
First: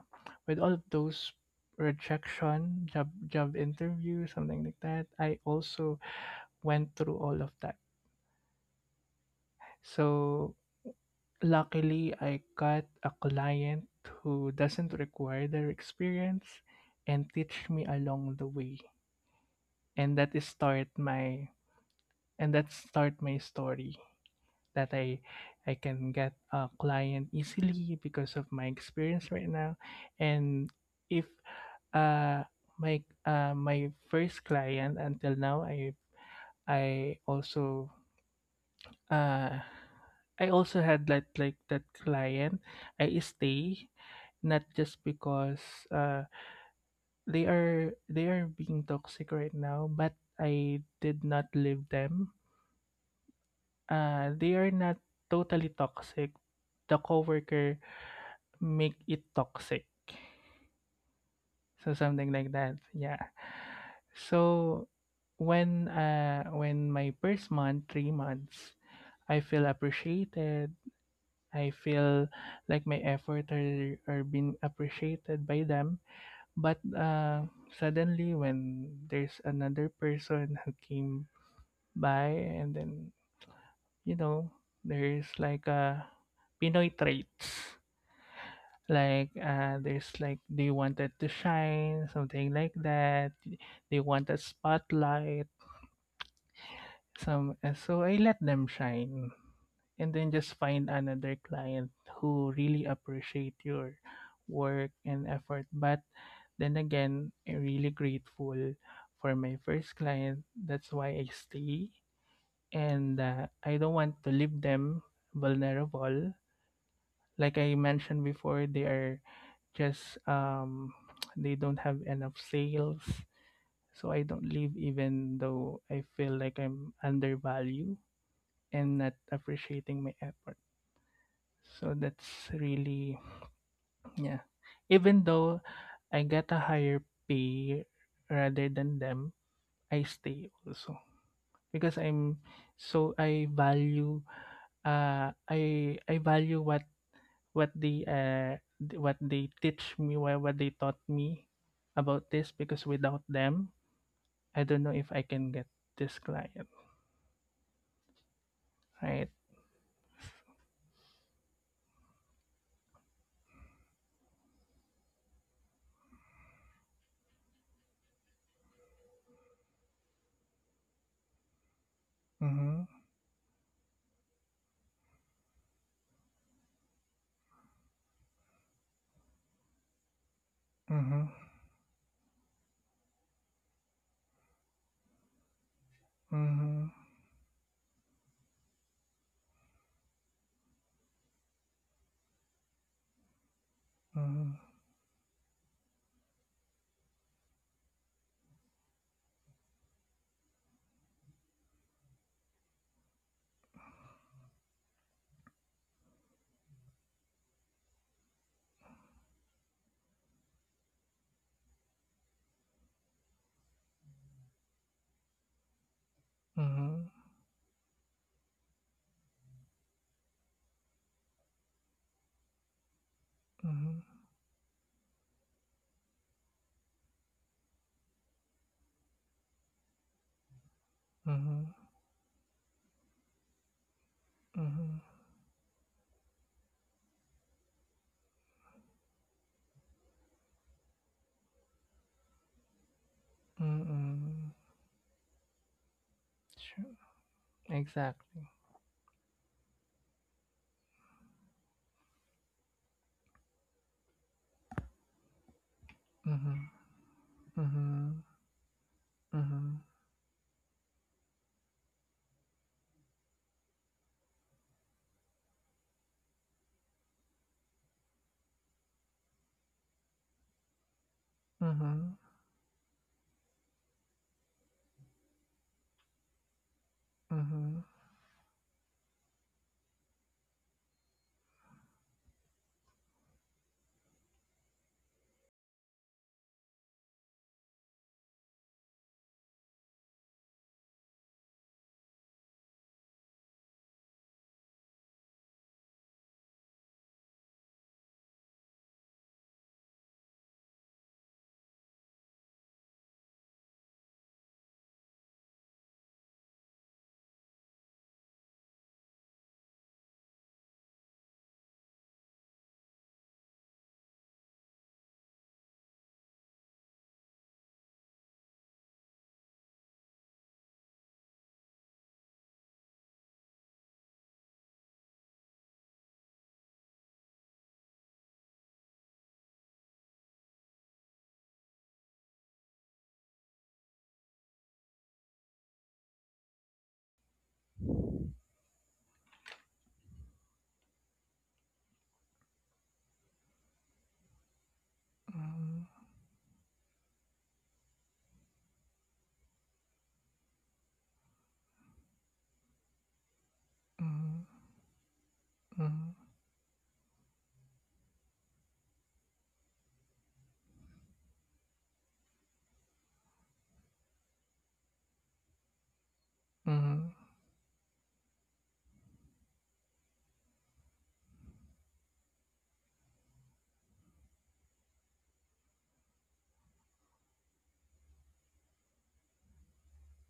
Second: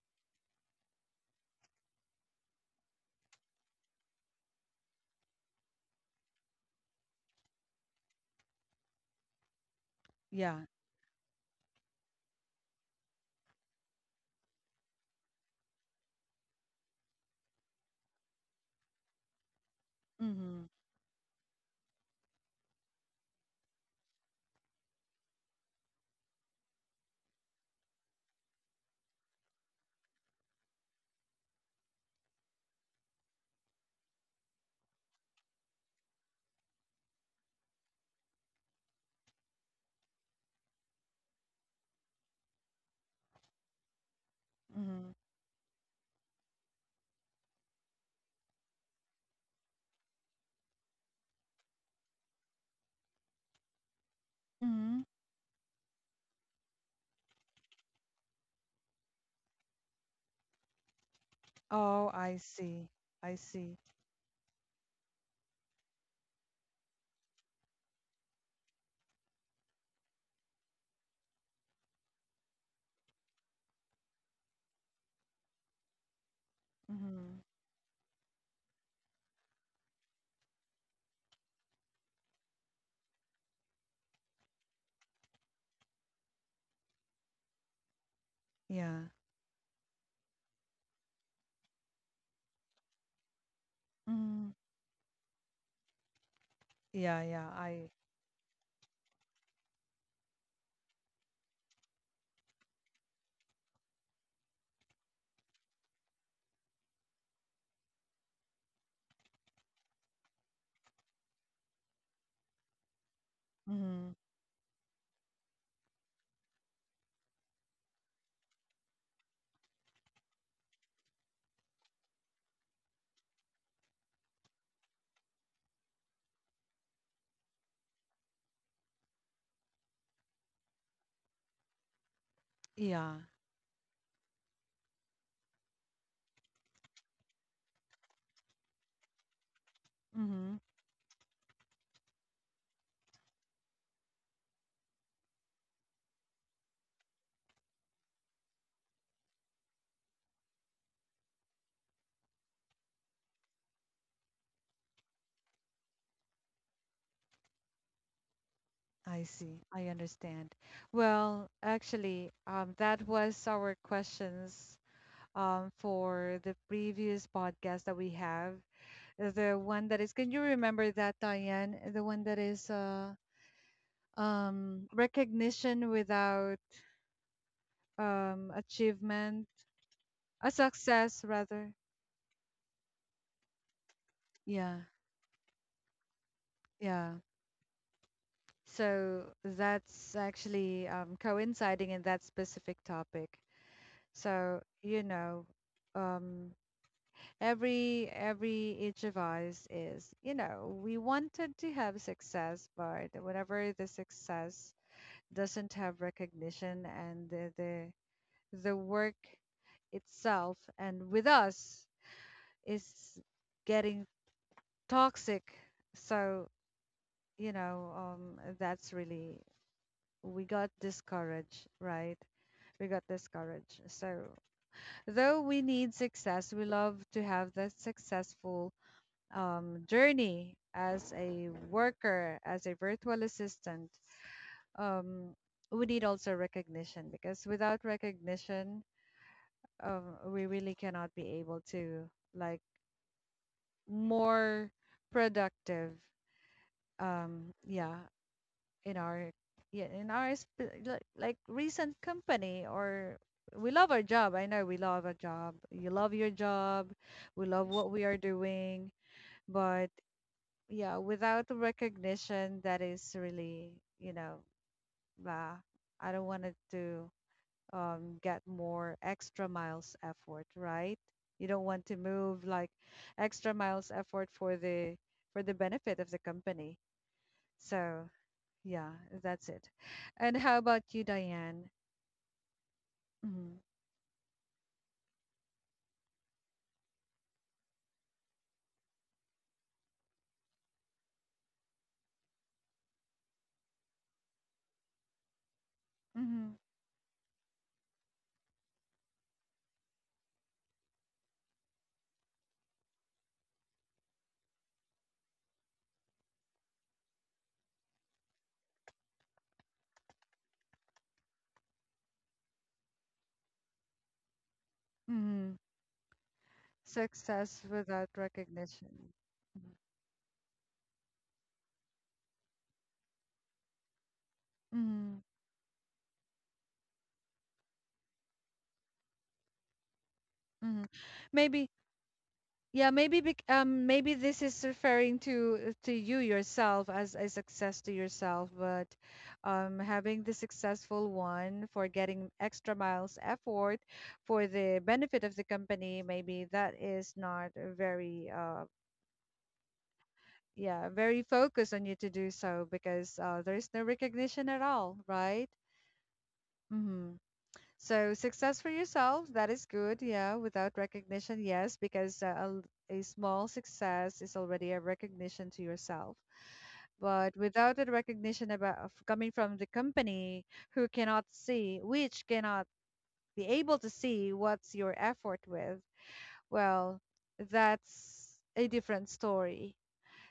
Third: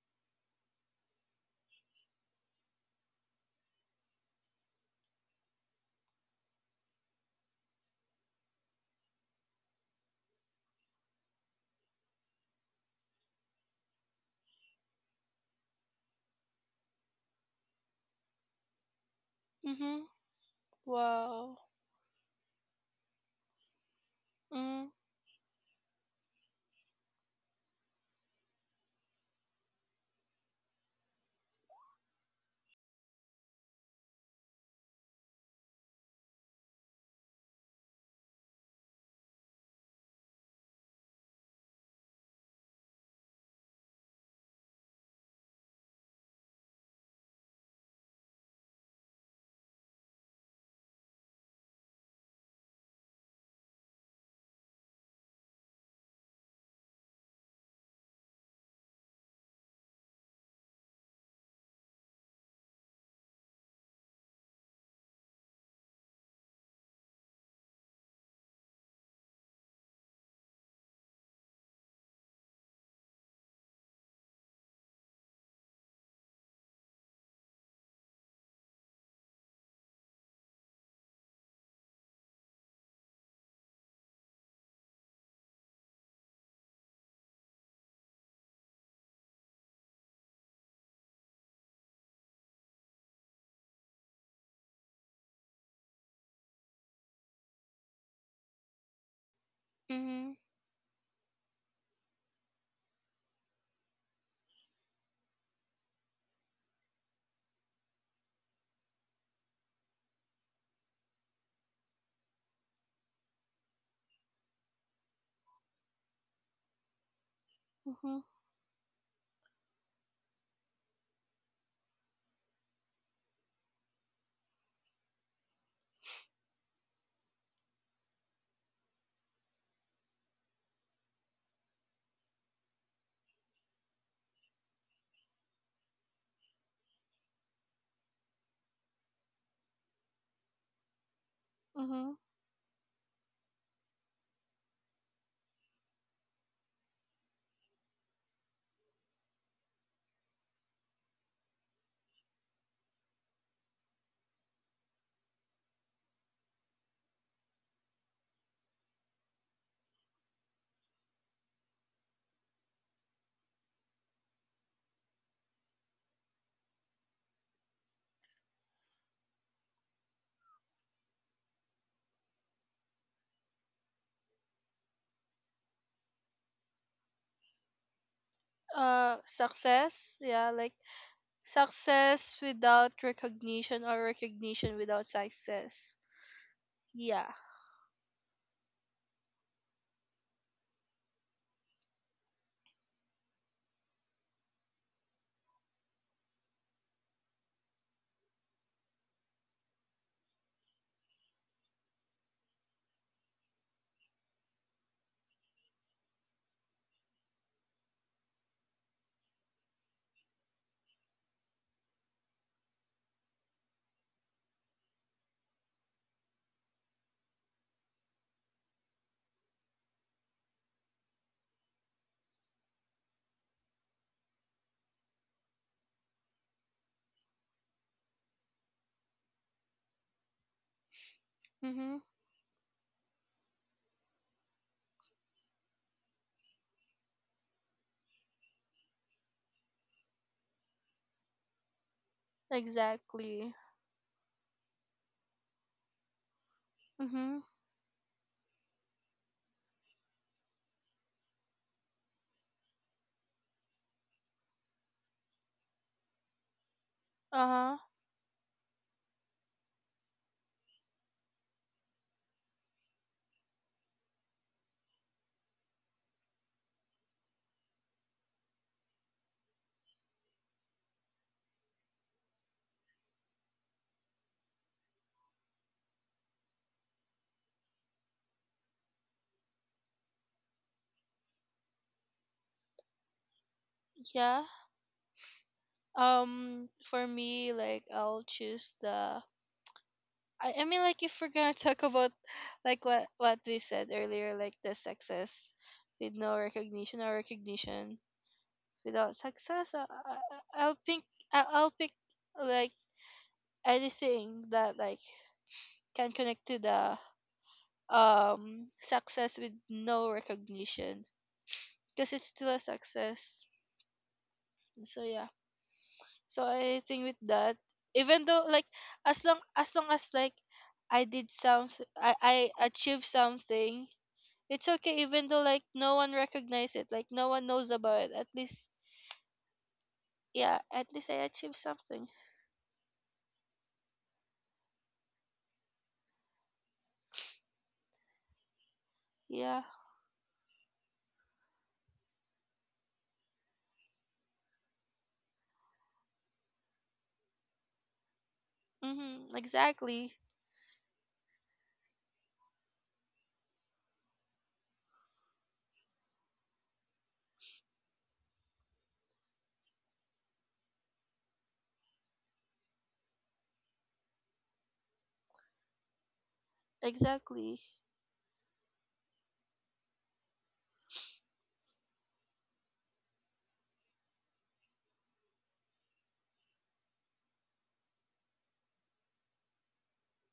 [SPEAKER 3] with all of those rejection job interview, something like that. I also went through all of that,
[SPEAKER 1] Yeah.
[SPEAKER 3] so luckily I got a client who doesn't require their experience and teach me along the way.
[SPEAKER 2] Mm-hmm.
[SPEAKER 3] and that is
[SPEAKER 1] Mm-hmm.
[SPEAKER 3] start my
[SPEAKER 2] Wow.
[SPEAKER 3] and that start my story,
[SPEAKER 2] Mm,
[SPEAKER 3] that I can get a client easily because of my experience right now. And if uh my my first client until now, I also uh I also had that like that client. I stay not just
[SPEAKER 1] Mm-hmm.
[SPEAKER 3] because uh they are being toxic right now, but I did not leave them. They are
[SPEAKER 1] Mm-hmm.
[SPEAKER 3] not totally toxic. The coworker make it toxic. So
[SPEAKER 1] Oh,
[SPEAKER 3] something
[SPEAKER 1] I
[SPEAKER 3] like that.
[SPEAKER 1] see.
[SPEAKER 3] Yeah.
[SPEAKER 1] I see.
[SPEAKER 3] So when my first month, 3 months, I feel appreciated. I feel like my effort are being appreciated by them. But
[SPEAKER 1] Mm-hmm.
[SPEAKER 3] suddenly when there's another person who came by, and then you know, there's like a Pinoy traits.
[SPEAKER 1] Yeah.
[SPEAKER 3] Like, there's like, they wanted to shine, something like that. They want a
[SPEAKER 1] Mm-hmm.
[SPEAKER 3] spotlight.
[SPEAKER 1] Yeah, yeah.
[SPEAKER 3] Some, uh,
[SPEAKER 1] I
[SPEAKER 3] so I let them shine, and then
[SPEAKER 2] mhm.
[SPEAKER 3] just find another client who really appreciate your work and effort. But then again, I'm really grateful for my first client. That's why I stay, and I don't
[SPEAKER 1] mm-hmm.
[SPEAKER 3] want to leave them vulnerable. Like I
[SPEAKER 2] Mhm.
[SPEAKER 3] mentioned before, they are just they don't have enough sales, so I don't leave, even though I feel like I'm undervalued and not appreciating my effort. So that's
[SPEAKER 1] Yeah.
[SPEAKER 3] really, yeah, even though I get a higher pay rather than them, I stay
[SPEAKER 1] Mm-hmm.
[SPEAKER 3] also because
[SPEAKER 2] Mhm.
[SPEAKER 3] I value, I value what they taught me about this, because without them I don't know if I can get this client,
[SPEAKER 1] I
[SPEAKER 3] right.
[SPEAKER 1] see. I understand. Well, actually, that was our questions for the previous podcast that we have. The one that is, can you remember that, Diane? The one that is
[SPEAKER 3] Mhm.
[SPEAKER 1] recognition without achievement,
[SPEAKER 2] Success,
[SPEAKER 1] a
[SPEAKER 2] yeah, like,
[SPEAKER 3] Mhm.
[SPEAKER 1] success rather.
[SPEAKER 2] success without recognition, or
[SPEAKER 1] Yeah,
[SPEAKER 2] recognition without success.
[SPEAKER 3] Mhm.
[SPEAKER 1] yeah.
[SPEAKER 2] Yeah.
[SPEAKER 1] So that's actually coinciding in that specific topic.
[SPEAKER 3] Mhm.
[SPEAKER 1] So, you know, um, every each of us is, you know, we wanted to have success, but whenever the success doesn't have recognition, and the work itself and with us is getting toxic, so
[SPEAKER 3] Mhm.
[SPEAKER 1] you know, that's really, we got discouraged, right? We got discouraged. So though we need success, we love to have that successful journey as
[SPEAKER 3] Mhm.
[SPEAKER 1] a
[SPEAKER 3] Mhm.
[SPEAKER 2] Mhm.
[SPEAKER 1] worker, as a virtual assistant,
[SPEAKER 3] Mhm.
[SPEAKER 1] um, we need also recognition, because without recognition, we really cannot be able to like
[SPEAKER 2] Exactly.
[SPEAKER 3] Mhm.
[SPEAKER 1] more productive.
[SPEAKER 3] Sure.
[SPEAKER 2] Mhm.
[SPEAKER 1] Yeah,
[SPEAKER 3] Exactly.
[SPEAKER 1] in our, yeah in our like recent company, or we love our job. I know we love our job. You love your
[SPEAKER 3] Mhm.
[SPEAKER 1] job. We love
[SPEAKER 2] Uh-huh.
[SPEAKER 1] what we are
[SPEAKER 3] Mhm.
[SPEAKER 1] doing,
[SPEAKER 3] Mhm.
[SPEAKER 1] but yeah, without the recognition, that is really, you know, bah, I don't want it to get more extra miles effort, right? You don't
[SPEAKER 3] Mhm.
[SPEAKER 1] want to
[SPEAKER 3] Mhm.
[SPEAKER 1] move like extra miles effort for the benefit of the company.
[SPEAKER 3] Mhm.
[SPEAKER 1] So yeah, that's it. And how about you, Diane? Mm-hmm.
[SPEAKER 2] Yeah. For me, like, I'll choose the I mean, like, if we're going to talk about, like, what we said earlier, like, the success with no
[SPEAKER 1] Mm-hmm.
[SPEAKER 2] recognition or recognition without success, I- will pick I'll pick, like, anything that, like, can connect to the success with no recognition, because it's still a success. So, yeah.
[SPEAKER 1] Mm-hmm.
[SPEAKER 2] So, anything with that,
[SPEAKER 1] Success without
[SPEAKER 2] even though, like,
[SPEAKER 1] recognition. Mm-hmm.
[SPEAKER 2] as long as, like, I did something, I achieved something. It's okay,
[SPEAKER 1] Mm-hmm.
[SPEAKER 2] even though, like, no one recognizes it, like, no one knows about it. At least, yeah,
[SPEAKER 1] Mm-hmm.
[SPEAKER 2] at least I achieved
[SPEAKER 1] Maybe,
[SPEAKER 2] something.
[SPEAKER 1] yeah, maybe maybe this is referring to you yourself as a success to yourself, but
[SPEAKER 2] Yeah.
[SPEAKER 1] having the successful one for getting extra miles effort for the benefit of the
[SPEAKER 3] Mhm.
[SPEAKER 1] company, maybe that is not a very,
[SPEAKER 2] Mm-hmm, exactly.
[SPEAKER 1] yeah, very focused on you to do so because there is no
[SPEAKER 3] Mhm.
[SPEAKER 1] recognition at all, right? Mm-hmm. So success for yourself, that is good, yeah, without recognition, yes, because a small success is already a recognition to yourself.
[SPEAKER 3] Mhm.
[SPEAKER 1] But
[SPEAKER 2] Exactly.
[SPEAKER 1] without the recognition about of coming from the company who cannot see, which cannot be able to see what's your effort with, well, that's a different story.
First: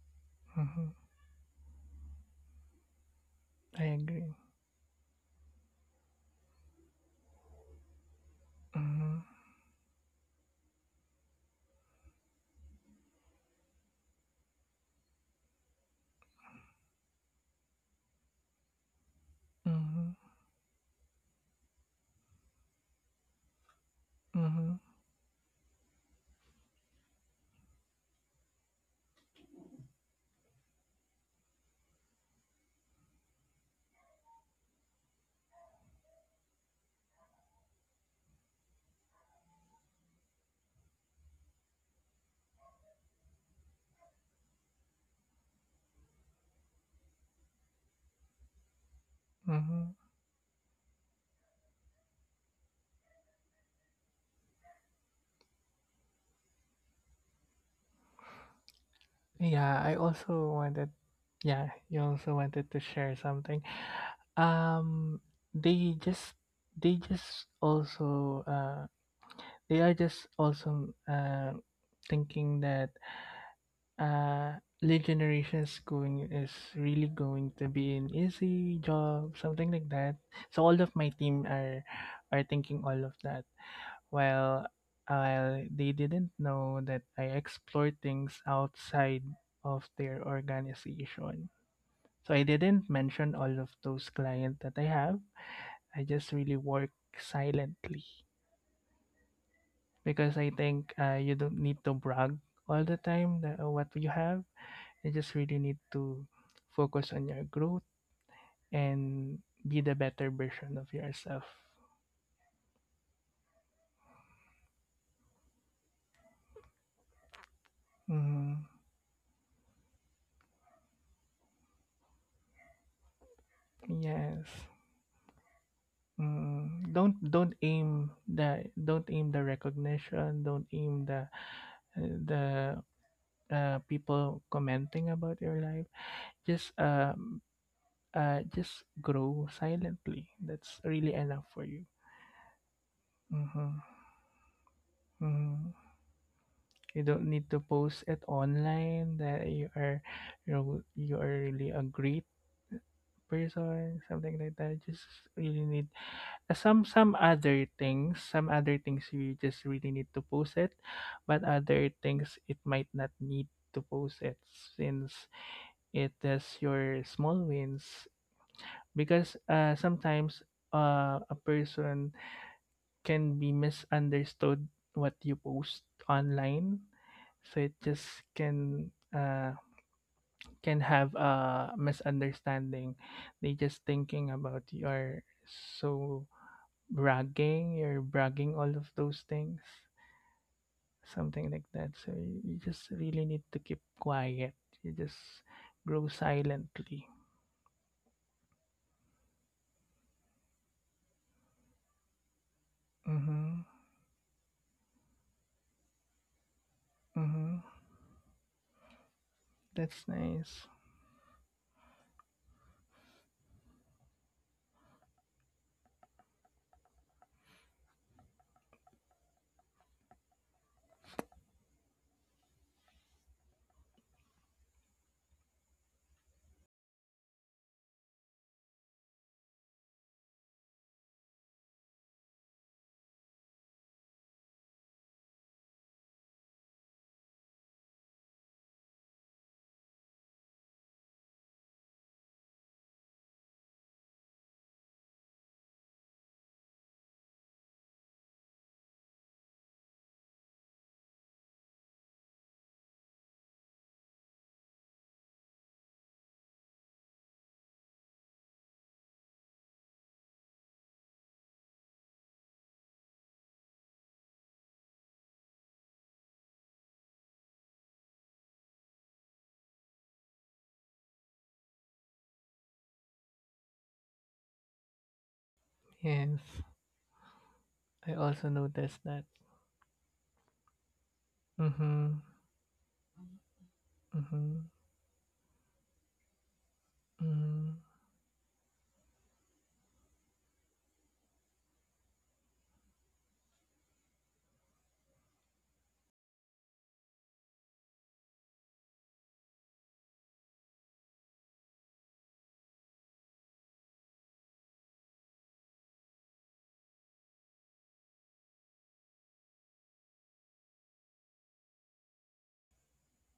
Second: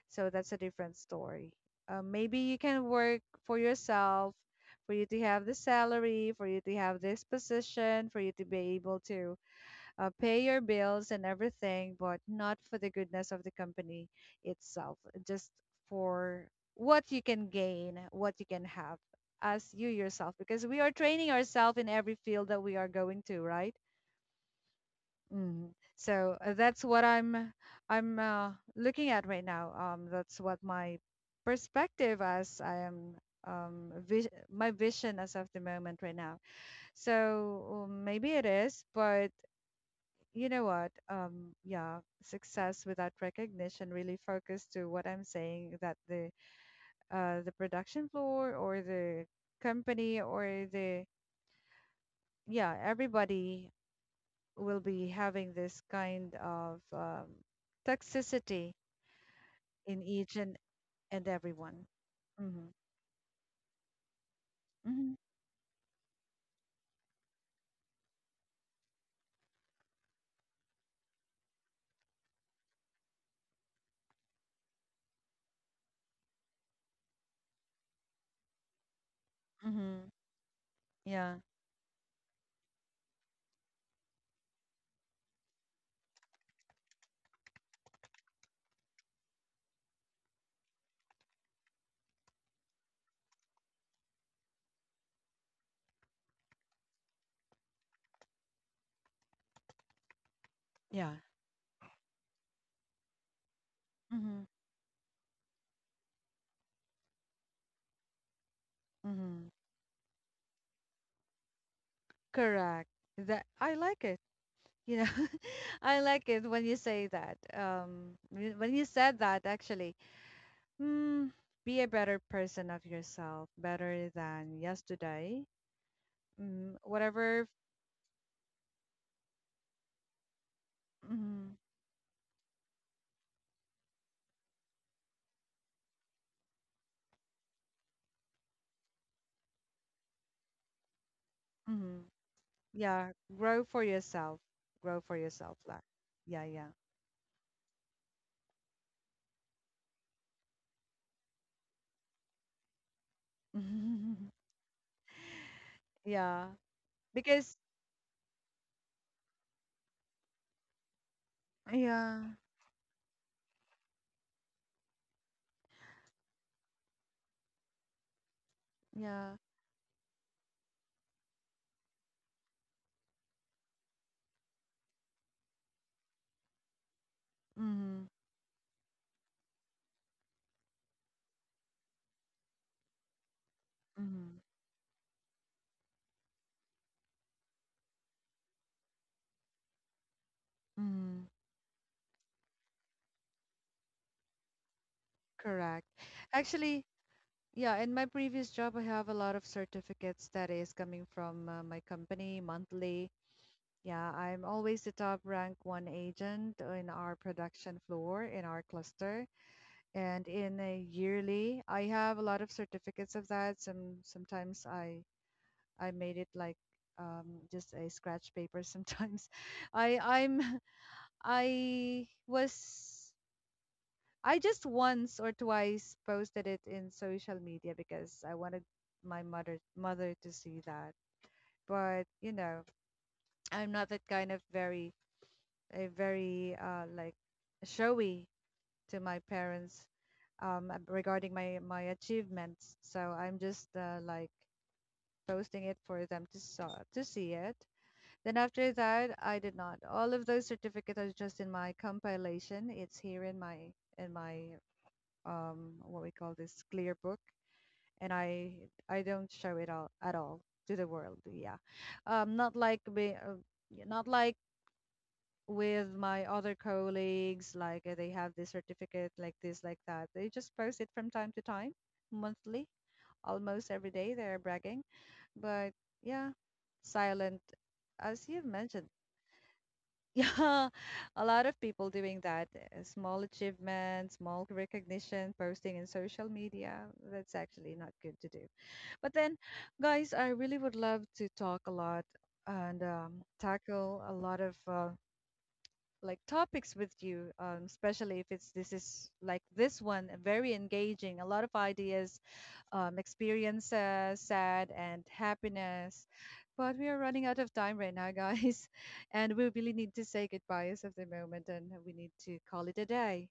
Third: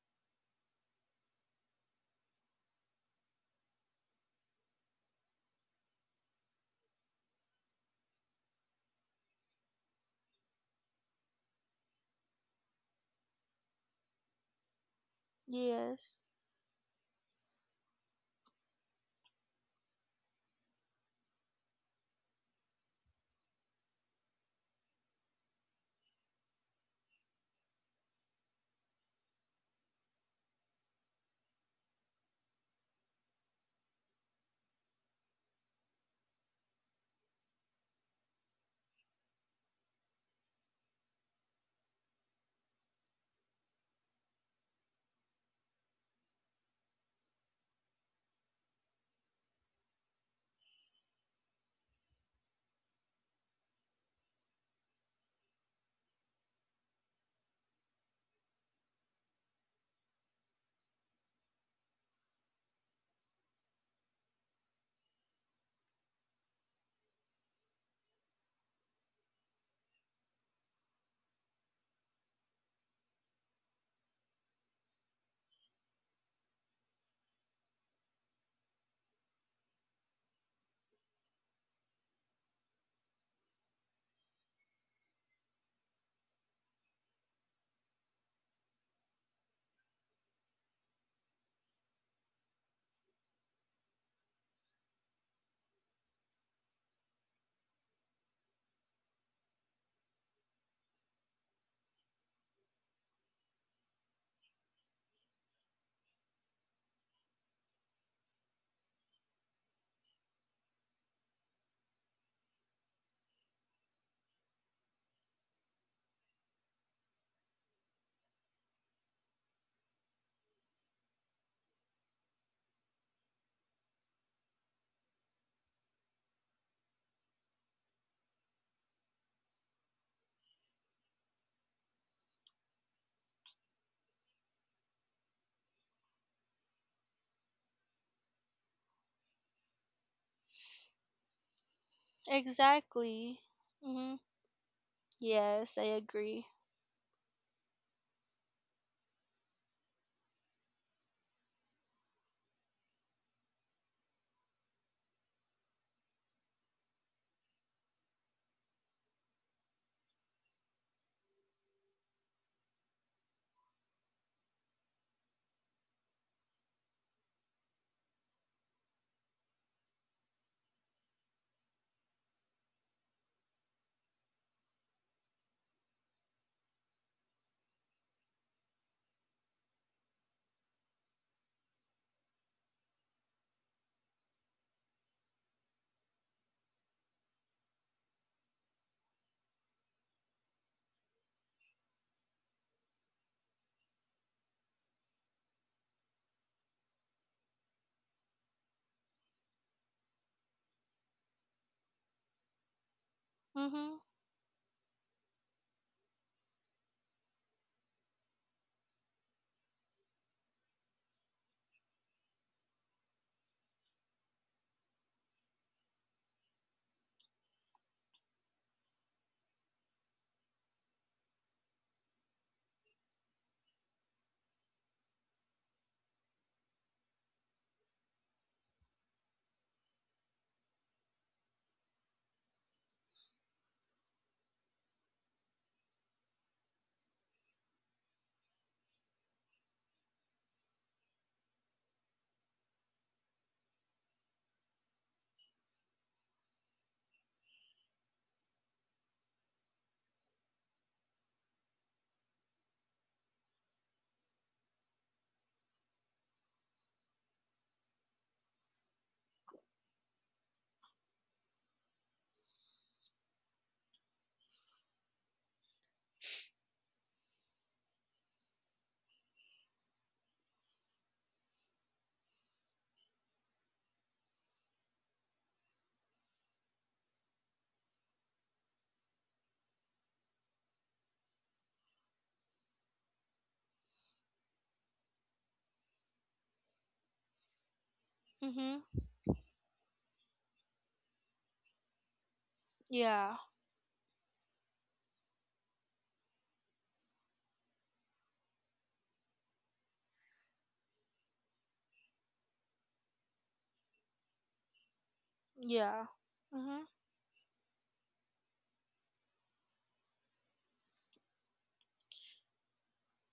[SPEAKER 1] So that's a
[SPEAKER 3] Mhm.
[SPEAKER 1] different story. Maybe you can work for
[SPEAKER 3] I agree.
[SPEAKER 1] yourself, for you to have the salary, for you to have this position, for you to be able
[SPEAKER 3] Mm-hmm,
[SPEAKER 1] to pay your bills and everything, but not for the goodness of the company itself, just
[SPEAKER 2] Yes.
[SPEAKER 1] for what you can gain, what you can have as you
[SPEAKER 3] mm-hmm,
[SPEAKER 1] yourself, because we are training ourselves in every field that we are going to, right?
[SPEAKER 3] mm-hmm,
[SPEAKER 1] Mm. So that's what I'm looking at right now. That's what my perspective as I am, vis my vision as of the moment right now. So maybe it is, but you know what? Yeah, success without recognition really focused to what I'm saying, that the production floor or the
[SPEAKER 3] mm-hmm.
[SPEAKER 1] company or the, yeah, everybody will be having this kind of toxicity
[SPEAKER 3] Yeah, I
[SPEAKER 1] in each
[SPEAKER 3] also wanted.
[SPEAKER 1] and
[SPEAKER 3] Yeah,
[SPEAKER 1] everyone.
[SPEAKER 3] you also
[SPEAKER 1] Mm-hmm.
[SPEAKER 3] wanted to share something.
[SPEAKER 1] Mm-hmm.
[SPEAKER 3] Um, they just, they just also, uh, they are just also, thinking that generations going is really going to be an easy job, something like
[SPEAKER 1] Mm-hmm.
[SPEAKER 3] that. So all of my
[SPEAKER 1] Yeah.
[SPEAKER 3] team are thinking all of that. Well, they didn't know that I explore things outside of their organization. So I didn't mention all of those clients that I have. I just really work silently, because I think
[SPEAKER 1] Yeah.
[SPEAKER 3] you don't need to brag all the time that, what you have.
[SPEAKER 1] Mm-hmm.
[SPEAKER 3] You just really need to focus on your growth
[SPEAKER 1] Mm-hmm.
[SPEAKER 3] and be the better version of yourself.
[SPEAKER 1] Correct. That I like it. You know, [LAUGHS] I like it when you say that. When
[SPEAKER 3] Mm,
[SPEAKER 1] you said that, actually, mm, be a better person of yourself, better than
[SPEAKER 3] yes.
[SPEAKER 1] yesterday. Mm,
[SPEAKER 3] Mm, don't
[SPEAKER 1] whatever.
[SPEAKER 3] don't aim the don't aim the recognition, don't aim the
[SPEAKER 1] Mm-hmm.
[SPEAKER 3] the people commenting about your life, just um just grow silently. That's really enough for you.
[SPEAKER 1] Mm-hmm. Yeah,
[SPEAKER 2] Exactly.
[SPEAKER 1] grow
[SPEAKER 3] Mm-hmm.
[SPEAKER 1] for
[SPEAKER 2] Mhm.
[SPEAKER 1] yourself, grow for yourself
[SPEAKER 3] Mm-hmm.
[SPEAKER 2] Yes, I
[SPEAKER 1] like, yeah,
[SPEAKER 2] agree.
[SPEAKER 1] yeah,
[SPEAKER 3] You don't need to post it online that you are, you are really a great person, something
[SPEAKER 1] [LAUGHS]
[SPEAKER 3] like that. Just really need
[SPEAKER 1] yeah
[SPEAKER 3] some
[SPEAKER 1] because,
[SPEAKER 3] other things, some other things you just really need to post it, but other
[SPEAKER 1] yeah,
[SPEAKER 3] things it might not need to post it, since it is your small wins.
[SPEAKER 1] yeah,
[SPEAKER 3] Because sometimes a person can be misunderstood what you post online, so it
[SPEAKER 1] mm-hmm,
[SPEAKER 3] just can have a misunderstanding. They just thinking
[SPEAKER 1] mm-hmm,
[SPEAKER 3] about you are so bragging, you're bragging all of those things,
[SPEAKER 1] mm-hmm.
[SPEAKER 3] something like that. So you just really need to keep quiet. You just
[SPEAKER 1] Correct.
[SPEAKER 3] grow
[SPEAKER 1] Actually,
[SPEAKER 3] silently.
[SPEAKER 1] yeah, in my previous job I have a lot of certificates that is coming from my company monthly.
[SPEAKER 3] Mhm.
[SPEAKER 2] Mhm.
[SPEAKER 1] Yeah, I'm always the top rank one agent in our
[SPEAKER 3] Mhm.
[SPEAKER 1] production floor in our cluster,
[SPEAKER 3] That's
[SPEAKER 1] and in
[SPEAKER 3] nice.
[SPEAKER 1] a yearly I have a lot of certificates of that. Sometimes I I made it like just a scratch paper sometimes. [LAUGHS] I I was, I just once or twice posted it in social media because I wanted my mother to see that. But you know, I'm not that kind of very, a very like showy to my parents regarding my, my achievements. So I'm just like posting it for them to saw to see it. Then after that, I did not. All of those certificates are just in my compilation. It's here in my, in my, what we call this, clear book, and I don't show it all at all to the world. Yeah, not like yeah, not like with my other colleagues. Like they have this certificate like this like that. They just post it from time to time, monthly, almost every day. They are bragging, but yeah,
[SPEAKER 3] Yes.
[SPEAKER 1] silent
[SPEAKER 3] I
[SPEAKER 1] as
[SPEAKER 3] also
[SPEAKER 1] you've mentioned.
[SPEAKER 3] noticed that.
[SPEAKER 1] Yeah, [LAUGHS] a lot of people
[SPEAKER 3] Mhm.
[SPEAKER 1] doing that. Small achievements, small
[SPEAKER 3] Mhm.
[SPEAKER 1] recognition, posting in social media. That's actually
[SPEAKER 3] Mhm.
[SPEAKER 1] not good to do.
[SPEAKER 2] Mhm.
[SPEAKER 1] But then, guys, I really would love to talk a lot and
[SPEAKER 2] Yeah.
[SPEAKER 1] tackle a lot of like topics with you, especially if it's this, is like this one, very engaging, a lot of ideas, experiences, sad and
[SPEAKER 2] Yeah.
[SPEAKER 1] happiness. But
[SPEAKER 2] Mhm.
[SPEAKER 1] we are running out of time right now, guys, [LAUGHS] and we really need to say goodbye as of the moment, and we need to call it a day.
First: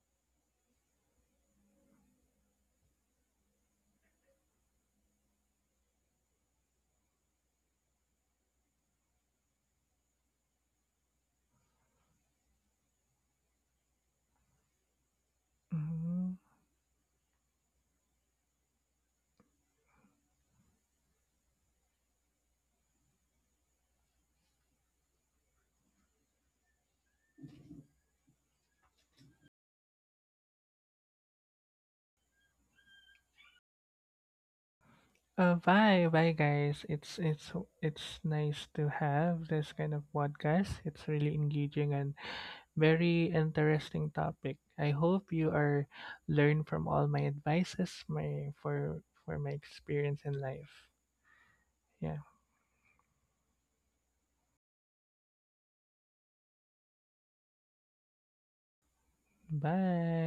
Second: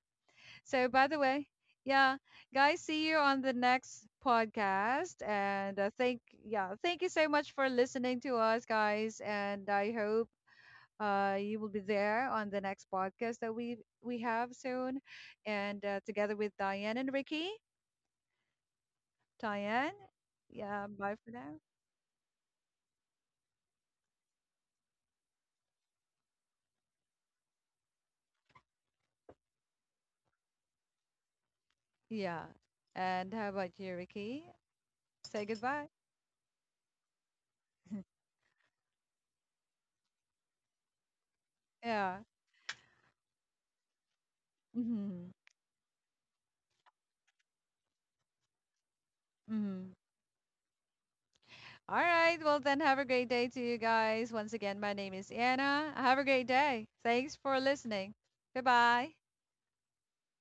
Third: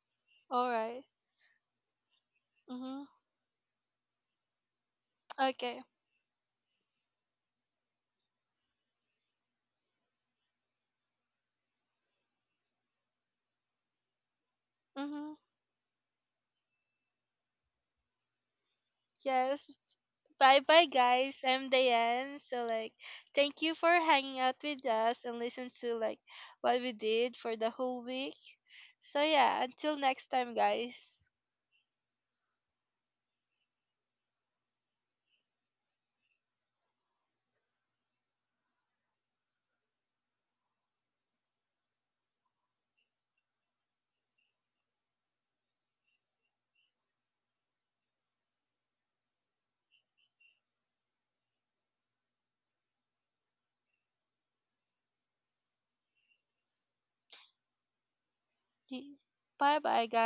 [SPEAKER 2] All
[SPEAKER 1] So,
[SPEAKER 2] right.
[SPEAKER 1] by the way, yeah, guys,
[SPEAKER 2] Mhm.
[SPEAKER 1] see you on the next podcast, and
[SPEAKER 2] Okay.
[SPEAKER 1] thank, yeah, thank you so much for listening to us, guys, and I hope you will be there on the next podcast that we have soon,
[SPEAKER 2] Mhm.
[SPEAKER 1] and together
[SPEAKER 3] Mhm.
[SPEAKER 1] with Diane and Ricky.
[SPEAKER 2] Yes.
[SPEAKER 1] Diane,
[SPEAKER 2] Bye bye
[SPEAKER 1] yeah, bye for
[SPEAKER 2] guys.
[SPEAKER 1] now.
[SPEAKER 2] I'm Diane. So, like, thank you for hanging out with us and listen to, like, what we did for the whole week. So, yeah, until next time, guys.
[SPEAKER 1] Yeah. And how about you, Ricky? Say goodbye.
[SPEAKER 3] Bye, bye, guys. It's nice to have this kind of podcast. It's really engaging
[SPEAKER 1] Yeah.
[SPEAKER 3] and very interesting topic. I
[SPEAKER 1] Mm-hmm.
[SPEAKER 3] hope you are learn from all my advices, my for my
[SPEAKER 1] Mm-hmm.
[SPEAKER 3] experience in life.
[SPEAKER 1] All
[SPEAKER 3] Yeah.
[SPEAKER 1] right. Well, then have a great day to you guys. Once again, my name is Anna. Have a great day. Thanks for listening. Goodbye.
[SPEAKER 2] Bye bye, guys.
[SPEAKER 3] Bye.